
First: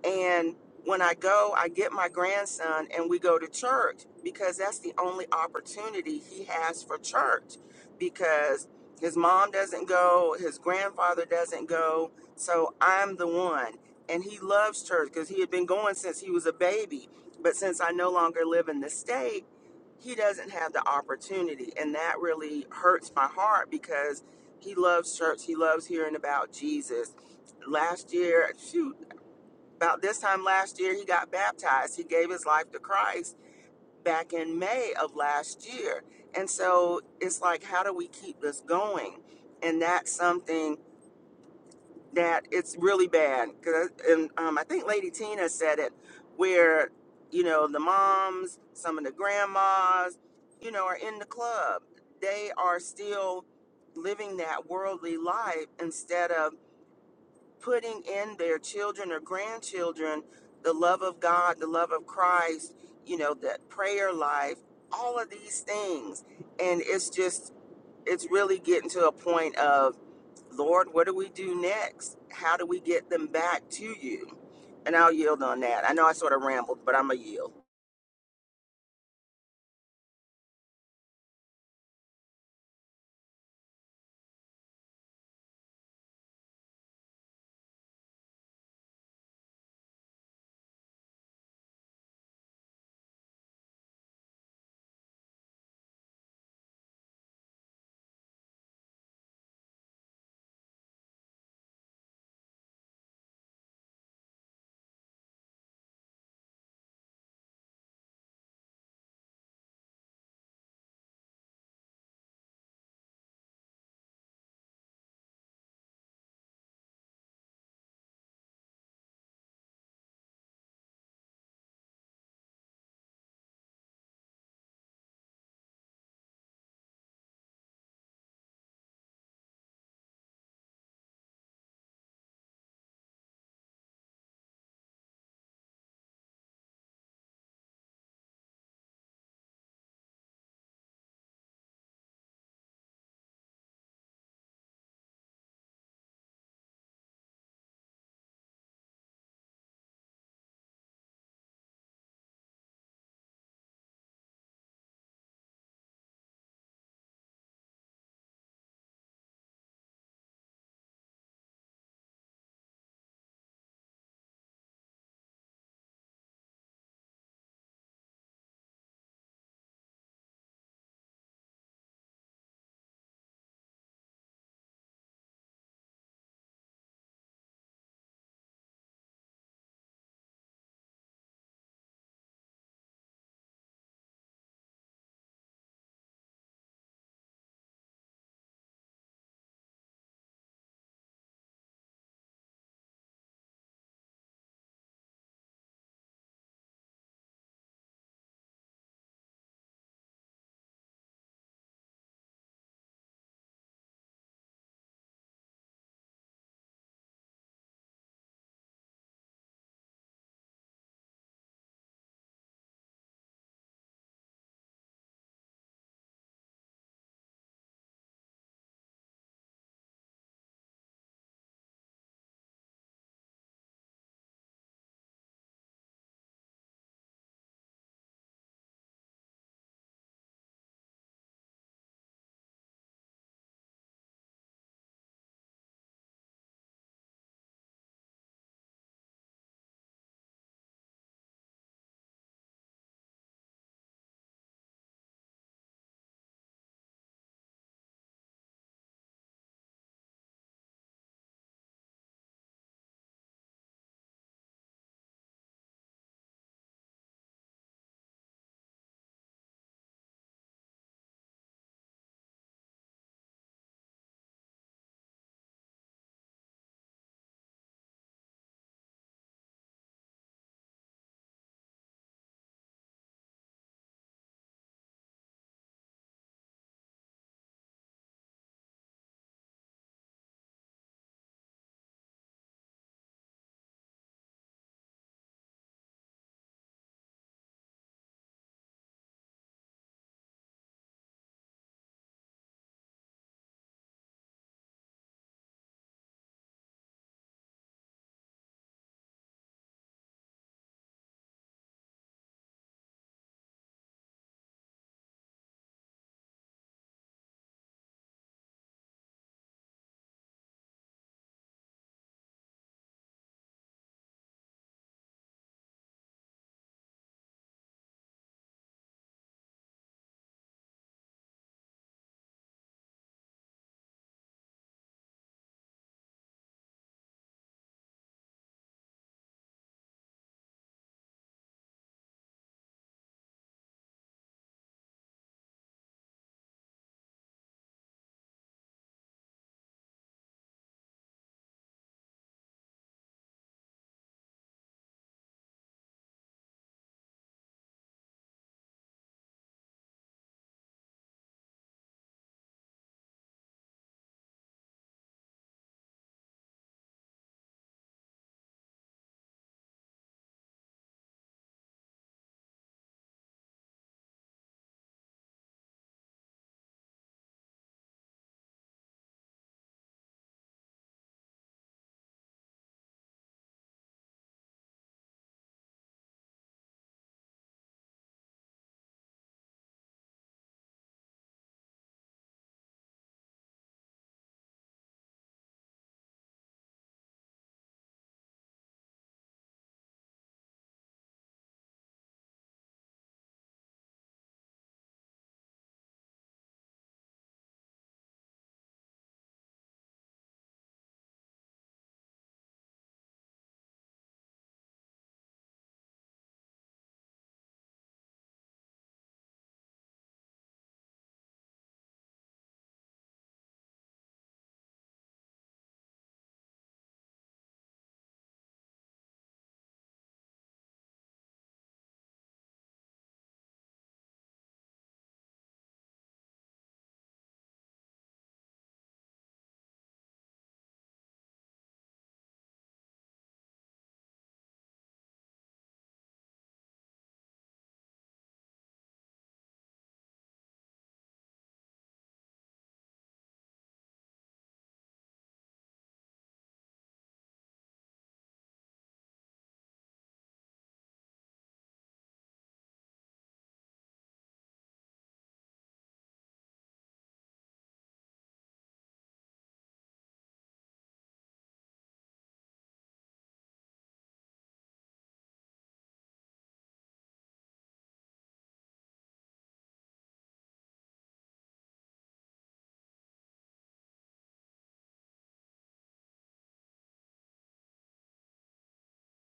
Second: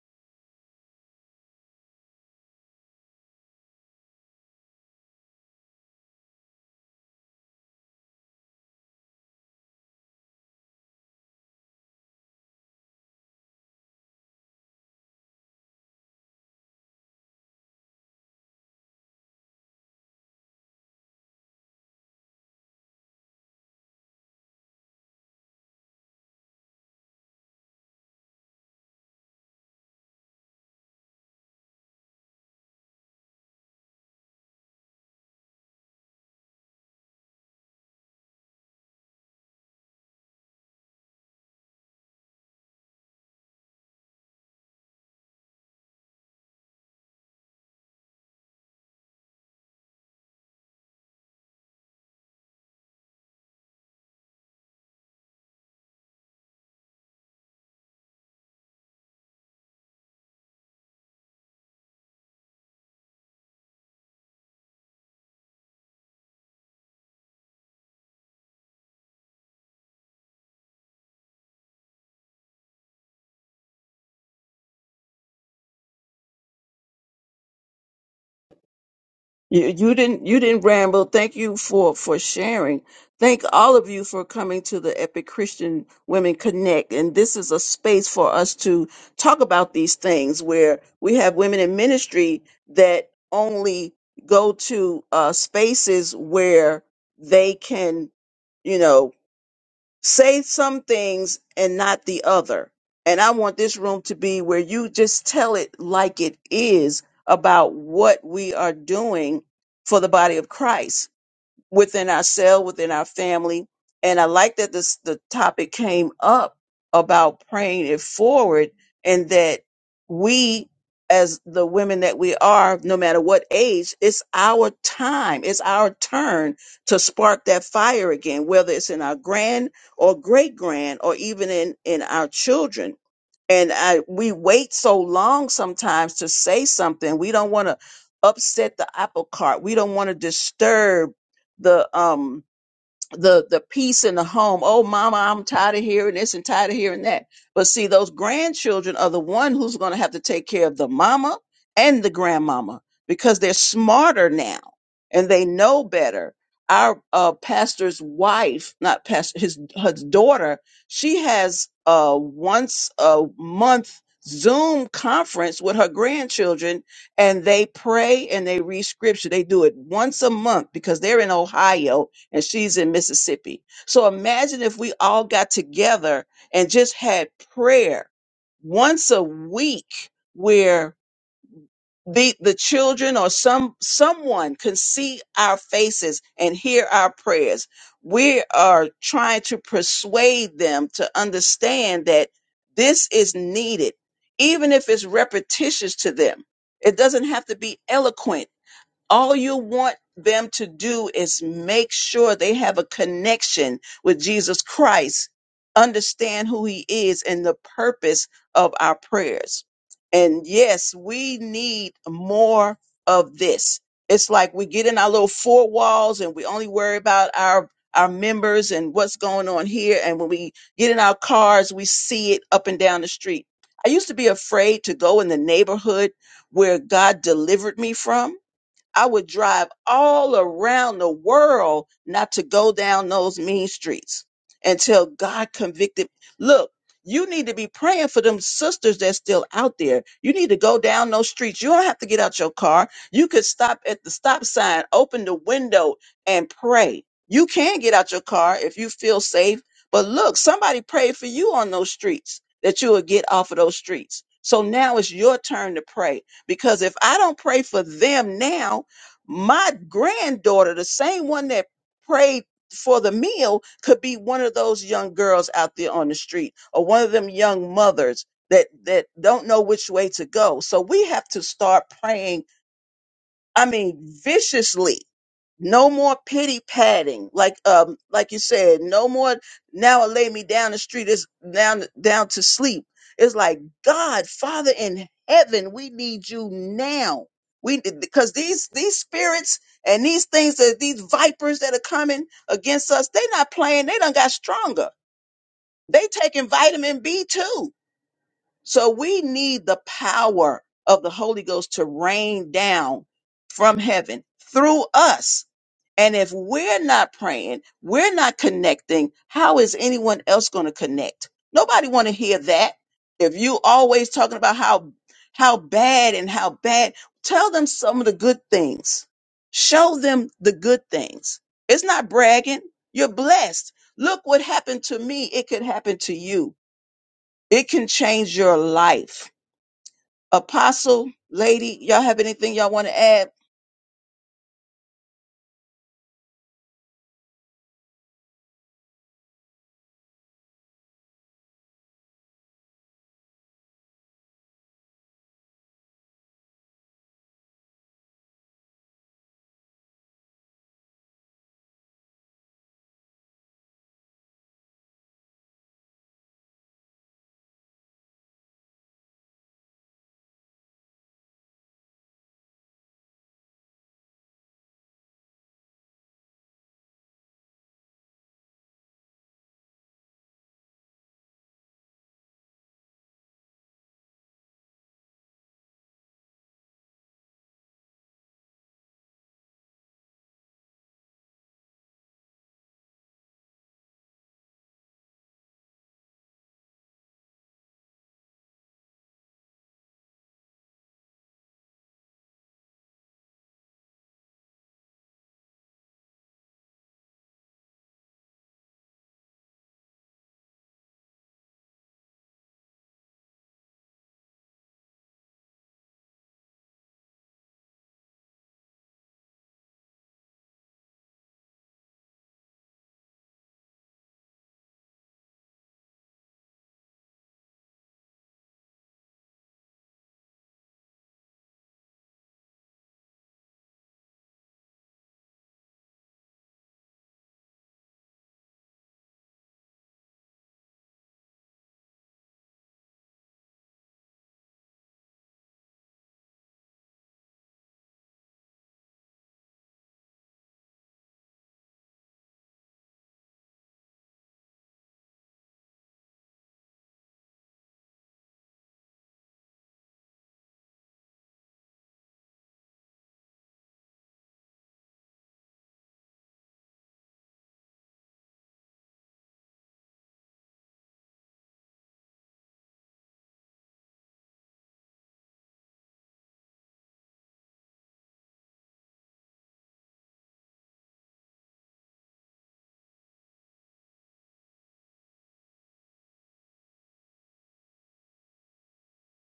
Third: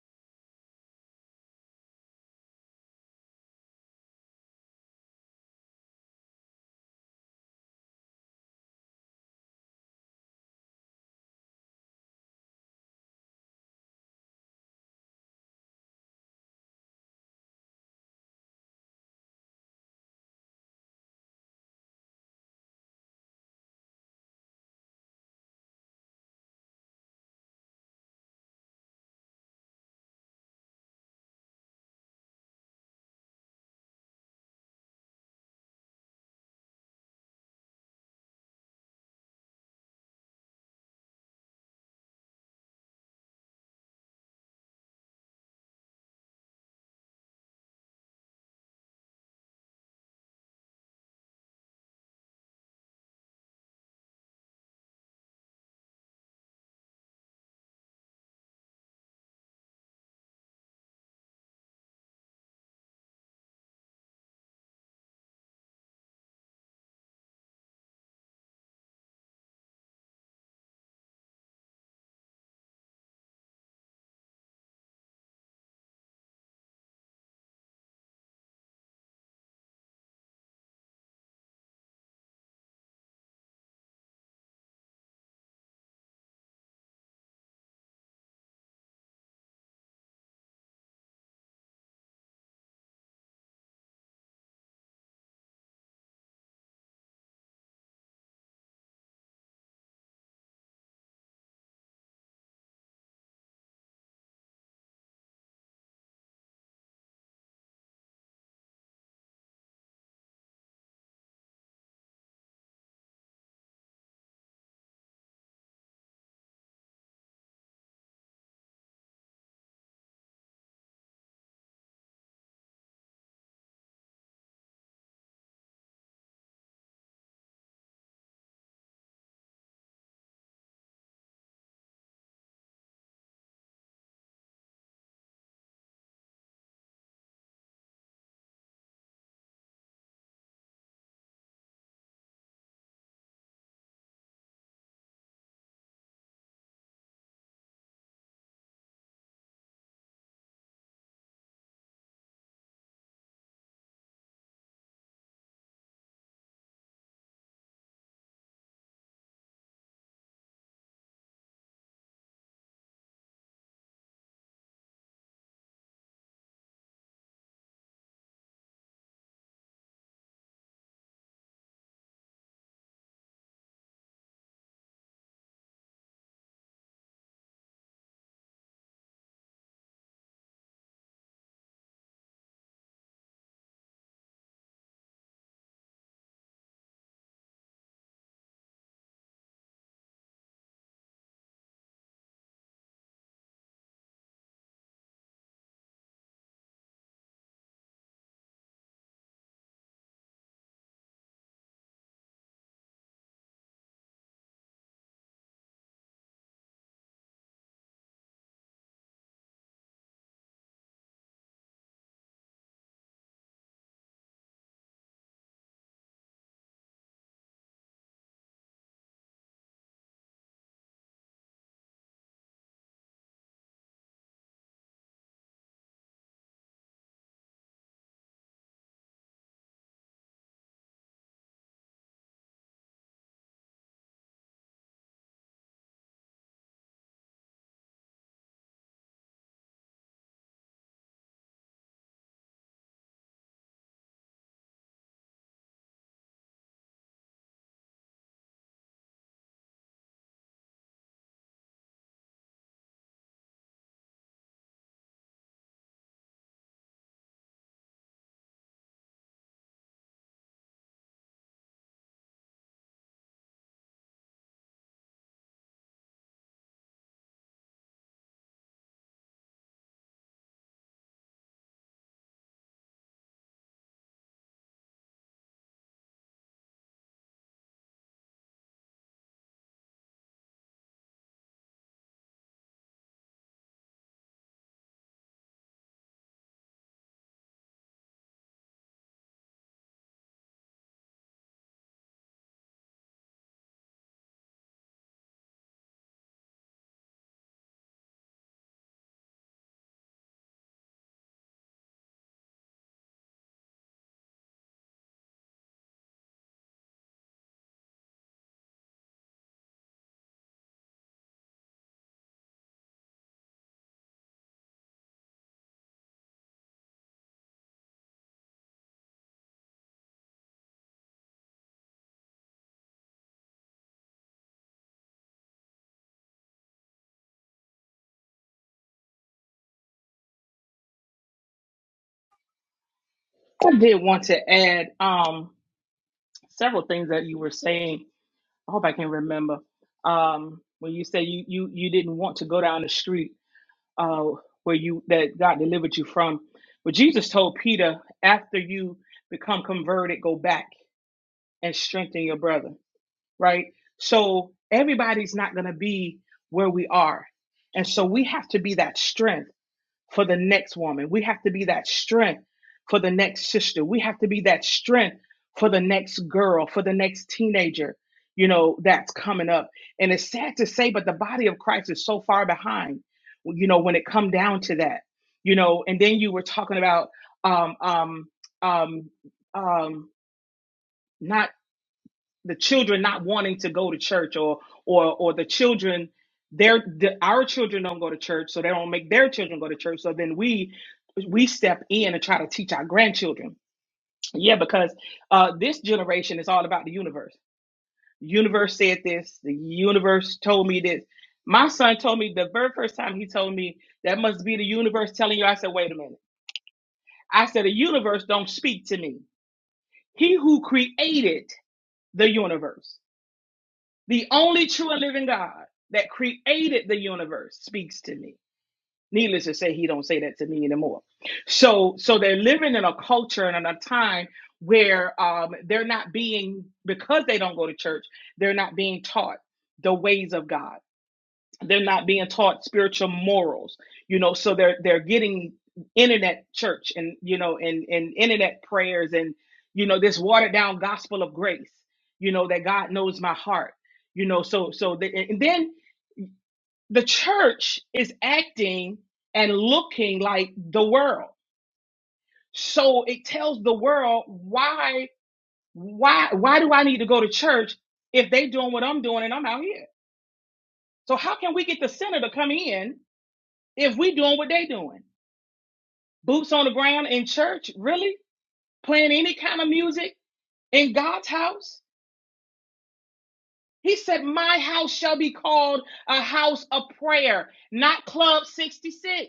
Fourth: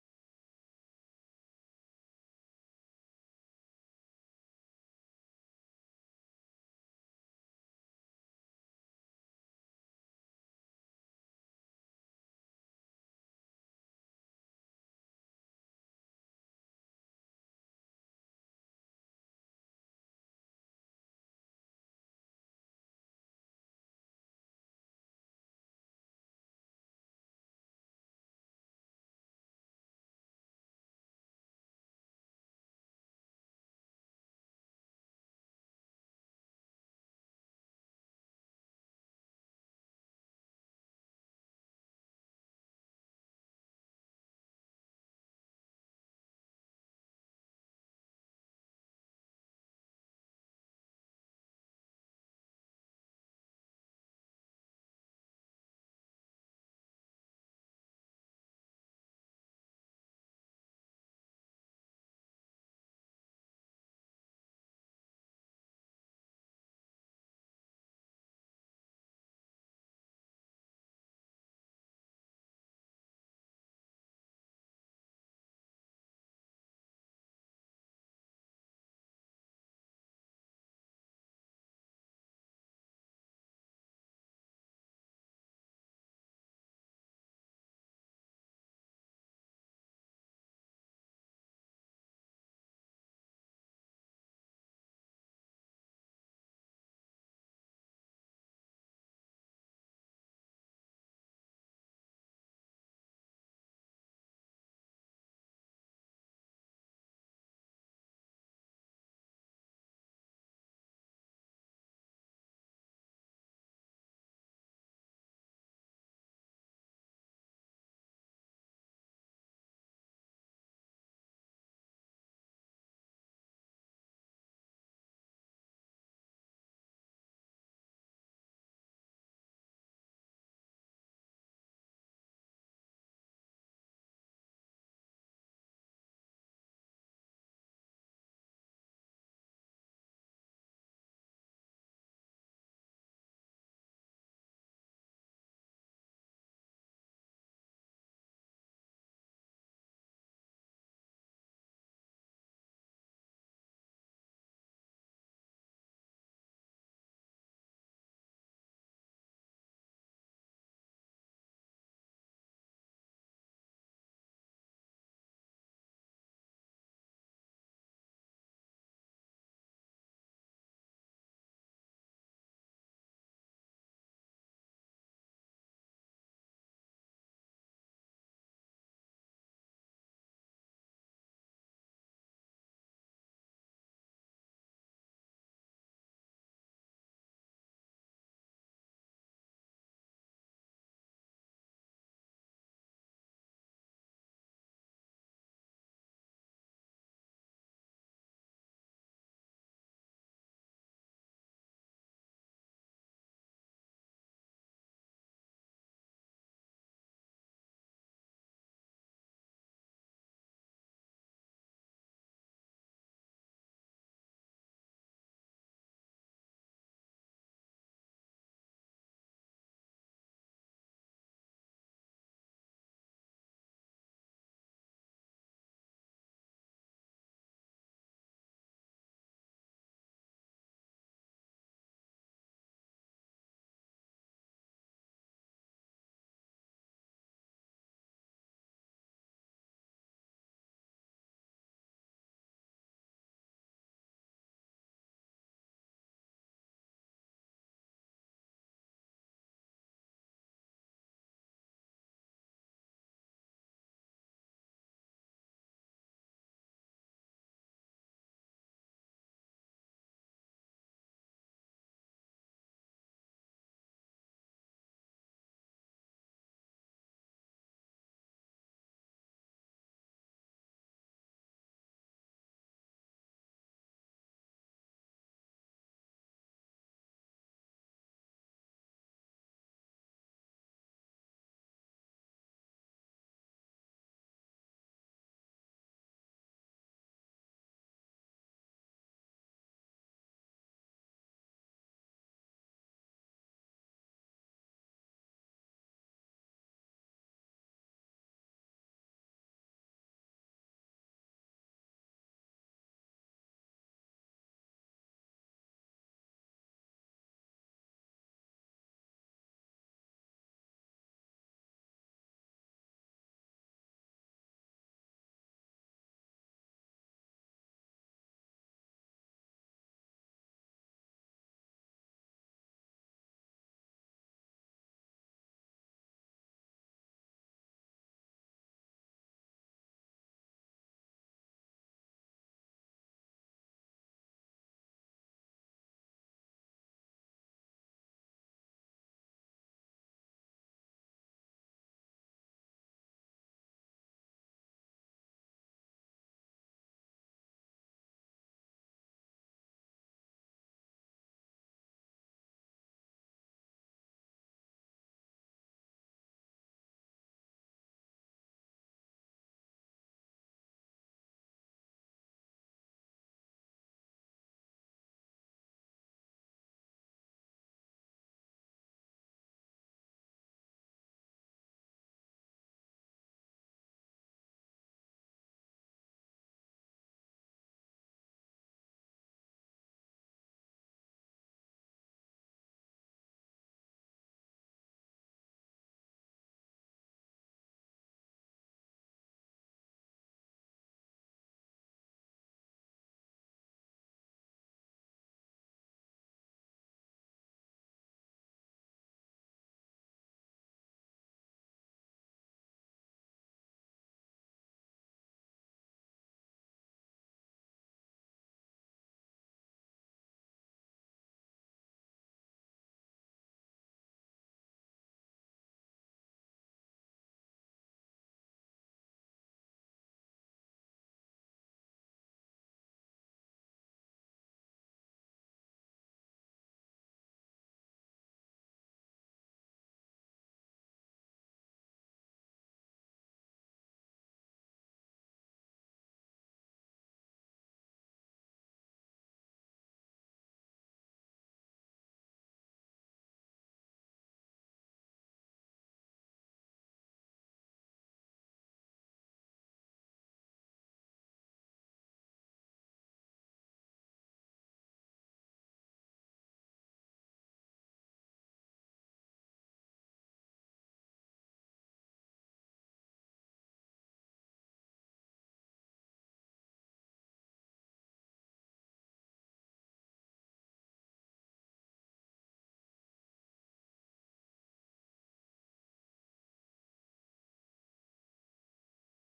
And when I go, I get my grandson and we go to church because that's the only opportunity he has for church because his mom doesn't go, his grandfather doesn't go. So I'm the one. And he loves church because he had been going since he was a baby. But since I no longer live in the state, he doesn't have the opportunity. And that really hurts my heart because he loves church. He loves hearing about Jesus last year, shoot, about this time last year, he got baptized. He gave his life to Christ back in May of last year. And so it's like, how do we keep this going? And that's something that it's really bad. 'Cause- And um, I think Lady Tina said it, where, you know, the moms, some of the grandmas, you know, are in the club. They are still living that worldly life instead of putting in their children or grandchildren the love of God, the love of Christ, you know, that prayer life, all of these things. And it's just, it's really getting to a point of, Lord, what do we do next? How do we get them back to you? And I'll yield on that. I know I sort of rambled, but I'm a yield.
You, you didn't you didn't ramble. Thank you for for sharing. Thank all of you for coming to the Epic Christian Women Connect. And this is a space for us to talk about these things where we have women in ministry that only go to uh, spaces where they can, you know, say some things and not the other. And I want this room to be where you just tell it like it is about what we are doing for the body of Christ within ourselves, within our family. And I like that this the topic came up about praying it forward and that we as the women that we are, no matter what age, it's our time, it's our turn to spark that fire again, whether it's in our grand or great grand or even in, in our children and I, we wait so long sometimes to say something. We don't want to upset the apple cart. We don't want to disturb the um the the peace in the home. Oh, mama, I'm tired of hearing this and tired of hearing that. But see, those grandchildren are the one who's going to have to take care of the mama and the grandmama because they're smarter now and they know better. Our uh, pastor's wife, not pastor, his his daughter, she has a once a month Zoom conference with her grandchildren, and they pray and they read scripture. They do it once a month because they're in Ohio and she's in Mississippi. So imagine if we all got together and just had prayer once a week where the the children or some someone can see our faces and hear our prayers. We are trying to persuade them to understand that this is needed, even if it's repetitious to them. It doesn't have to be eloquent all you want them to do is make sure they have a connection with Jesus Christ, understand who he is and the purpose of our prayers. And yes, we need more of this. It's like we get in our little four walls and we only worry about our our members and what's going on here. And when we get in our cars, we see it up and down the street. I used to be afraid to go in the neighborhood where God delivered me from I would drive all around the world not to go down those mean streets until God convicted. Look, you need to be praying for them sisters that's still out there. You need to go down those streets. You don't have to get out your car. You could stop at the stop sign, open the window, and pray. You can get out your car if you feel safe. But look, somebody prayed for you on those streets that you will get off of those streets. So now it's your turn to pray because if I don't pray for them now, my granddaughter, the same one that prayed for the meal, could be one of those young girls out there on the street or one of them young mothers that that don't know which way to go. So we have to start praying, I mean, viciously no more pity padding, like um, like you said. No more now. I lay me down the street. It's down down to sleep. It's like God, Father in heaven, we need you now. We because these these spirits and these things that these vipers that are coming against us, they're not playing. They done got stronger. They taking vitamin B too. So we need the power of the Holy Ghost to rain down from heaven through us and if we're not praying, we're not connecting, how is anyone else going to connect? Nobody want to hear that. If you always talking about how how bad and how bad, tell them some of the good things. Show them the good things. It's not bragging. You're blessed. Look what happened to me. It could happen to you. It can change your life. Apostle, lady, y'all have anything y'all want to add?
I did want to add um several things that you were saying. I hope I can remember. Um when you say you you you didn't want to go down the street uh where you that God delivered you from. But Jesus told Peter, after you become converted, go back and strengthen your brother, right? So everybody's not gonna be where we are. And so we have to be that strength. for the next woman. We have to be that strength for the next sister. We have to be that strength for the next girl, for the next teenager, you know, that's coming up. And it's sad to say, but the body of Christ is so far behind, you know, when it come down to that, you know. And then you were talking about um, um, um, um, not the children not wanting to go to church or or or the children their the, our children don't go to church so they don't make their children go to church so then we we step in and try to teach our grandchildren yeah because uh this generation is all about the universe universe said this the universe told me this my son told me the very first time he told me that must be the universe telling you i said wait a minute i said the universe don't speak to me he who created the universe The only true and living God that created the universe speaks to me. Needless to say, he don't say that to me anymore. So, so they're living in a culture and in a time where um, they're not being because they don't go to church. They're not being taught the ways of God they're not being taught spiritual morals you know so they're they're getting internet church and you know and and internet prayers and you know this watered down gospel of grace you know that god knows my heart you know so so the, and then the church is acting and looking like the world so it tells the world why why why do i need to go to church if they doing what i'm doing and i'm out here so how can we get the sinner to come in if we doing what they doing boots on the ground in church, really playing any kind of music in God's house. He said, My house shall be called a house of prayer, not Club 66.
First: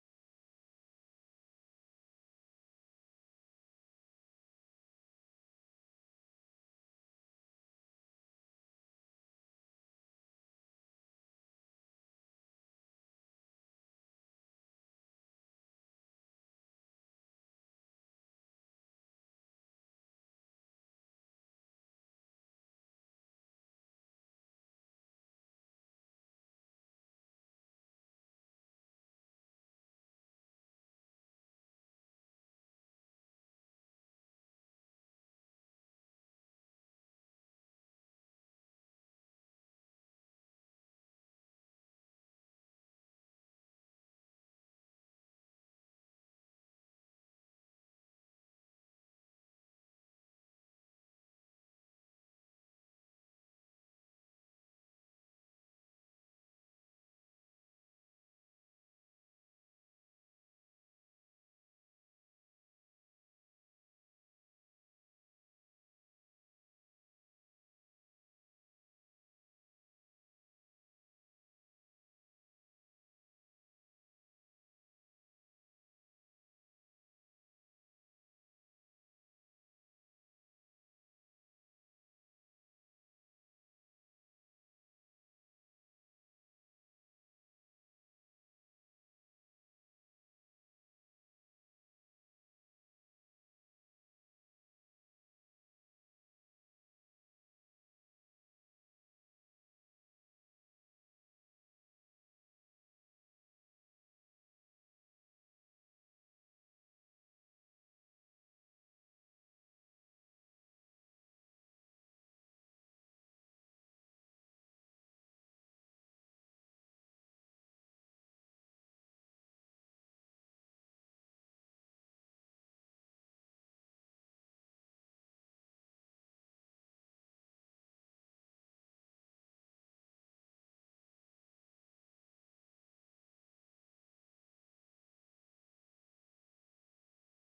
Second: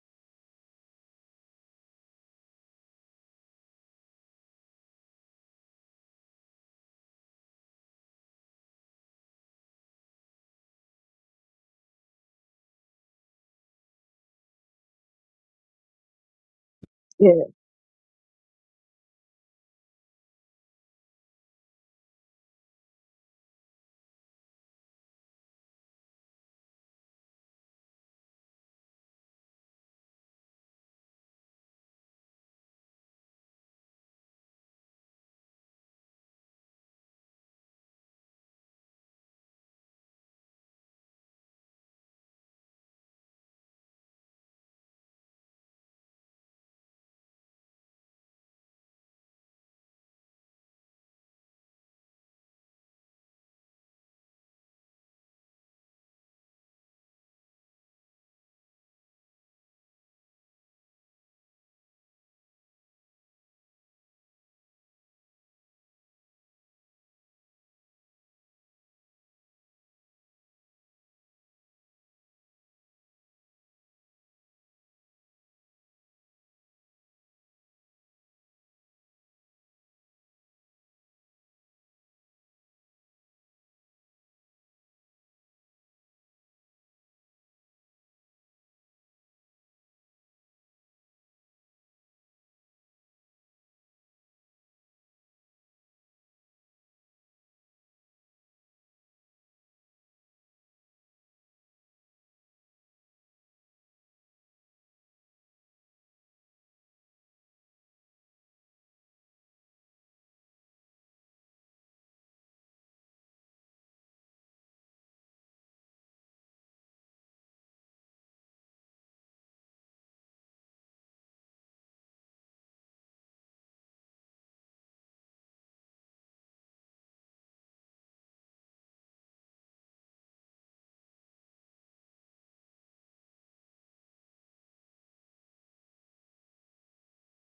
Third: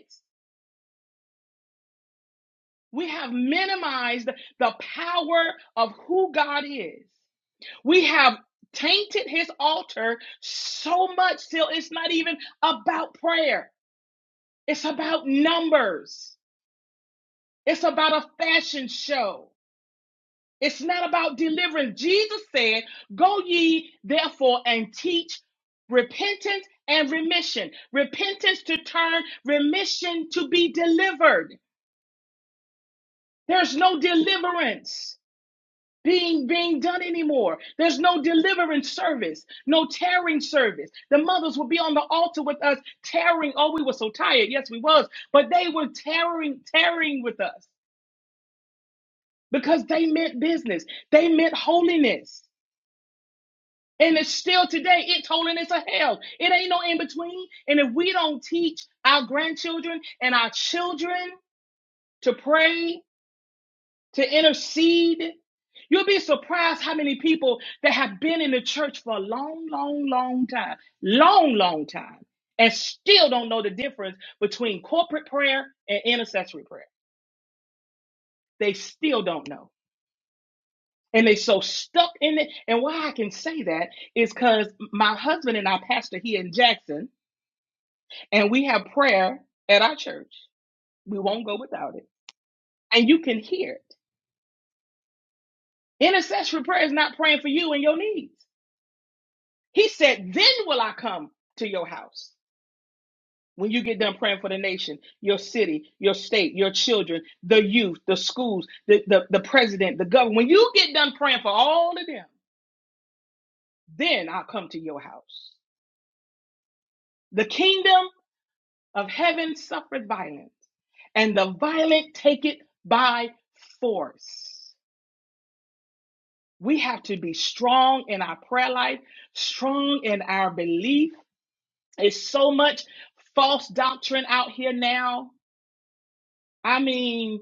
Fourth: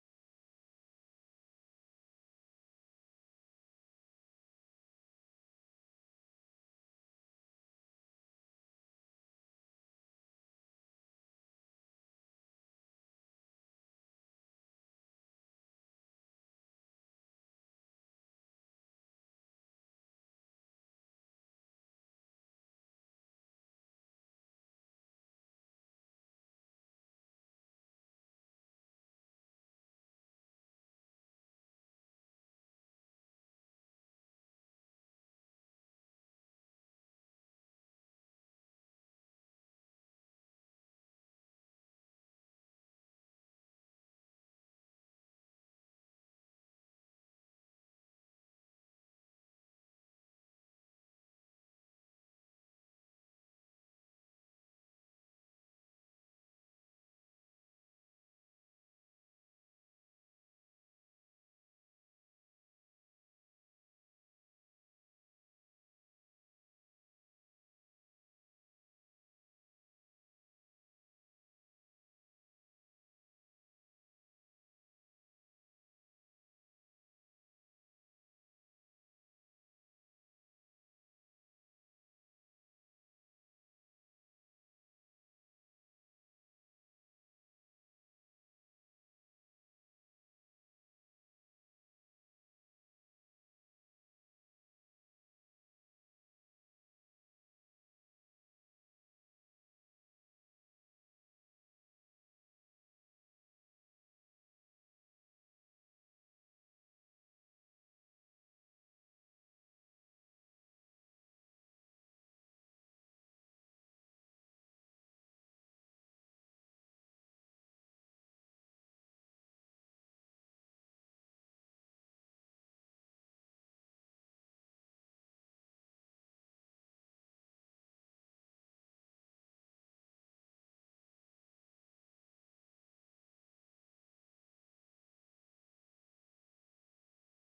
We have minimized the power of who God is. We have tainted his altar so much till it's not even about prayer, it's about numbers,
Yeah.
it's about a fashion show. It's not about deliverance. Jesus said, Go ye therefore and teach repentance and remission. Repentance to turn, remission to be delivered. There's no deliverance being being done anymore. There's no deliverance service, no tearing service. The mothers will be on the altar with us tearing. Oh, we were so tired. Yes, we was, but they were tearing, tearing with us because they meant business. They meant holiness. And it's still today, it's holiness of hell. It ain't no in between. And if we don't teach our grandchildren and our children to pray, to intercede, you'll be surprised how many people that have been in the church for a long, long, long time, long, long time, and still don't know the difference between corporate prayer and intercessory prayer. They still don't know. And they so stuck in it. And why I can say that is because my husband and our pastor here in Jackson, and we have prayer at our church. We won't go without it. And you can hear it. Intercessory prayer is not praying for you and your needs. He said, Then will I come to your house. When you get done praying for the nation, your city, your state, your children, the youth, the schools, the, the, the president, the government, when you get done praying for all of them, then I'll come to your house. The kingdom of heaven suffereth violence, and the violent take it by force. We have to be strong in our prayer life, strong in our belief. It's so much false doctrine out here now. I mean,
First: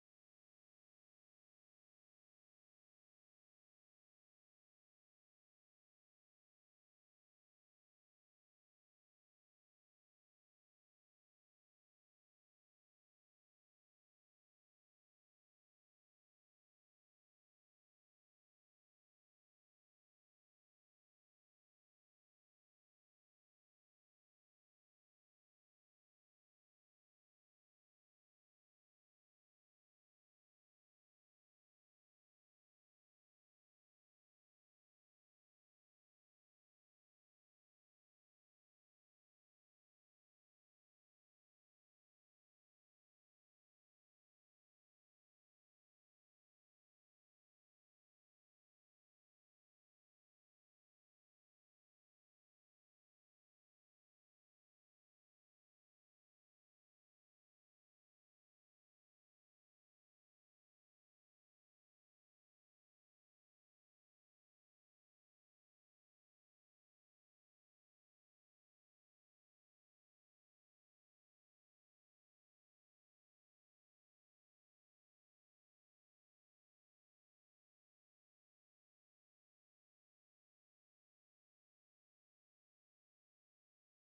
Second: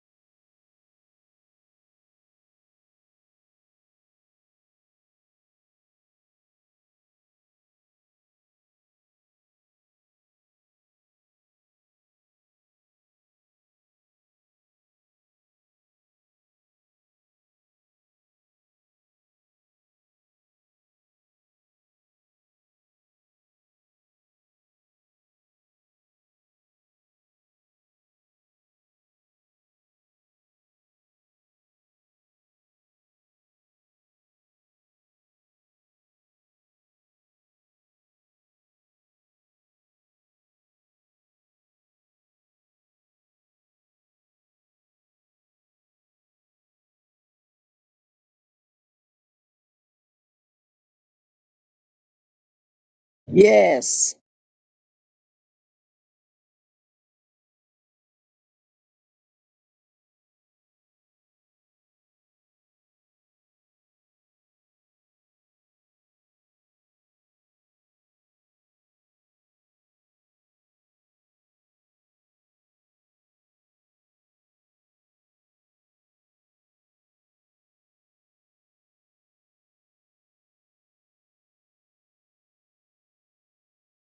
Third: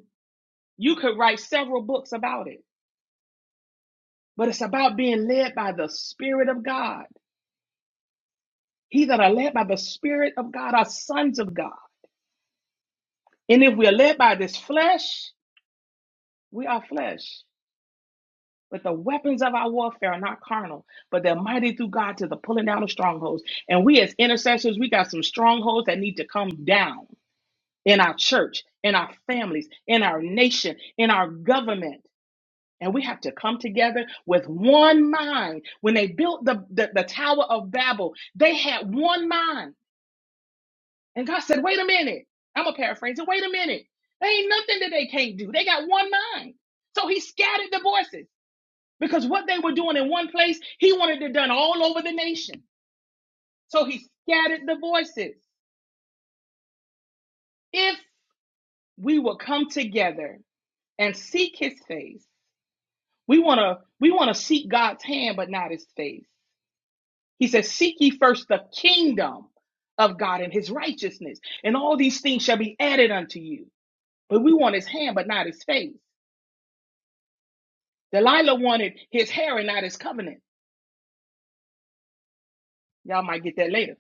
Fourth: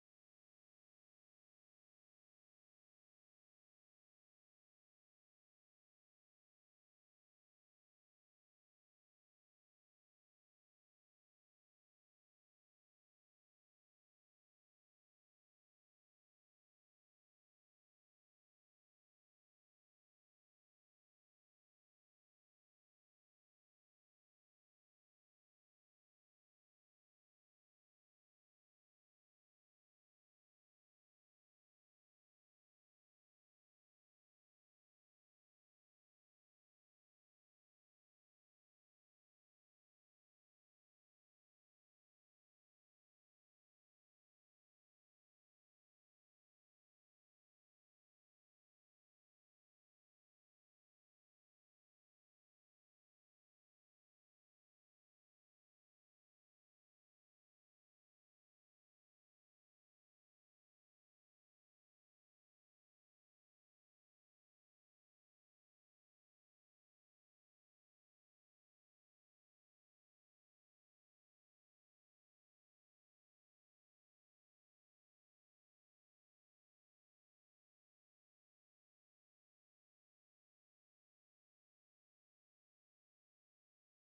you could write several books about it, but it's about being led by the Spirit of God. He that are led by the Spirit of God are sons of God. And if we are led by this flesh, we are flesh. But the weapons of our warfare are not carnal, but they're mighty through God to the pulling down of strongholds. And we as intercessors, we got some strongholds that need to come down in our church, in our families, in our nation, in our government. And we have to come together with one mind. When they built the, the, the Tower of Babel, they had one mind. And God said, wait a minute. I'm going to paraphrase it. Wait a minute. There ain't nothing that they can't do. They got one mind. So he scattered the voices because what they were doing in one place, he wanted it done all over the nation. So he
Yes.
scattered the voices. If we will come together and seek his face, we want to we want to seek God's hand but not his face. He says, "Seek ye first the kingdom of God and his righteousness, and all these things shall be added unto you." But we want his hand but not his face. Delilah wanted his hair and not his covenant. Y'all might get that later.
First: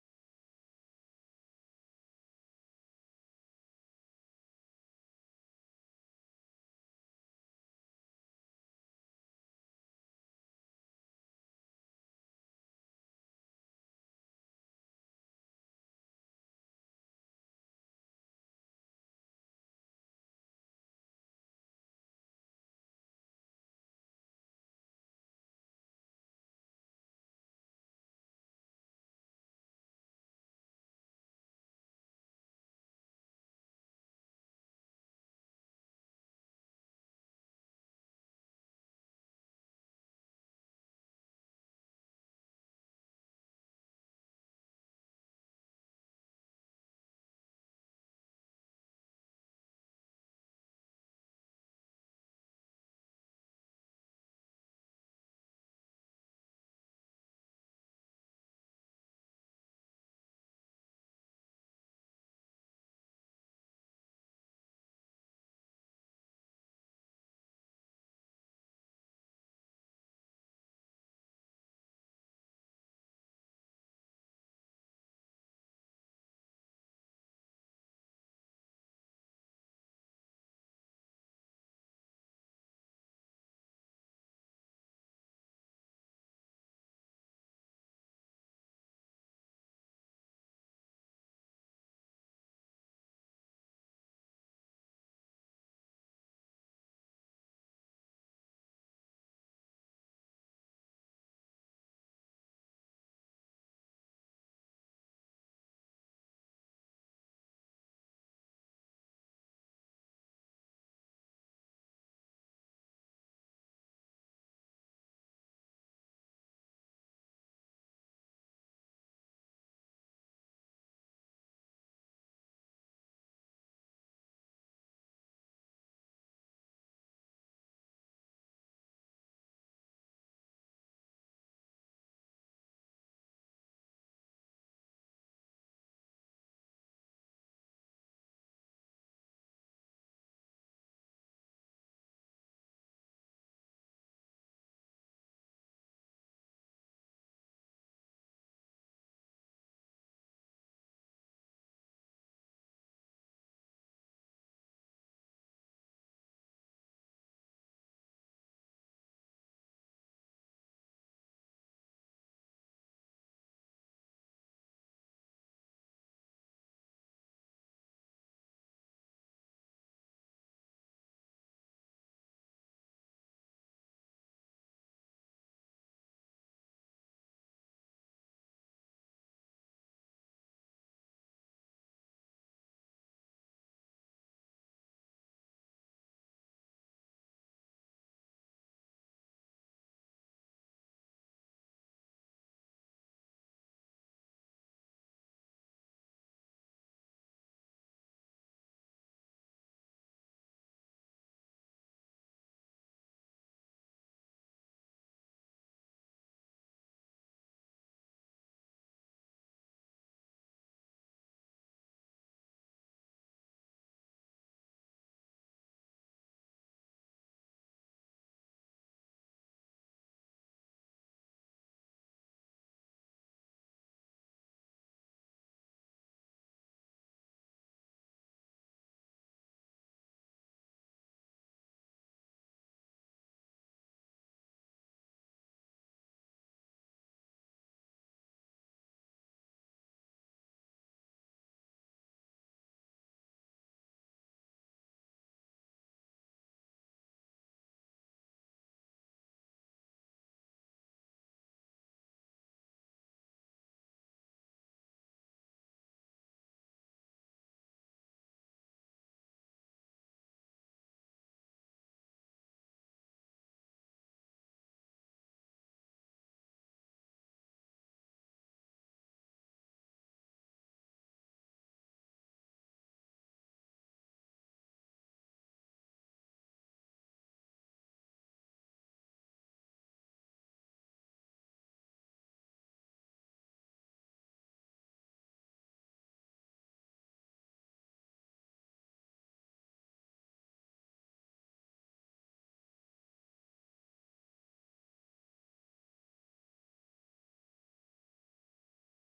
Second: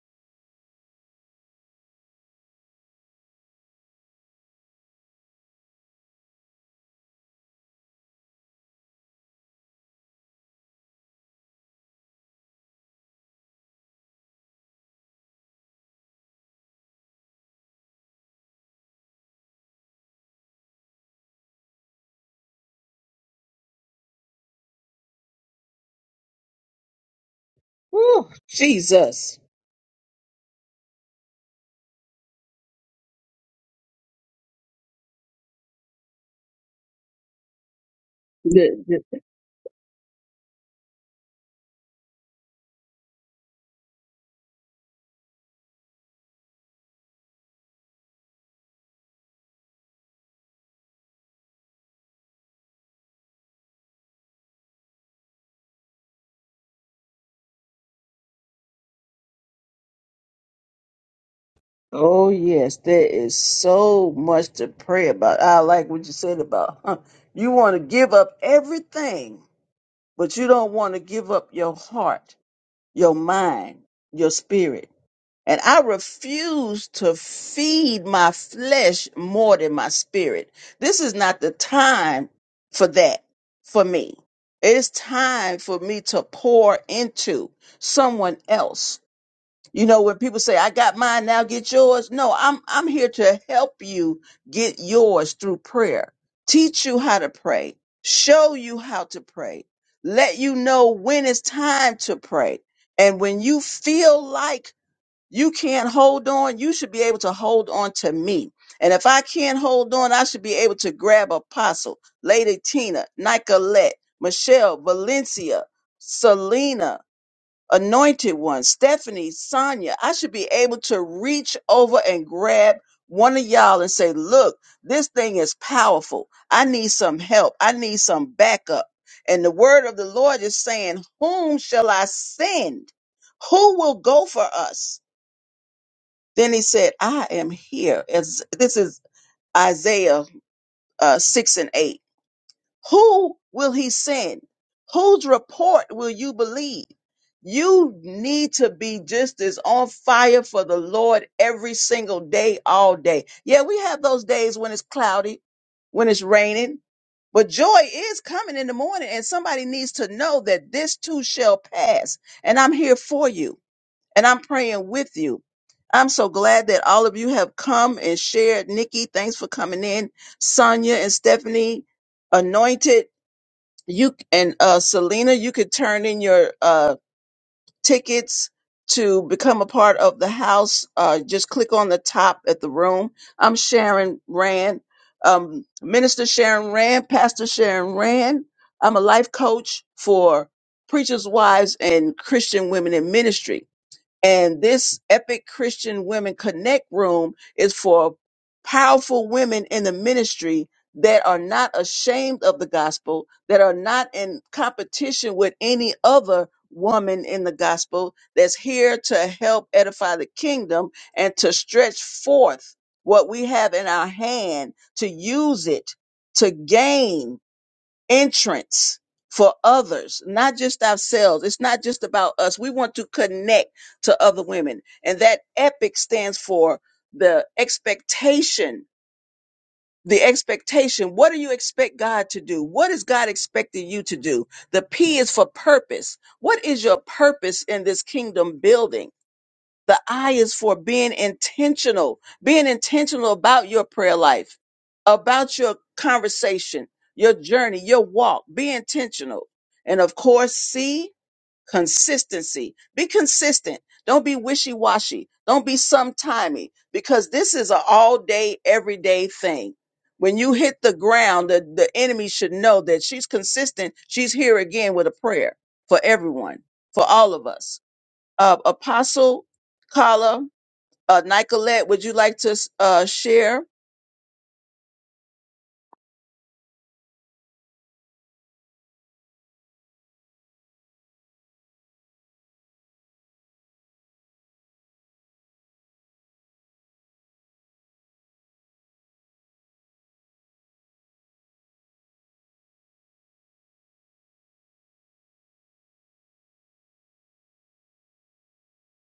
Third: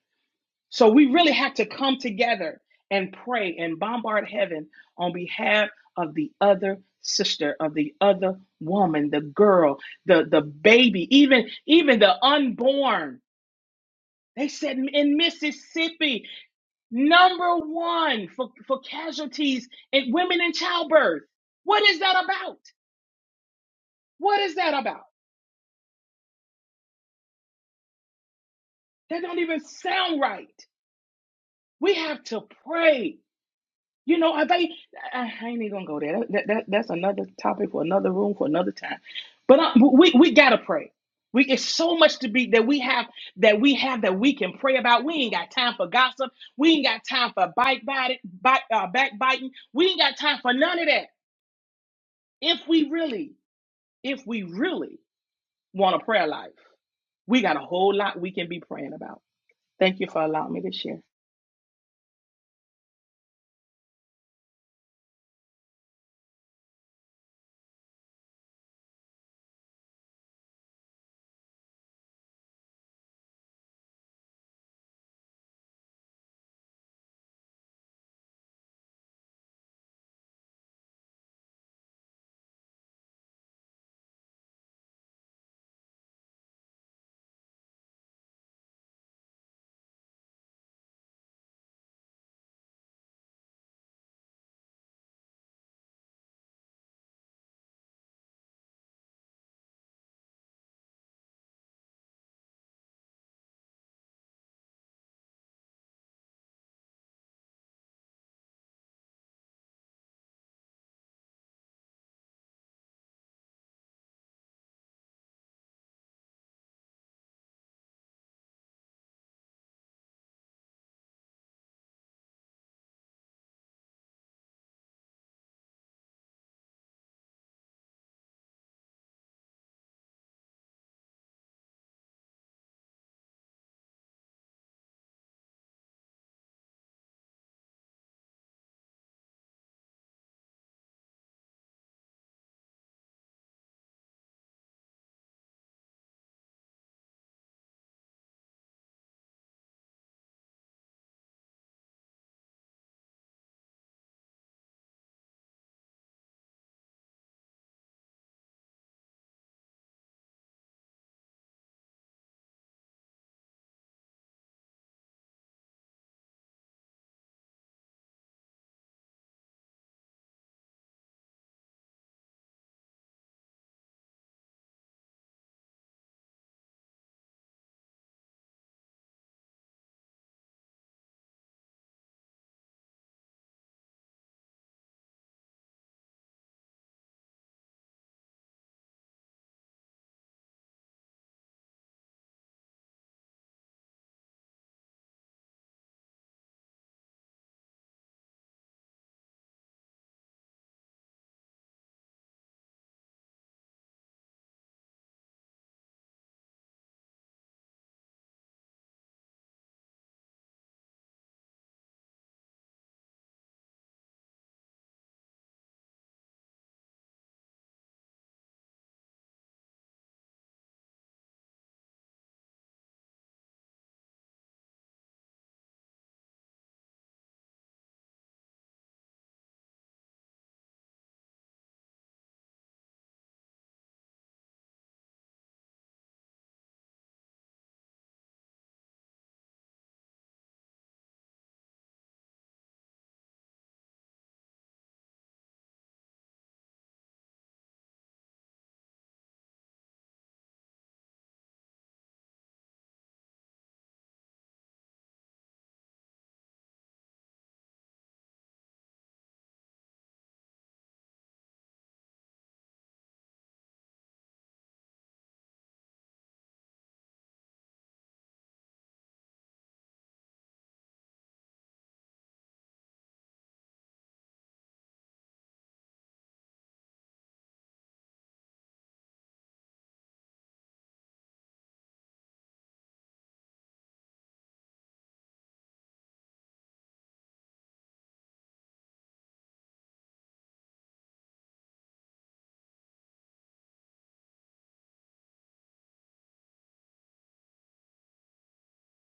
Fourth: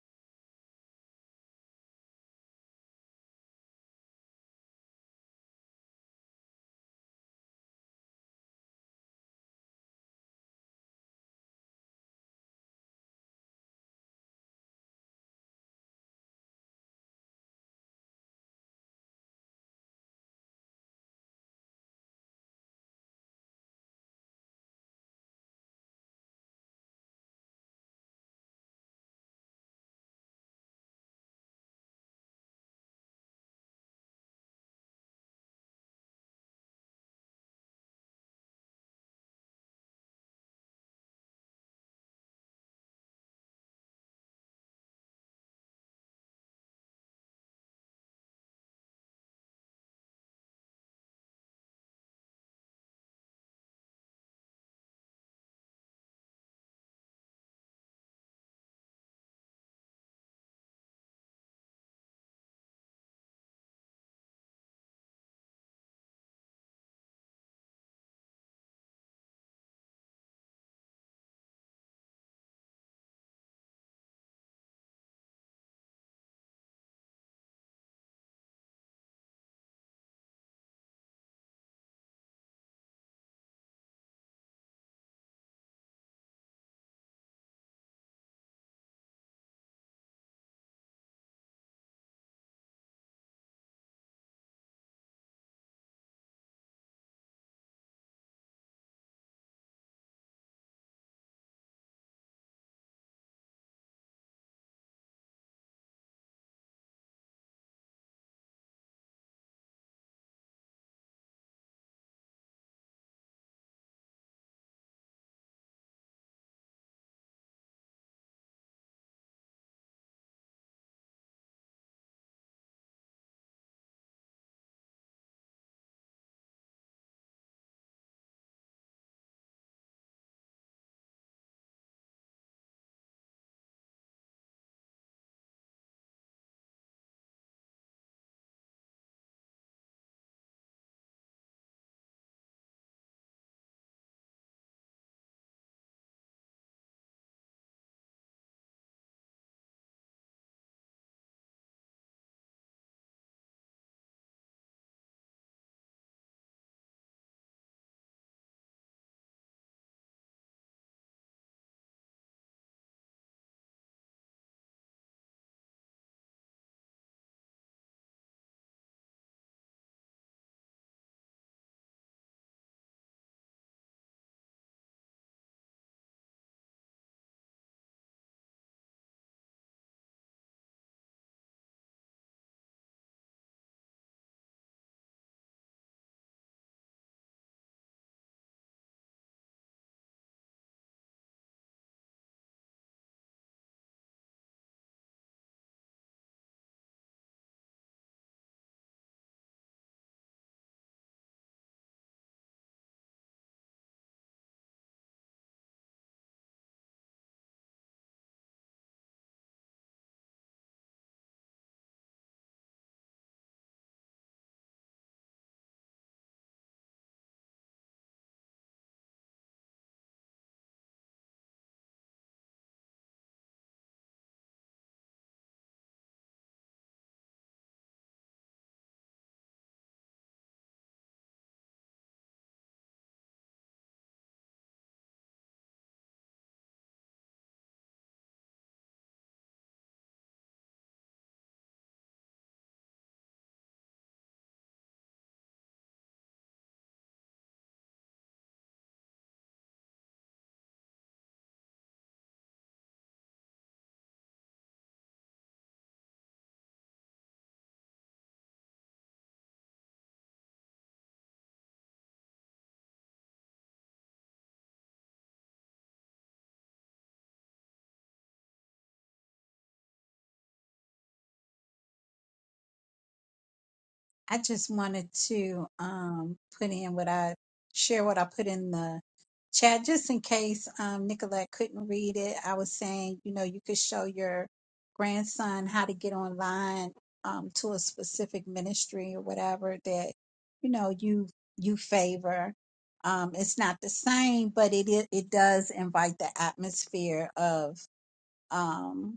So we really have to come together and pray and bombard heaven on behalf of the other sister, of the other woman, the girl, the, the baby, even, even the unborn. They said in Mississippi, number one for, for casualties in women in childbirth. What is that about? What is that about?
Woo,
That
Jesus.
don't even sound right. We have to pray. You know, I think I, I ain't even gonna go there. That, that that's another topic for another room for another
The-
time.
the-
But uh, we we gotta pray. We it's so much to be that we have that we have that we can pray about. We ain't got time for gossip. We ain't got time for bite bite, bite uh, backbiting. We ain't got time for none of that. If we really, if we really want a prayer life, we got a whole lot we can be praying about. Thank you for allowing me to share.
oh yes, there is so much to pray about. I like what you said about huh, you want to give up everything, but you don't want to give up your heart, your mind, your spirit. And I refuse to feed my flesh more than my spirit. This is not the time for that for me. It's time for me to pour into someone else You know, when people say, I got mine, now get yours. No, I'm, I'm here to help you get yours through prayer, teach you how to pray, show you how to pray, let you know when it's time to pray. And when you feel like you can't hold on, you should be able to hold on to me. And if I can't hold on, I should be able to grab Apostle, Lady Tina, Nicolette, Michelle, Valencia, Selena, anointed ones, Stephanie, Sonia, I should be able to reach over and grab one of y'all and say, look, this thing is powerful. I need some help. I need some backup. And the word of the Lord is saying, whom shall I send? Who will go for us? Then he said, I am here. As this is Isaiah uh, 6 and 8. Who will he send? Whose report will you believe? You need to be just as on fire for the Lord every single day, all day. Yeah, we have those days when it's cloudy, when it's raining, but joy is coming in the morning, and somebody needs to know that this too shall pass, and I'm here for you and I'm praying with you. I'm so glad that all of you have come and shared. Nikki, thanks for coming in. Sonia and Stephanie, anointed. You and uh, Selena, you could turn in your uh, tickets to become a part of the house. Uh, just click on the top at the room. I'm Sharon Rand, um, Minister Sharon Rand, Pastor Sharon Rand. I'm a life coach for preachers' wives and Christian women in ministry and this Epic Christian Women Connect room is for powerful women in the ministry that are not ashamed of the gospel, that are not in competition with any other woman in the gospel, that's here to help edify the kingdom and to stretch forth what we have in our hand, to use it to gain entrance for others, not just ourselves. It's not just about us. We want to connect to other women. And that epic stands for the expectation. The expectation. What do you expect God to do? What is God expecting you to do? The P is for purpose. What is your purpose in this kingdom building? The I is for being intentional, being intentional about your prayer life, about your conversation, your journey, your walk. Be intentional. And of course, C, consistency. Be consistent. Don't be wishy washy. Don't be sometimey because this is an all day, everyday thing. When you hit the ground, the, the enemy should know that she's consistent. She's here again with a prayer for everyone, for all of us. Uh, Apostle Carla uh, Nicolette, would you like to uh, share?
I just wanted to um, put in what I share what I put in the chat just in case um, Nicolette couldn't read it. I was saying, you know, you could show your grandson how to get online um, to a specific ministry or whatever that you know you you favor. Um, it's not the same, but it i- it does invite the atmosphere of. Um,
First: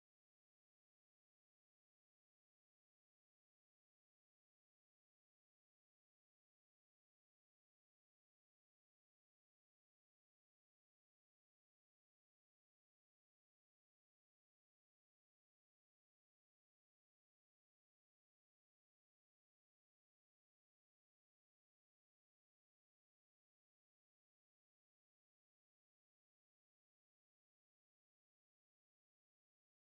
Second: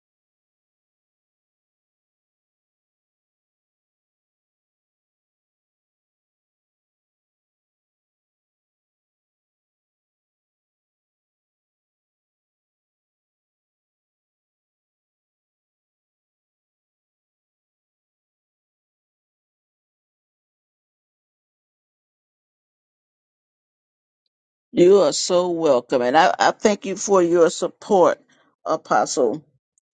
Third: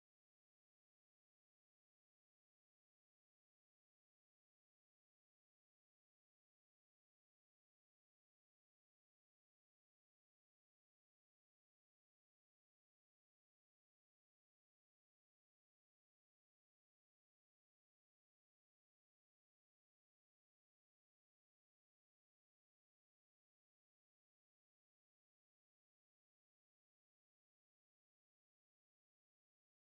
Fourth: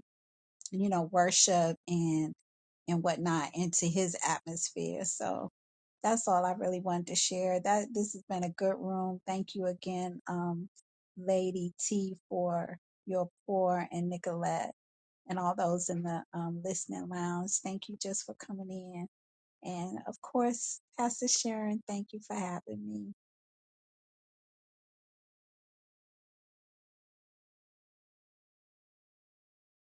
you know, worship and and whatnot into his atmosphere. So that's all I really wanted to share. That this has been a good room. Thank you again, um, Lady T for your pour and Nicolette and all those in the um, listening lounge. Thank you just for coming in. And of course, Pastor Sharon, thank you for having me.
You are so welcome. And I, I thank you for your support, Apostle,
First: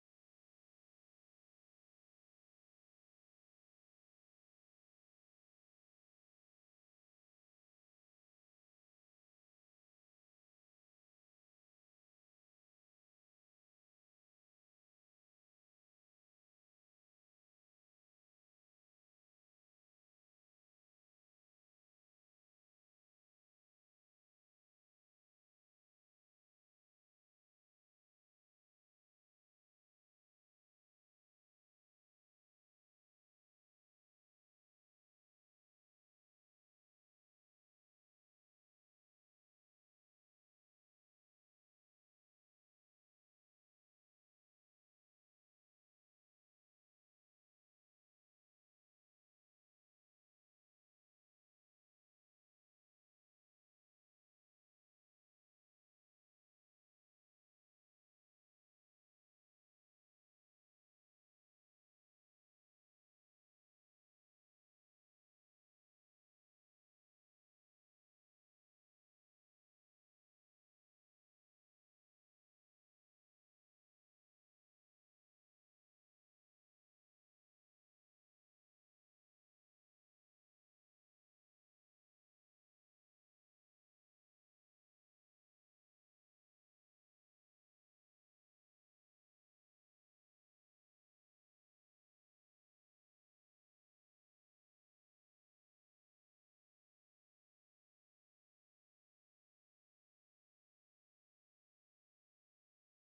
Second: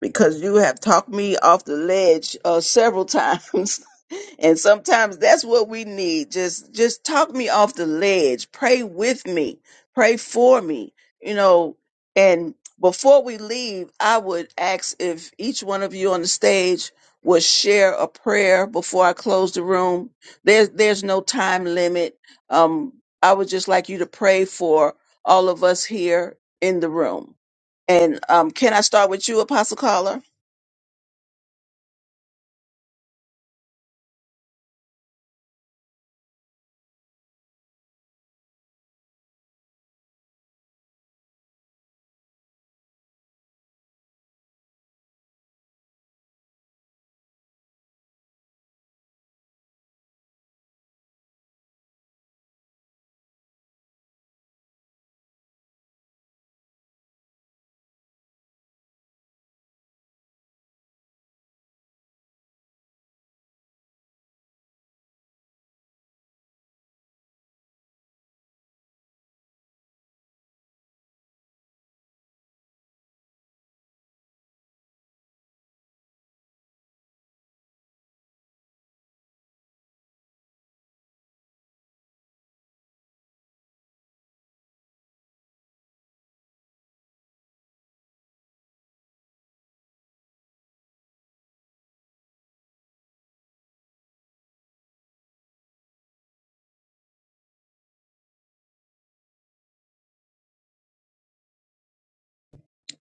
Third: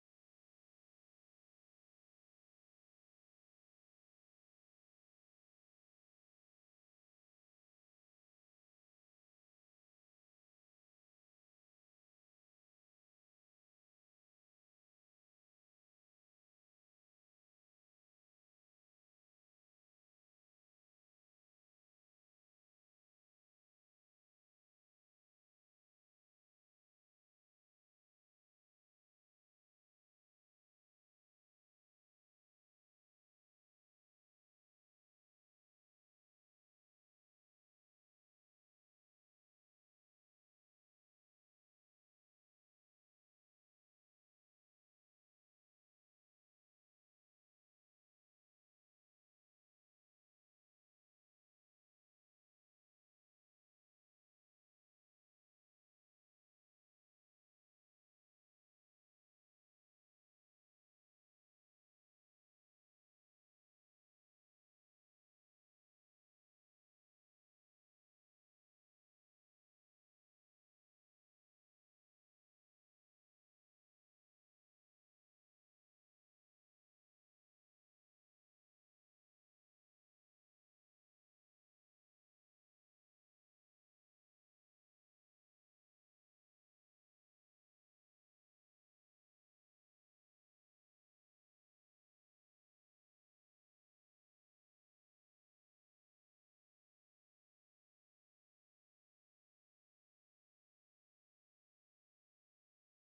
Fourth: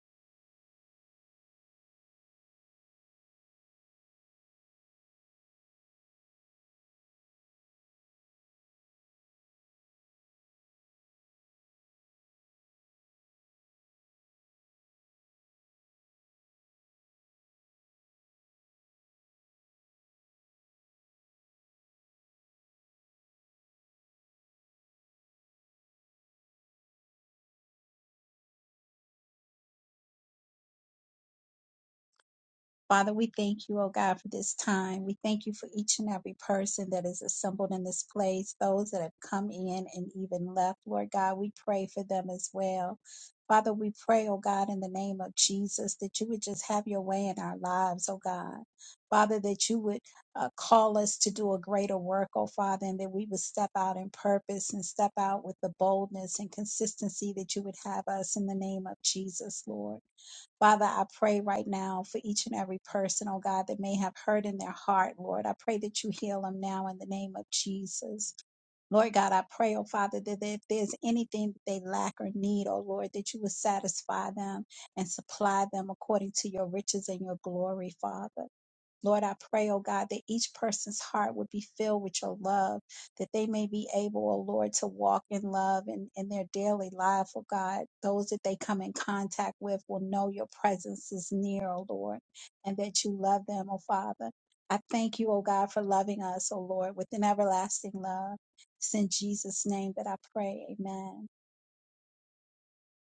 because you have talked me off the ledge uh, several times. and sometimes that's what we need. Just just talk me off the ledge. Pray with me. Pray for me. You know, and before we leave, I would ask if each one of you on the stage would share a prayer before I close the room. There's there's no time limit. Um, I would just like you to pray for all of us here in the room. And um, can I start with you, Apostle Caller?
Father, we thank you, oh God, for this time. We thank you for each and every person that is assembled in this place, those that have come in and even left. Lord God, we pray for them as well. Father, we pray, oh God, in the name of Jesus, that you would just have your way in our lives, oh God. Father, that you would uh, call us to do a greater work, oh Father, and that we would step out in purpose and step out with the boldness and consistency that you would have us in the name of Jesus, Lord. Father, I pray right now for each and every person, oh God, that may have hurt in their heart, Lord. I pray that you heal them now in the name of Jesus. Lord God, I pray, oh Father, that if there's anything that they lack or need, oh Lord, that you would satisfy them and supply them according to your riches and your glory, Father. Lord, I pray, oh God, that each person's heart would be filled with your love, that they may be able, oh Lord, to walk in love in, in their daily life, oh God. Those that they come in contact with will know your presence is near, oh Lord, and that you love them, oh Father. I thank you, oh God, for loving us, oh Lord, with an everlasting love. It's in Jesus' name that I pray. Amen.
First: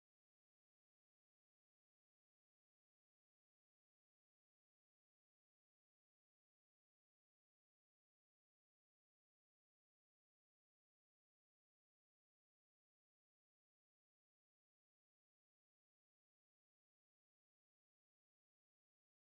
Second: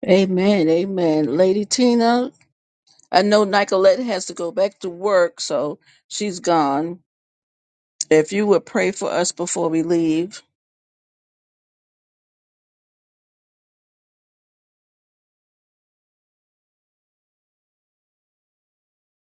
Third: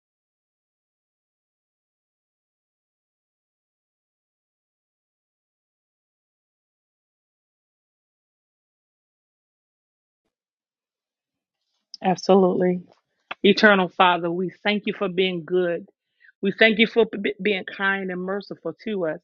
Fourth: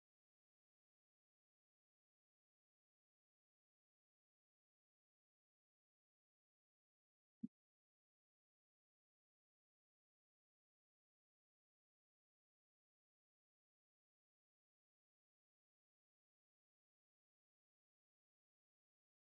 Amen, amen. Lady Tina, I know Nicolette has to go back to work, so she's gone. If you would pray for us before we leave.
Absolutely. Eternal Father, we thank you for being good. We thank you for b- being kind and merciful to us.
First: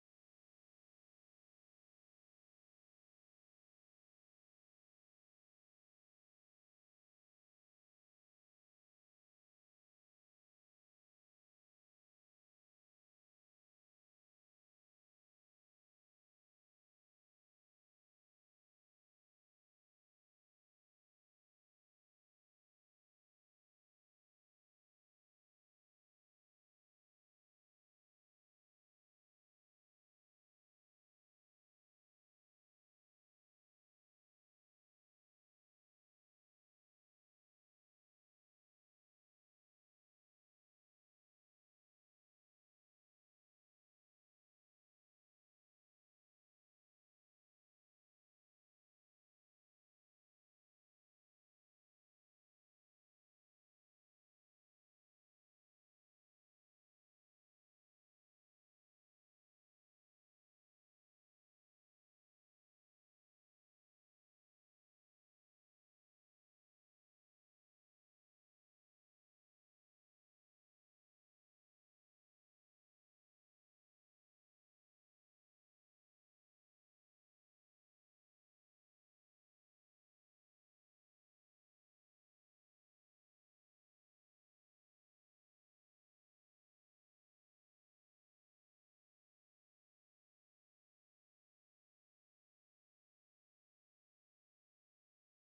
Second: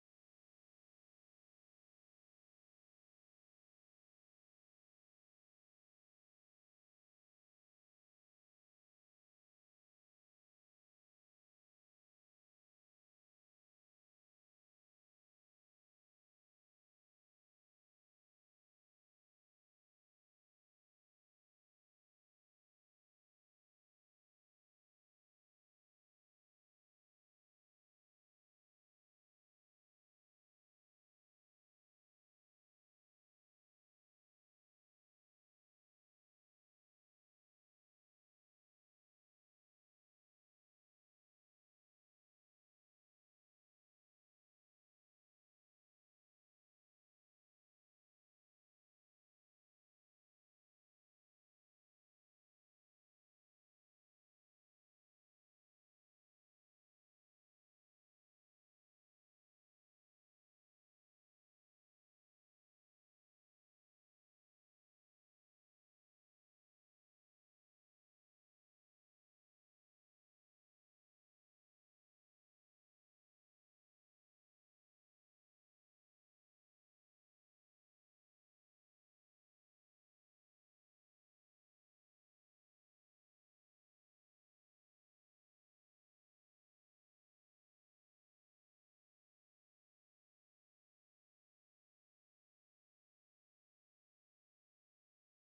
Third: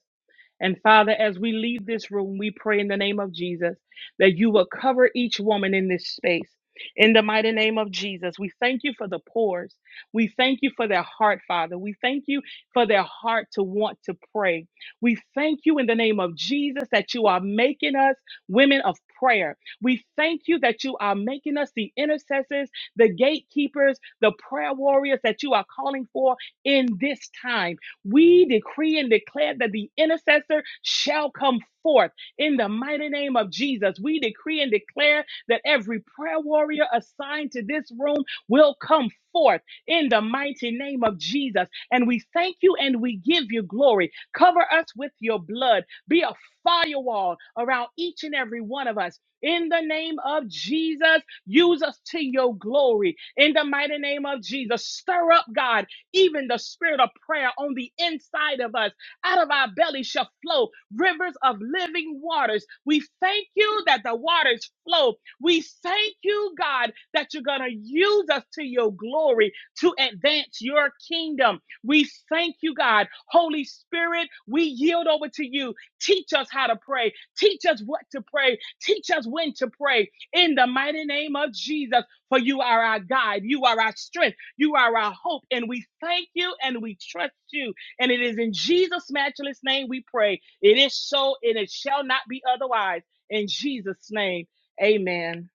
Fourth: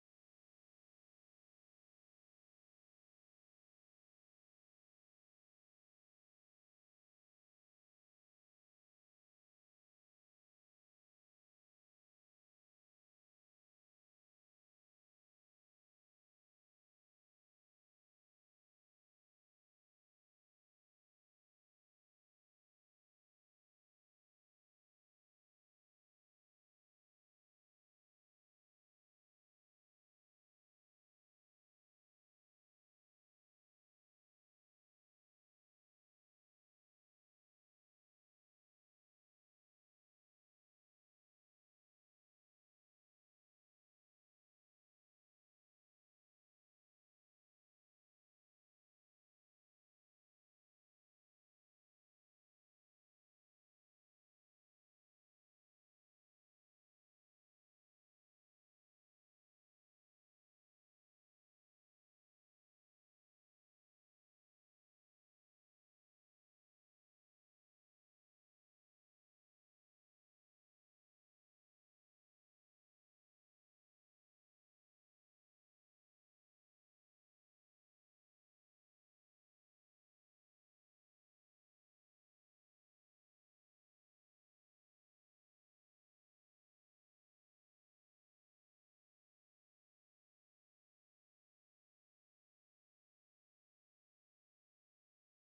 And Father, as we leave this room, we pray in the name of Jesus that you will cover each woman in this space. In the mighty name of Jesus, we thank you for the pores. We thank you for their heart, Father. We thank you for their heart to want to pray. We thank you in the name of Jesus that you are making us women of prayer. We thank you that you are making us the intercessors, the gatekeepers, the prayer warriors that you are calling for in this time. We decree and declare that the intercessor shall come forth in the mighty name of Jesus. We decree and declare that every prayer warrior assigned to this room will come forth in the mighty name of Jesus. And we thank you and we give you glory. Cover us with your blood. Be a firewall around each and every one of us. In the name of Jesus, use us to your glory. In the mighty name of Jesus, stir up, God even the spirit of prayer on the inside of us. Out of our belly shall flow rivers of living waters. We thank you that the waters flow. We thank you, God, that you're going to use us to your glory to advance your kingdom. We thank you, God. Holy Spirit, we yield over to you. Teach us how to pray. Teach us what to pray. Teach us when to pray. In the mighty name of Jesus, for you are our guide. You are our strength. You are our hope, and we thank you and we trust you. And it is in Jesus' matchless name we pray. It is so, and it shall not be otherwise. In Jesus' name, amen.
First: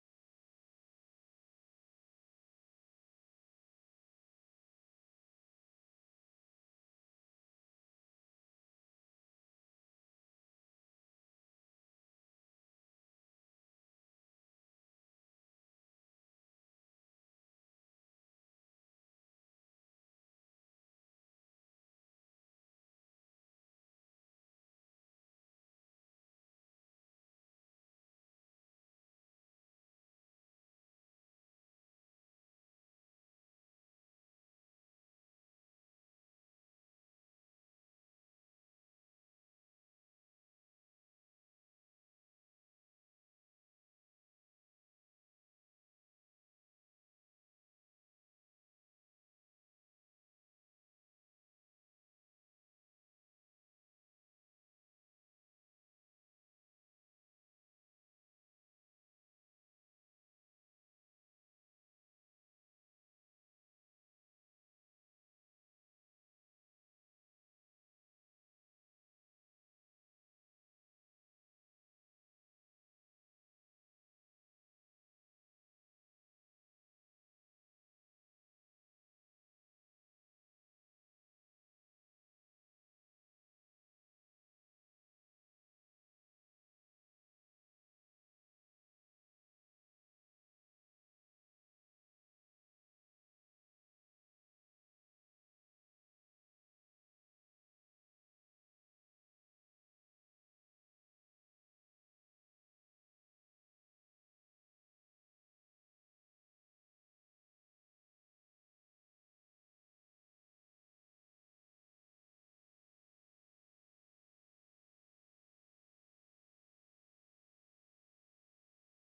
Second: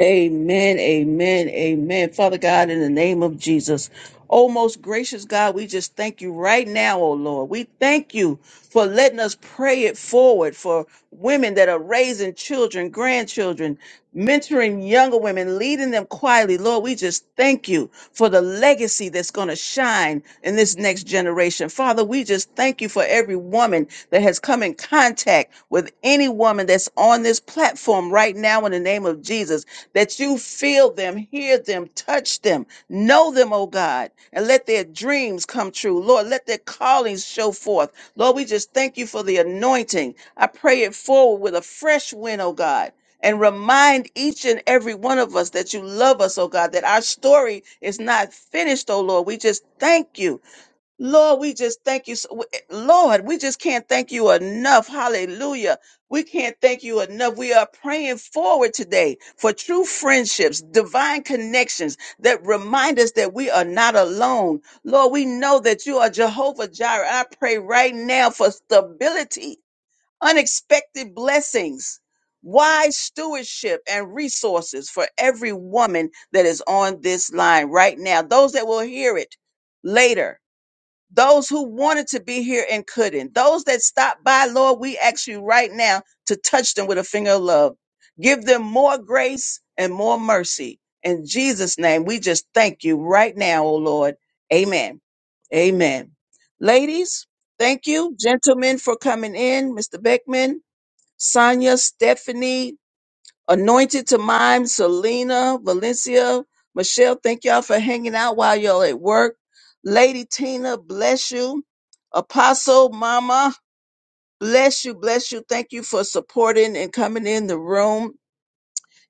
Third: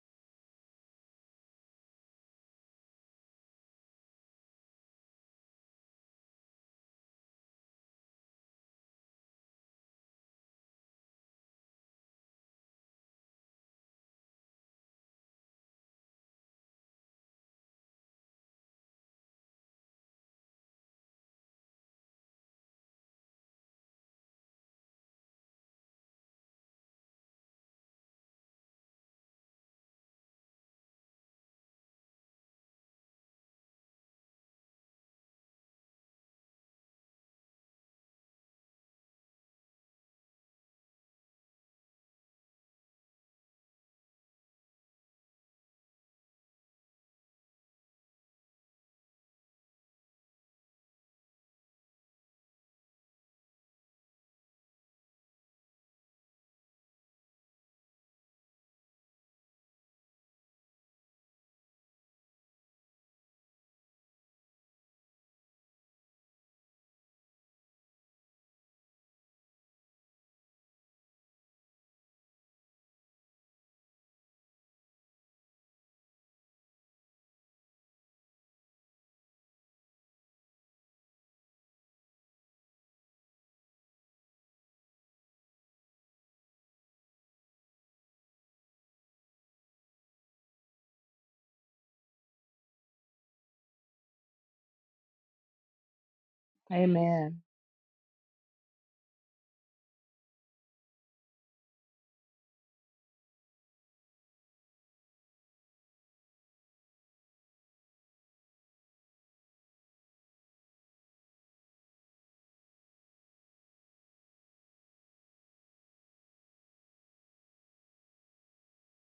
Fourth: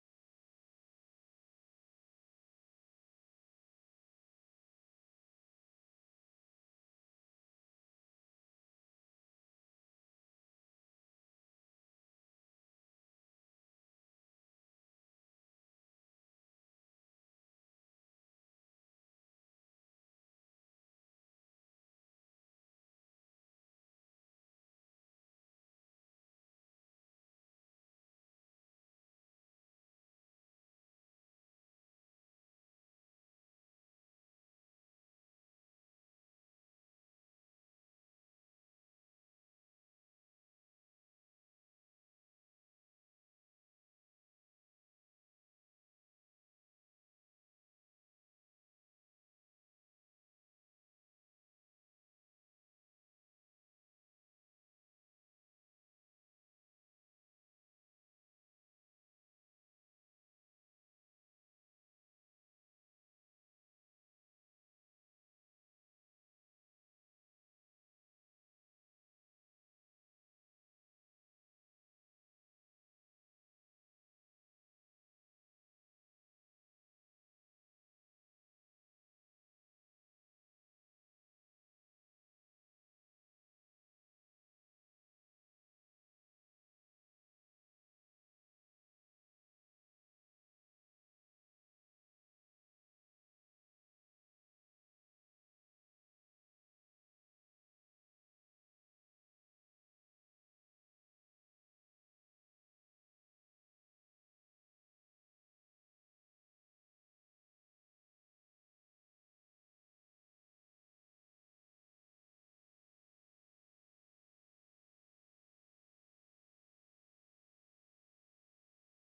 Amen, amen, amen. Father God, in the name of Jesus, oh most gracious God, we just thank you right now, oh Lord. We thank you for letting us pray it forward for women that are raising children, grandchildren, mentoring younger women, leading them quietly. Lord, we just thank you for the legacy that's going to shine in this next generation. Father, we just thank you for every woman that has come in contact with any woman that's on this platform right now in the name of Jesus that you feel them, hear them, touch them, know them, oh God, and let their dreams come true. Lord, let their callings show forth. Lord, we just thank you for the anointing. I pray it forward with a fresh wind, oh God. And remind each and every one of us that you love us, oh God, that our story is not finished, oh Lord. We just thank you Lord, we just thank you. so- Lord, we just can't thank you enough. Hallelujah. We can't thank you enough. We are praying forward today for true friendships, divine connections that remind us that we are not alone. Lord, we know that you are Jehovah Jireh. I pray right now for stability, unexpected blessings, wise stewardship, and resources for every woman that is on this line right now. Those that will hear it later those who wanted to be here and couldn't, those that stopped by, Lord, we ask you right now to touch them with a finger of love. Give them more grace and more mercy. In Jesus' name, we just thank you right now, oh Lord. Amen. Amen. Ladies,
Amen.
thank you. Gentlemen, for coming in. Mr. Beckman, Sonia, Stephanie, Anointed to Mime, Selena, Valencia, Michelle, thank y'all for hanging out while y'all at work. Lady Tina, bless you. Apostle Mama, bless you, bless you. Thank you for supporting and coming in the room.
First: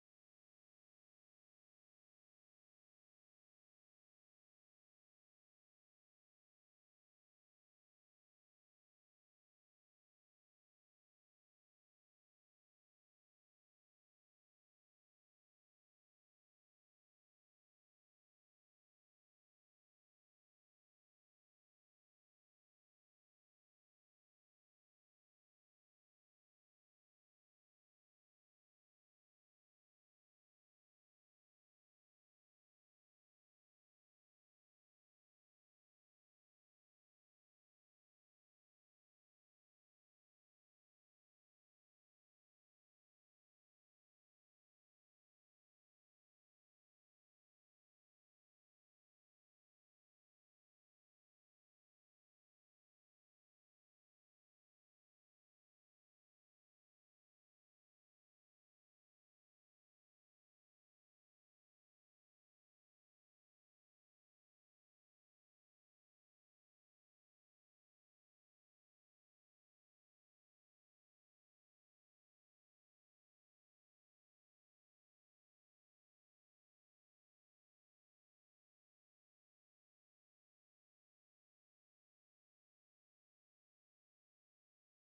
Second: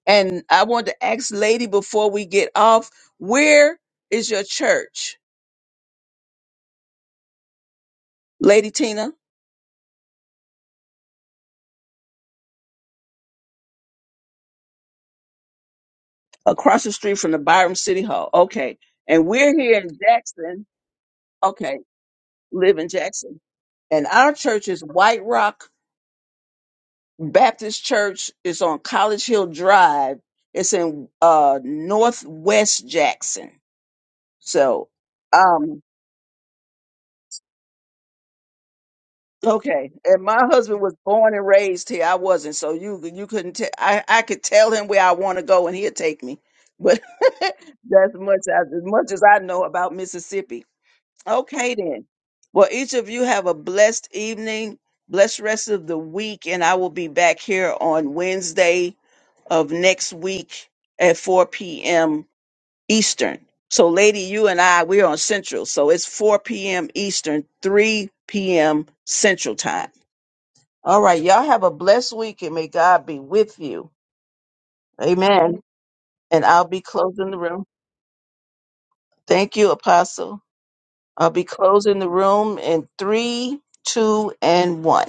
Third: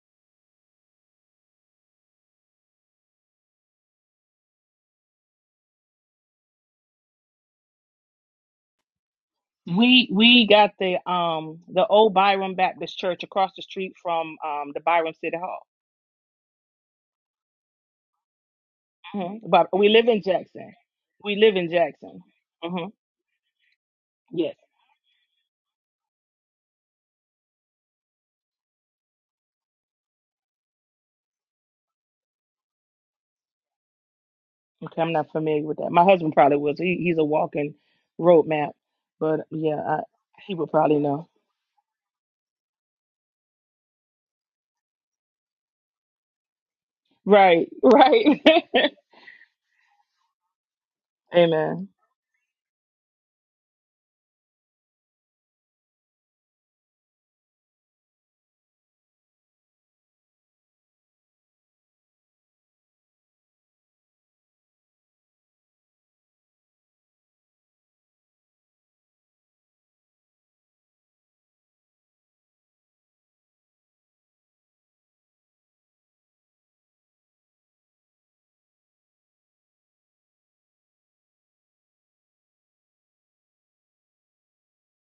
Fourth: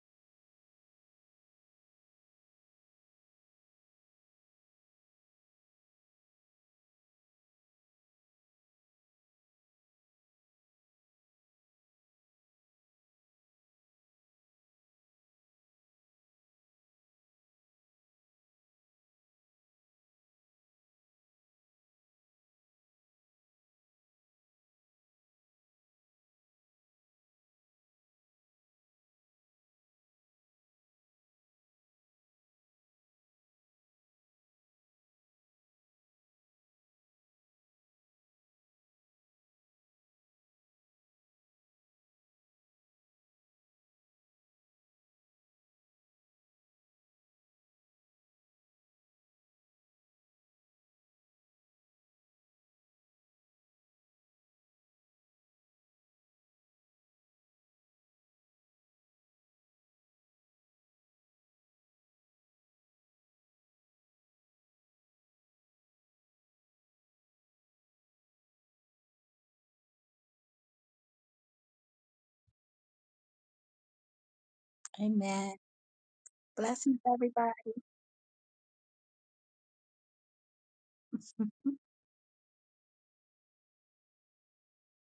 And I want to ask Lady before we get off, where is your church? Lady Tina,
We we got the um the old Byron Baptist Church across the street from um the Byron City Hall.
across the street from the Byram City Hall. Okay. And
Mhm.
we're
But
here
we
in
live in
Jackson.
Jackson. We live in
Okay.
Jackson.
Live
hmm
in Jackson. And our
Yes.
church is White Rock Baptist Church is on College Hill Drive. It's in uh Northwest Jackson. So,
Okay, I'm not familiar with
um,
that. My husband probably was. He, he's a walking road map, but yeah,
okay.
I,
And my
he would
husband was
probably know.
born and raised here. I wasn't, so you you couldn't. Te- I I could tell him where I want to go, and he'd take me. But
Right,
that's
right.
much as as much as I know about Mississippi. Okay,
Amen.
then. Well, each of you have a blessed evening, blessed rest of the week, and I will be back here on Wednesday of next week at 4 p.m. Eastern. So, lady, you and I, we're on Central. So it's 4 p.m. Eastern, 3 p.m. Central time. All right. Y'all have a blessed week and may God be with you.
Amen.
Amen. And I'll be
Blessings,
closing the room.
everybody.
Thank you, Apostle. I'll be closing the room in three, two, and one.